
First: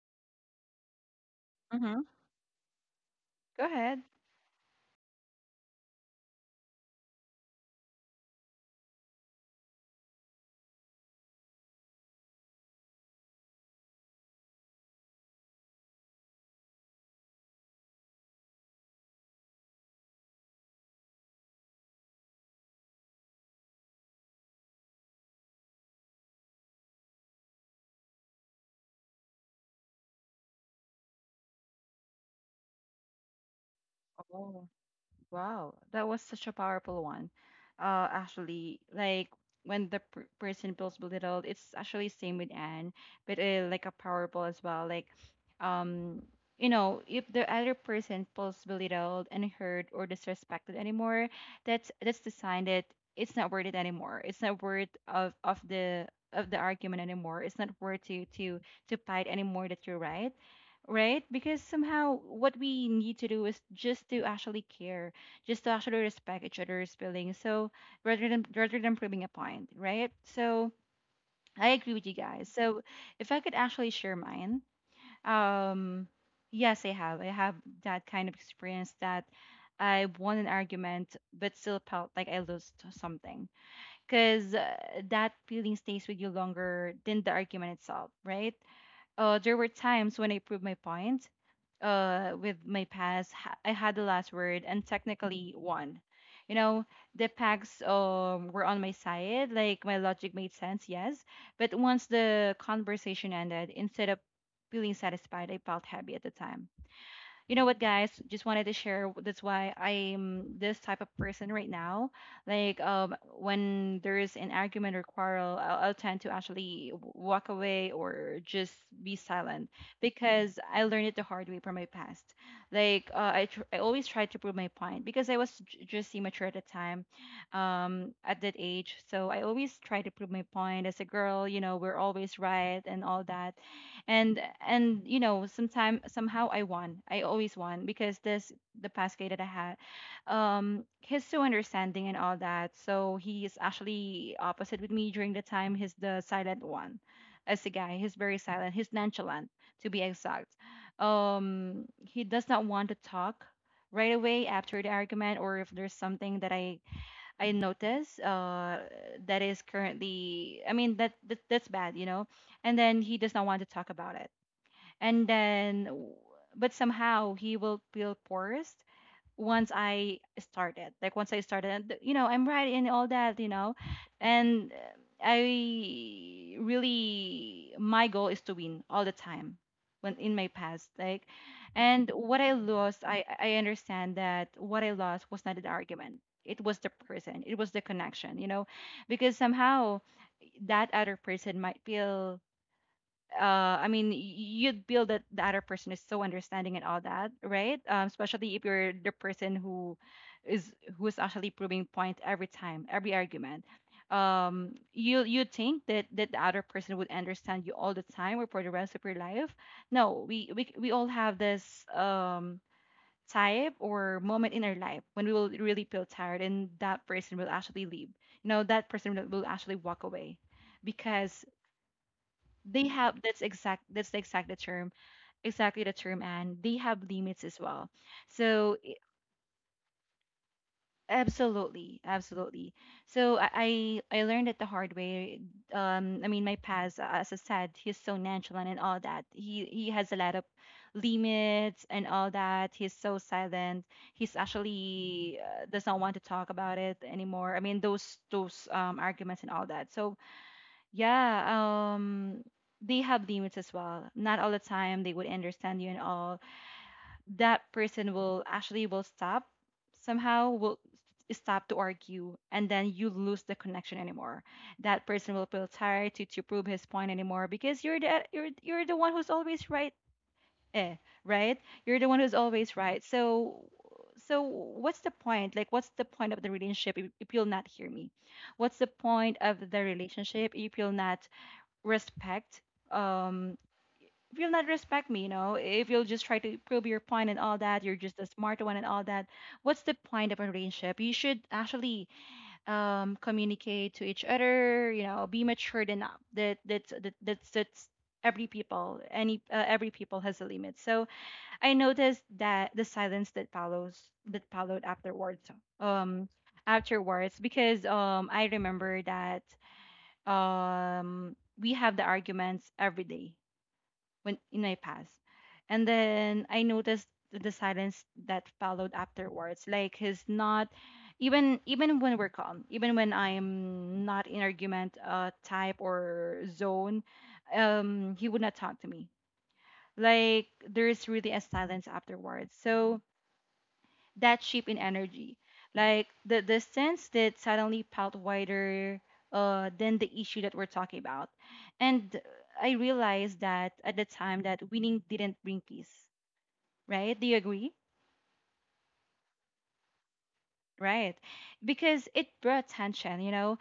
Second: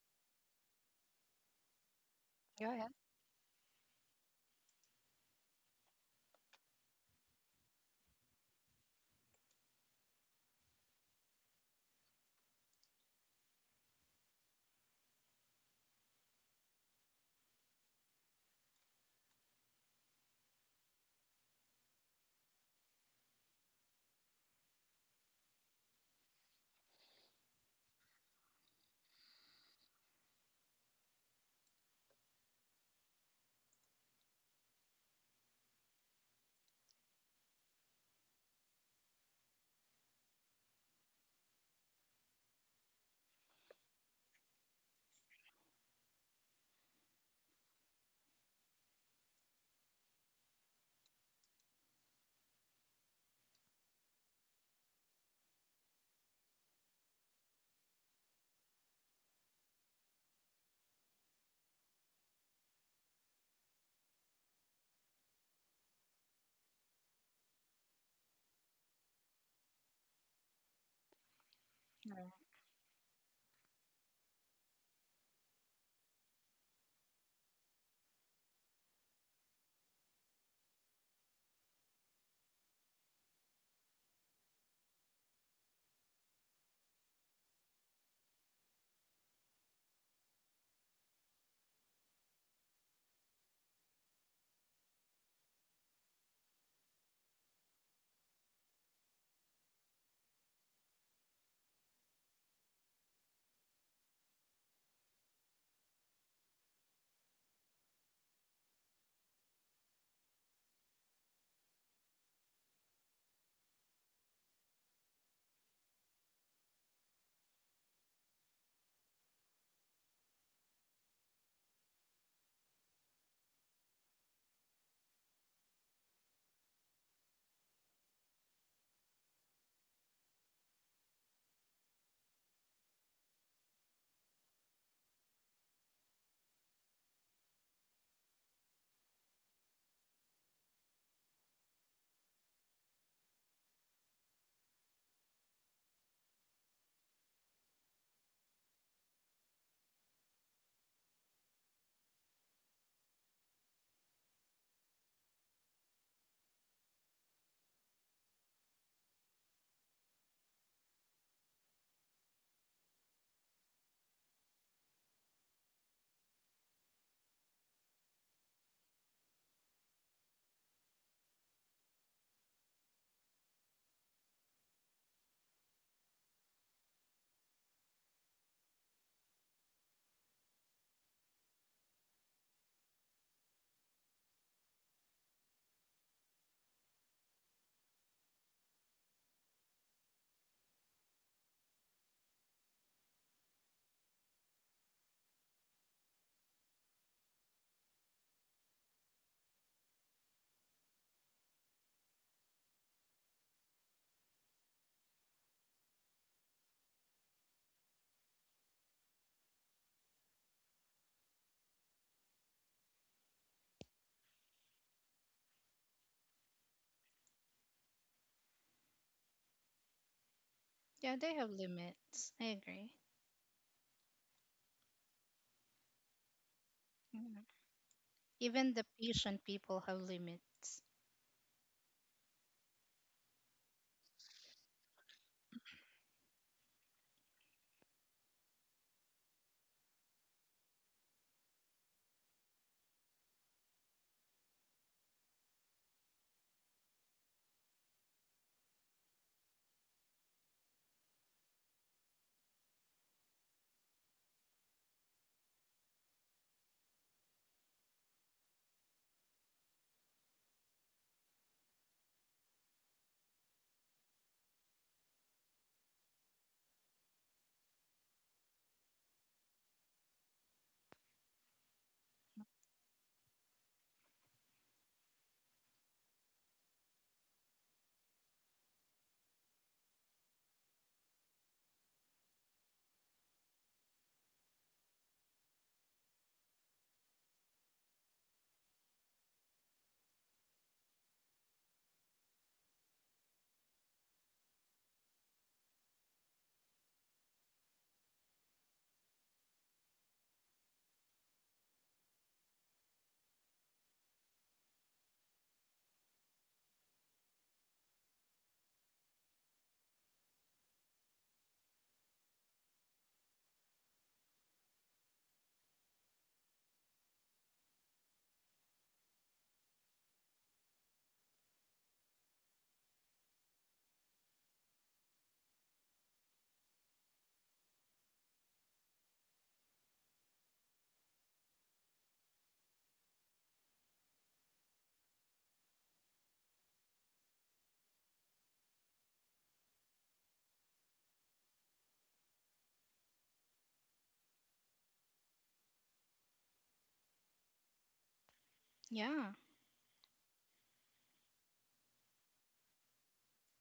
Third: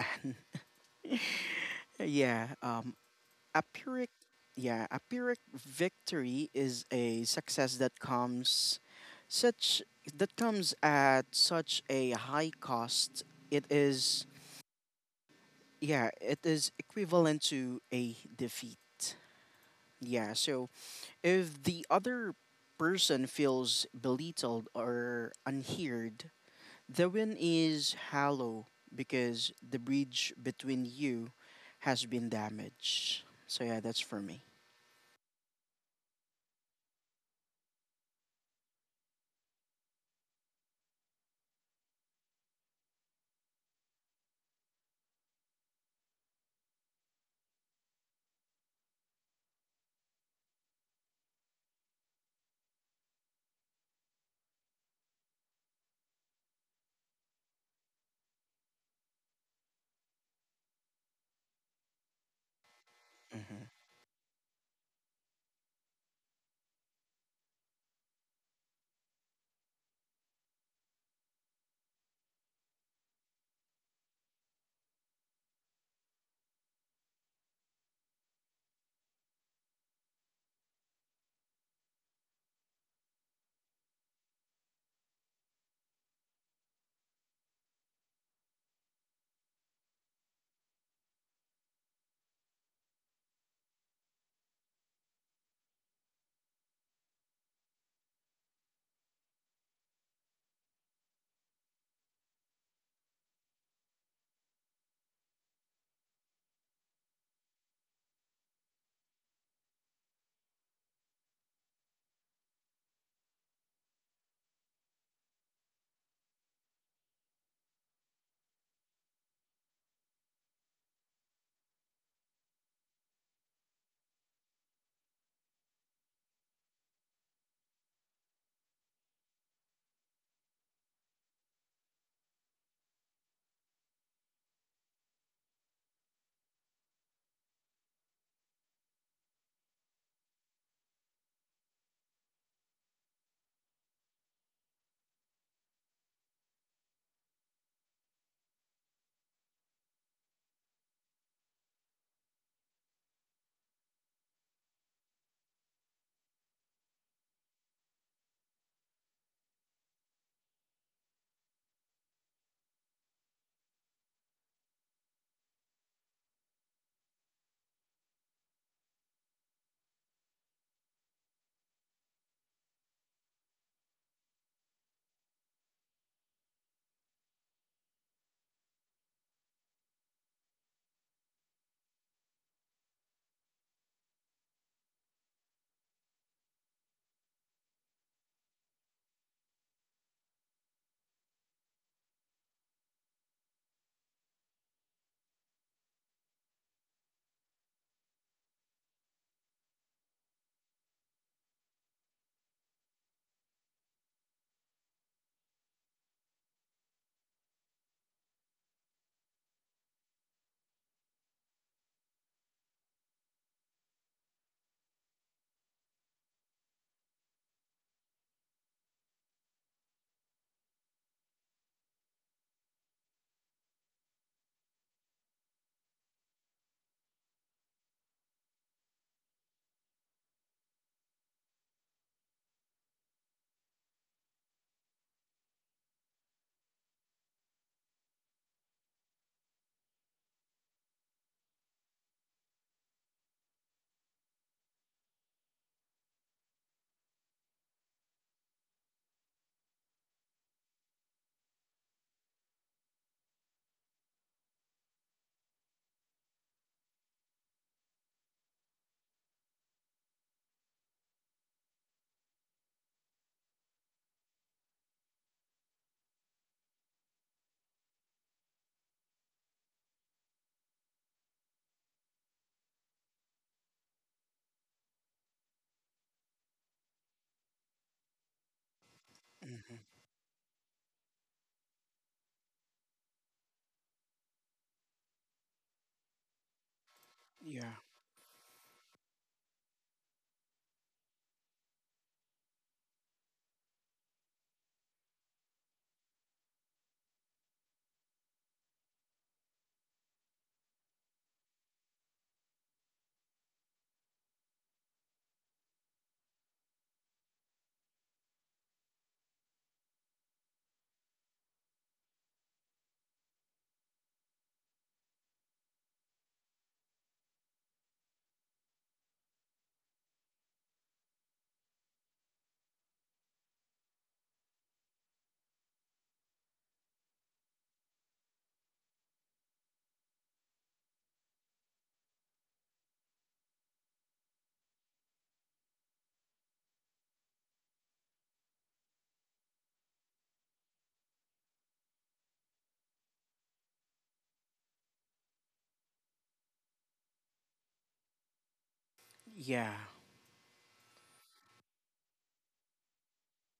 [SPEAKER 3] *laughs*
[SPEAKER 1] Mm-hmm.
[SPEAKER 3] yeah,
[SPEAKER 2] Go ahead.
[SPEAKER 3] a
[SPEAKER 1] Go ahead.
[SPEAKER 3] pyrrhic yeah, a pyrrhic victory is a success that comes such that comes at such a high cost. It is Yeah, it is equivalent to a defeat. Yeah, so if the other person feels belittled or unheard, the win is hollow, because the bridge between you has been damaged. So yeah, that's for me.
[SPEAKER 1] Oh. Wow, that was such a powerful one. Actually, like when the person feels belittled, it's actually same with Anne, but like a powerful as well. Like, um, you know, if the other person feels belittled and hurt or disrespected anymore, that's the sign that it's not worth it anymore. It's not worth of of the argument anymore. It's not worth to fight anymore. That you're right, right? Because somehow what we need to do is
[SPEAKER 3] hmm
[SPEAKER 1] just to actually care, just to actually respect each other's feelings. So rather than proving a point, right? So I agree with you
[SPEAKER 2] Yeah.
[SPEAKER 1] guys. So if I could actually share mine, um, yes, I have. I have that kind of experience that I won an argument, but still felt like I lost something, because that feeling stays with you longer than the argument itself, right? There were times when I proved my point with my pass. I had the last word and technically won. You know, the packs were on my side. Like my logic made sense, yes. But once the conversation ended, instead of feeling satisfied, I felt heavy at the time. You know what, guys, just wanted to share, that's why I'm this type of person right now. Like um, when there's an argument or quarrel, I'll tend to actually walk away or just be silent, because I learned it the hard way from my past. Like I always tried to prove my point because I was just immature at the time, um, at that age. So I always try to prove my point as a girl, you know, we're always right and all that. and and you know, sometime, somehow I won, I always won, because this, the past guy that I had um, he's so understanding and all that, so he is actually opposite with me. During the time, he's the silent one. As a guy, he's very silent, he's nonchalant, to be exact. Um, he does not want to talk right away after the argument, or if there's something that I notice uh, that is currently, I mean, that's bad, you know. And then he does not want to talk about it. And then but somehow he will feel forced once I started, like once I started and you know, I'm right in all that, you know. And I really, my goal is to win all the time when in my past, like. And what I lost, I understand that what I lost was not an argument. It was the person, it was the connection, you know. Because somehow that other person might feel uh, I mean, you'd feel that the other person is so understanding and all that, right? Um, especially if you're the person who is, who is actually proving point every time, every argument. Um, you think that that the other person would understand you all the time, or for the rest of your life. No, we all have this um, type or moment in our life when we will really feel tired and that person will actually leave. You know, that person will actually walk away
[SPEAKER 2] Yeah, they
[SPEAKER 1] because
[SPEAKER 2] have limits. I
[SPEAKER 1] they
[SPEAKER 2] agree.
[SPEAKER 1] have, that's the exact the term, exactly the term. And they have limits
[SPEAKER 2] Mhm.
[SPEAKER 1] as well.
[SPEAKER 2] Even
[SPEAKER 1] so
[SPEAKER 2] the
[SPEAKER 1] i-
[SPEAKER 2] patient people have limits.
[SPEAKER 1] Absolutely, absolutely. So I learned it the hard way. Um, I mean my past as I said, he's so nonchalant and all that, he has a lot of limits and all that, he's so silent. He's actually does not want to talk about it anymore, I mean those um, arguments and all that. So yeah, um, they have limits as well, not all the time they would understand you. And all that, person will actually will stop, somehow will stop to argue, and then you lose the connection anymore. That person will feel tired to prove his point anymore, because you're the, you're the one who's always right, eh, right? You're the one who's always right. So so what's the point, like what's the point of the relationship if you'll not hear me? What's the point of the relationship if you'll not respect, um, if you'll not respect me, you know, if you'll just try to prove your point and all
[SPEAKER 3] Yeah.
[SPEAKER 1] that, you're just a smart one and all that. What's the point of a relationship? You should actually um, communicate to each other, you know, be matured enough. That that's every people, any every people has a limit. So I noticed that the silence that follows that followed afterwards um, afterwards, because um, I remember that um, we have the arguments every day when in my past. And then I noticed the silence that followed afterwards, like he's not, even even when we're calm, even when I'm not in argument uh, type or zone, um, he would not talk to me. Like there is really a silence afterwards. So that shift in energy. Like the sense that suddenly felt wider than the issue that we're talking about. And I realized that at the time that winning didn't bring peace, right? Do you agree?
[SPEAKER 2] Yeah.
[SPEAKER 3] Yeah.
[SPEAKER 1] Right. Because it brought tension, you know,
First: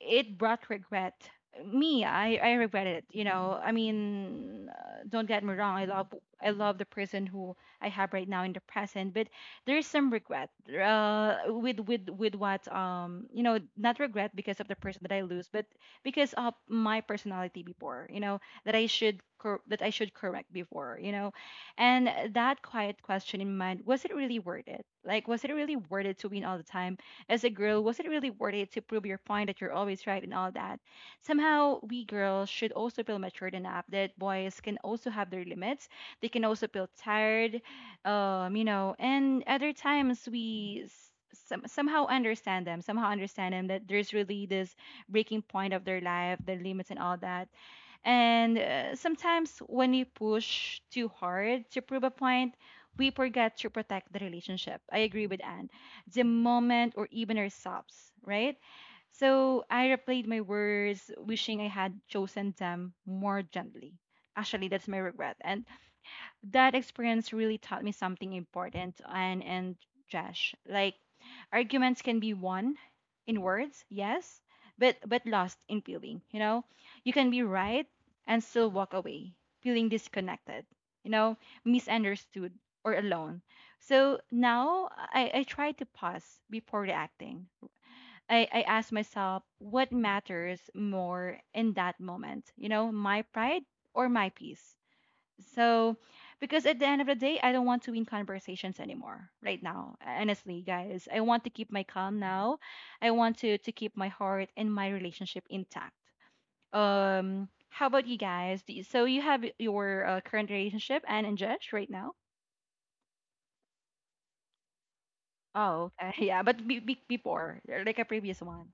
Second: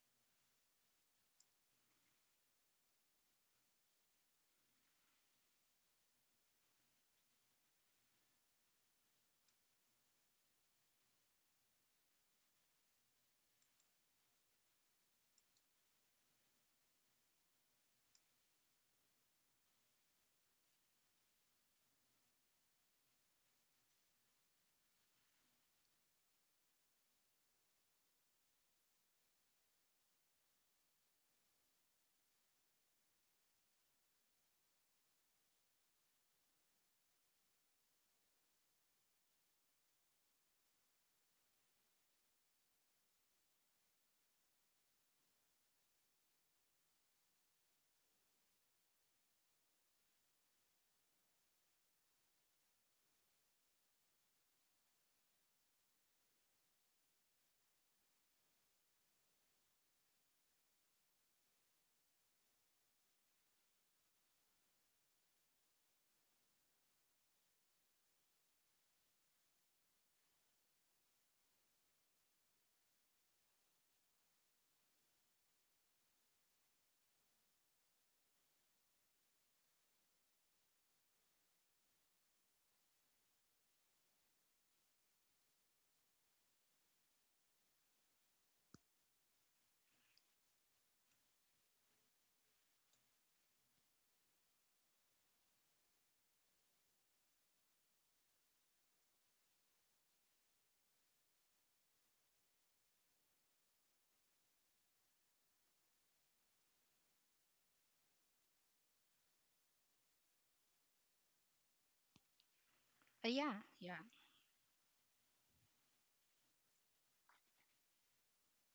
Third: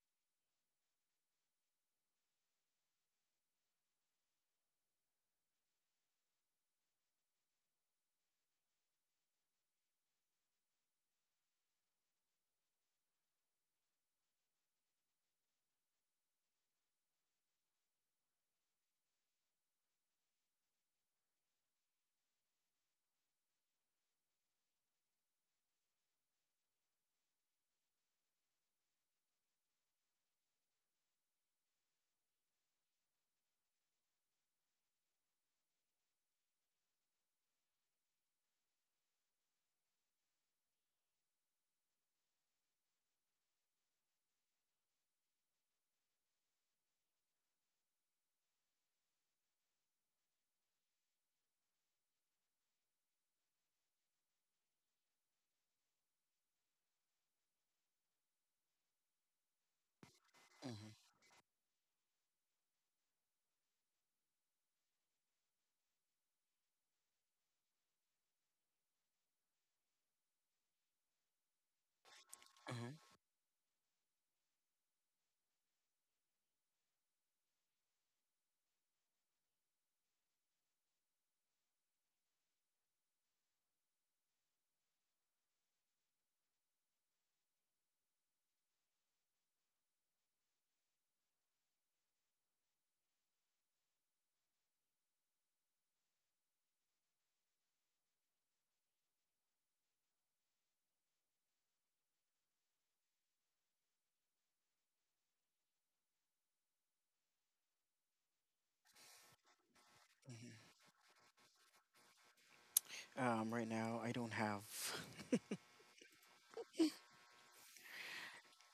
[SPEAKER 1] it brought regret. Me, I regret it. You know, I mean, don't get me wrong. I love the person who I have right now in the present, but there is some regret with what you know, not regret because of the person that I lose, but because of my personality before. You know, that I should correct before. You know, and that quiet question in mind: was it really worth it? Like, was it really worth it to win all the time? As a girl, was it really worth it to prove your point that you're always right and all that? Somehow, we girls should also feel matured enough that boys can also have their limits. They can also feel tired, you know, and other times somehow understand them that there's really this breaking point of their life, their limits, and all that. And sometimes when we push too hard to prove a point, we forget to protect the relationship. I agree with Anne. The moment, or even ourselves, right? So I replayed my
[SPEAKER 3] Mm-hmm.
[SPEAKER 1] words, wishing I had chosen them more gently. Actually, that's my regret. And that experience really taught me something important, and Josh, like arguments can be won
[SPEAKER 3] hmm
[SPEAKER 1] in words, yes, but lost in feeling, you know? You can be right and still walk away feeling disconnected, you know, misunderstood, or alone. So now, I try to pause before reacting. I ask myself what matters more in that moment, you know, my pride or my peace. So, because at the end of the day, I don't want to win conversations anymore right now. Honestly, guys, I want to keep my calm now. I want to keep my heart and my relationship intact. How about you guys? So you have your current relationship and in Jesh right now?
[SPEAKER 2] Yeah.
[SPEAKER 3] Right
[SPEAKER 2] Yeah.
[SPEAKER 3] now, I don't have. *laughs*
[SPEAKER 1] Oh, okay. *laughs* Yeah, but before, like a previous one,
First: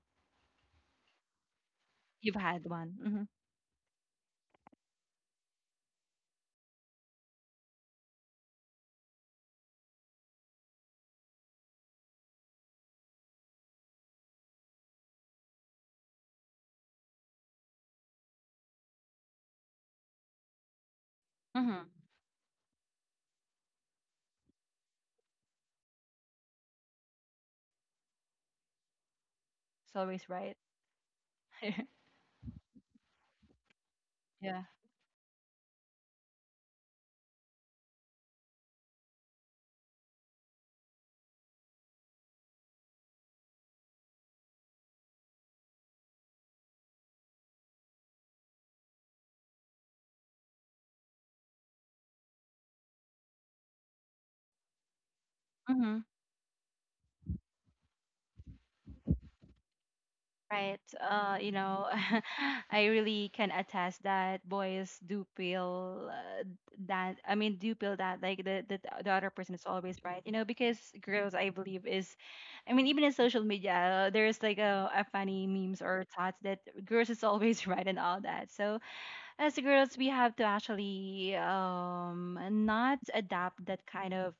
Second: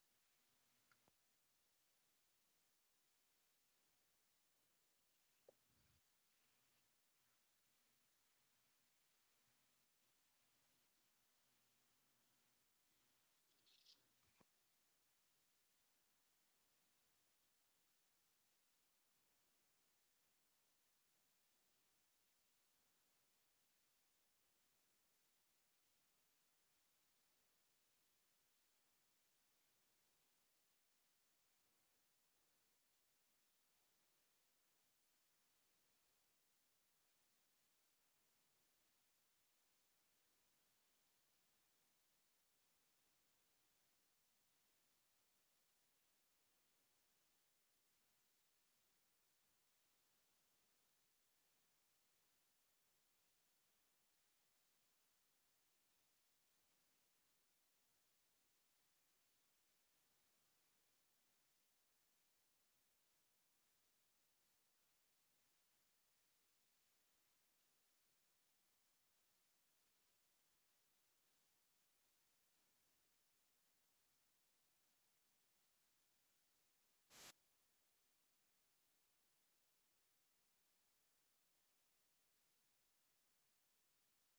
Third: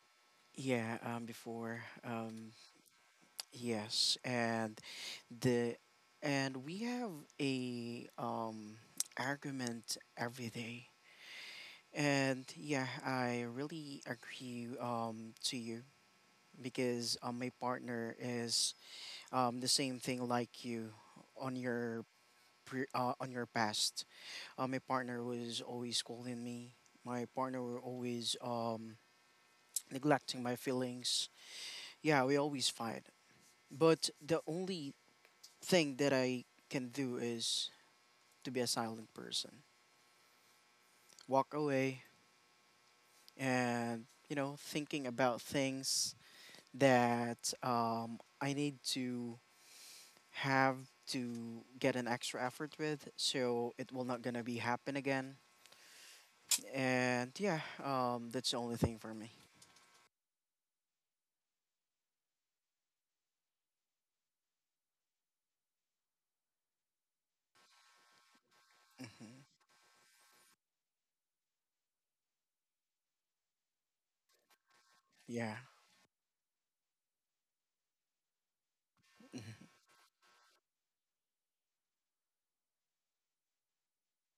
[SPEAKER 3] Yeah. Before.
[SPEAKER 1] you've had one. Mm-hmm.
[SPEAKER 3] Yes. And the, and we have a argument every day. And yeah, I really agree to you, because my partner is the same thing like you on
[SPEAKER 1] Mm-hmm.
[SPEAKER 3] your on your past. My partner was always scolding me. My partner were always
[SPEAKER 1] It's always
[SPEAKER 3] neglecting
[SPEAKER 1] right.
[SPEAKER 3] my feelings.
[SPEAKER 1] *laughs*
[SPEAKER 3] Yeah, we always fight. But the
[SPEAKER 1] Yeah.
[SPEAKER 3] only thing that I can do is to be a silent person. Walk away and, you know, thinking about things that I need to have, to get an extra effort with, so it will not gonna be happen again.
[SPEAKER 1] Mm-hmm.
[SPEAKER 3] And yeah, that's the only thing for me.
[SPEAKER 1] Right. You know, *laughs* I really can attest that boys do feel that. I mean, do feel that like the other
[SPEAKER 3] hmm
[SPEAKER 1] person is always right. You know, because girls, I believe, is, I mean, even in social media, there's like a funny
[SPEAKER 3] yeah.
[SPEAKER 1] memes or thoughts that girls is always *laughs* right and all that. So as
[SPEAKER 3] Mhm.
[SPEAKER 1] girls, we have to actually not adopt that kind of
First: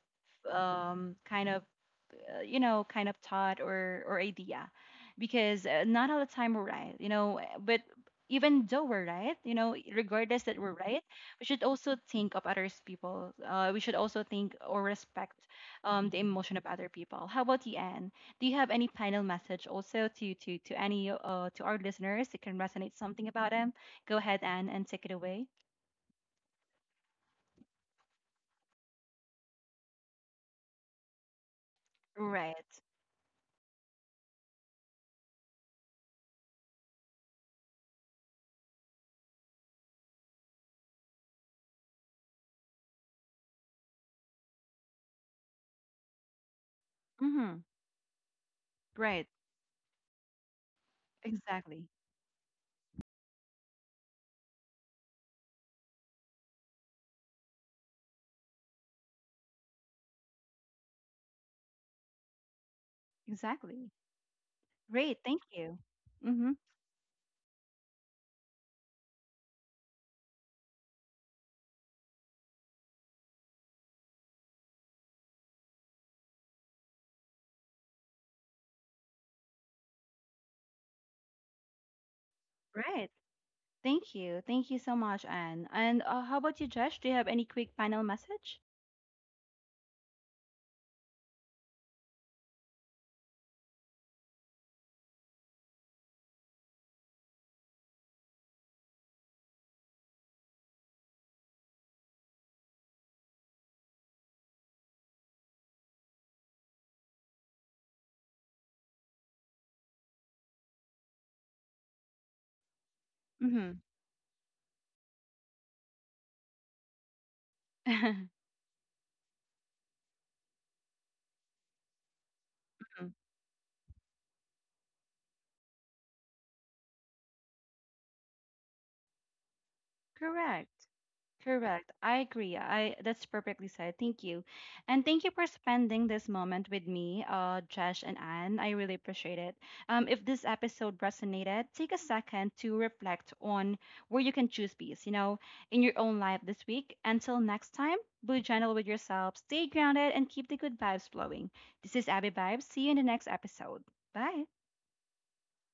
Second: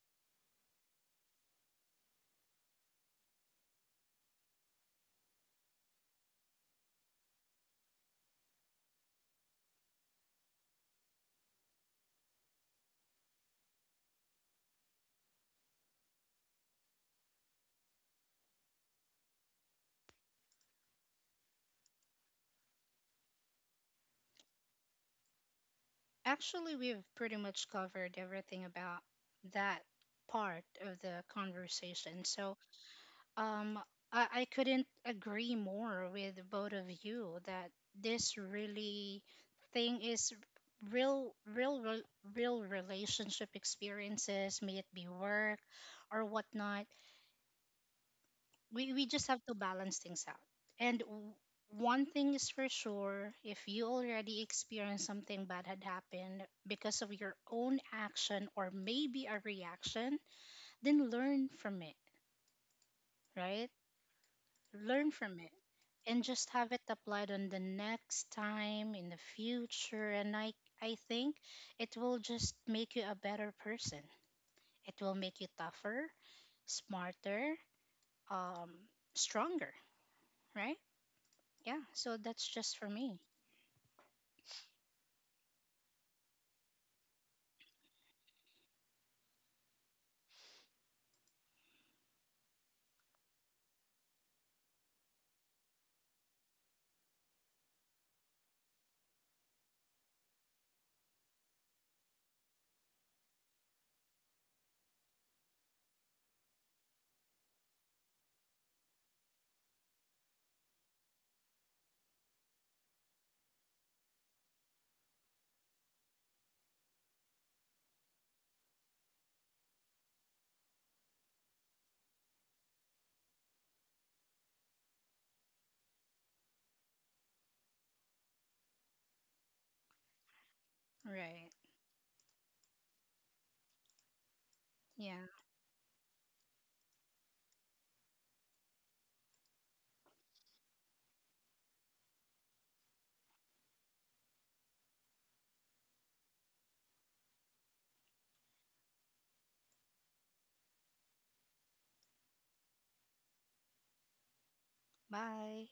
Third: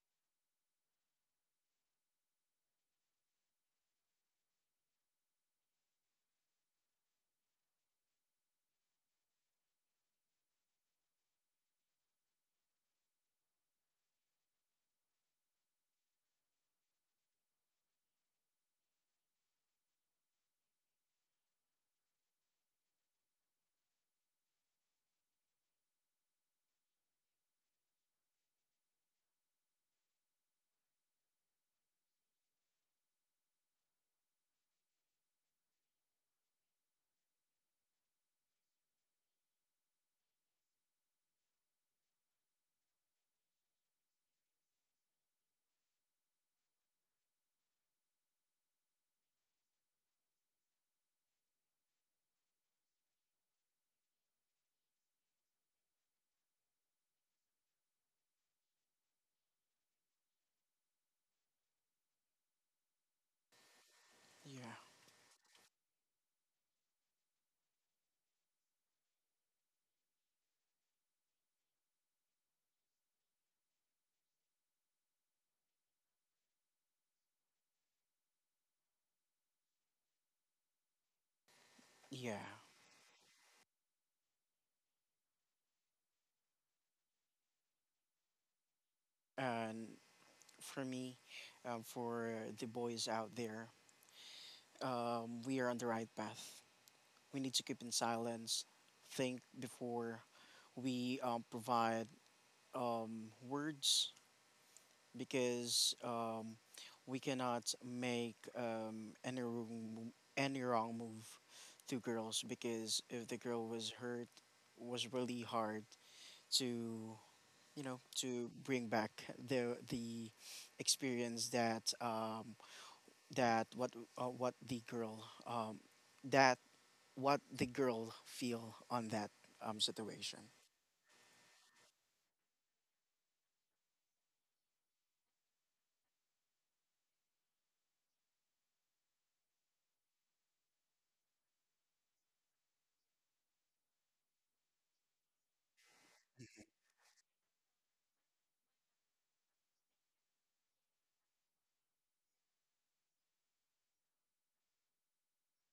[SPEAKER 1] um kind of you know, kind of thought or idea, because not all the time we're right, you know, but even though we're right, you know, regardless that we're right, we should also think of others people. We should also think or respect the emotion of other people. How about you, Anne? Do you have any final message also to our listeners that can resonate something about them? Go ahead, Anne, and take it away.
[SPEAKER 2] Actually, we've pretty much covered everything about that part of the conversation. So,
[SPEAKER 1] Right.
[SPEAKER 2] um, I couldn't agree more with both of you that this really thing is real, real, re- real relationship experiences, may it be work or whatnot.
[SPEAKER 1] Mm-hmm.
[SPEAKER 2] We
[SPEAKER 1] Right.
[SPEAKER 2] just have to balance things out. And w-
[SPEAKER 1] Exactly.
[SPEAKER 2] One thing is for sure: if you already experienced something bad had happened because of your own action or maybe a reaction, then learn from it, right?
[SPEAKER 3] Yeah,
[SPEAKER 2] Learn
[SPEAKER 1] Great,
[SPEAKER 2] from
[SPEAKER 1] thank
[SPEAKER 2] it
[SPEAKER 1] you.
[SPEAKER 2] and just
[SPEAKER 1] Mm-hmm.
[SPEAKER 2] have it applied on the next time in the future. And I think it will just make you a better person. It will make you tougher, smarter, um, stronger, right? Yeah, so
[SPEAKER 3] yeah.
[SPEAKER 2] that's just for
[SPEAKER 1] Right.
[SPEAKER 2] me.
[SPEAKER 1] Thank you. Thank you so much, Anne. And how about you, Josh? Do you have any quick final message?
[SPEAKER 3] And for me, for the boys out there, we are on the right path. We need to keep in silence, think before we provide words, because we cannot make wrong, any wrong move to girls, because if the girl
[SPEAKER 1] Mm-hmm.
[SPEAKER 3] was hurt, was really hard to, you know,
[SPEAKER 1] *laughs*
[SPEAKER 3] to bring back the experience that that what what the girl that what the girl feel on that situation.
[SPEAKER 1] Correct.
[SPEAKER 2] Right.
[SPEAKER 1] Correct. I agree. I that's perfectly said. Thank you. And thank
[SPEAKER 2] Yeah.
[SPEAKER 1] you for spending this moment with me, Josh and Anne. I really appreciate it. If this episode resonated, take a second to reflect on where you can choose peace, you know, in your own life this week. Until next time, be gentle with yourself, stay grounded, and keep the good vibes flowing. This is Abby Vibes. See you in the next episode. Bye.
[SPEAKER 2] Bye.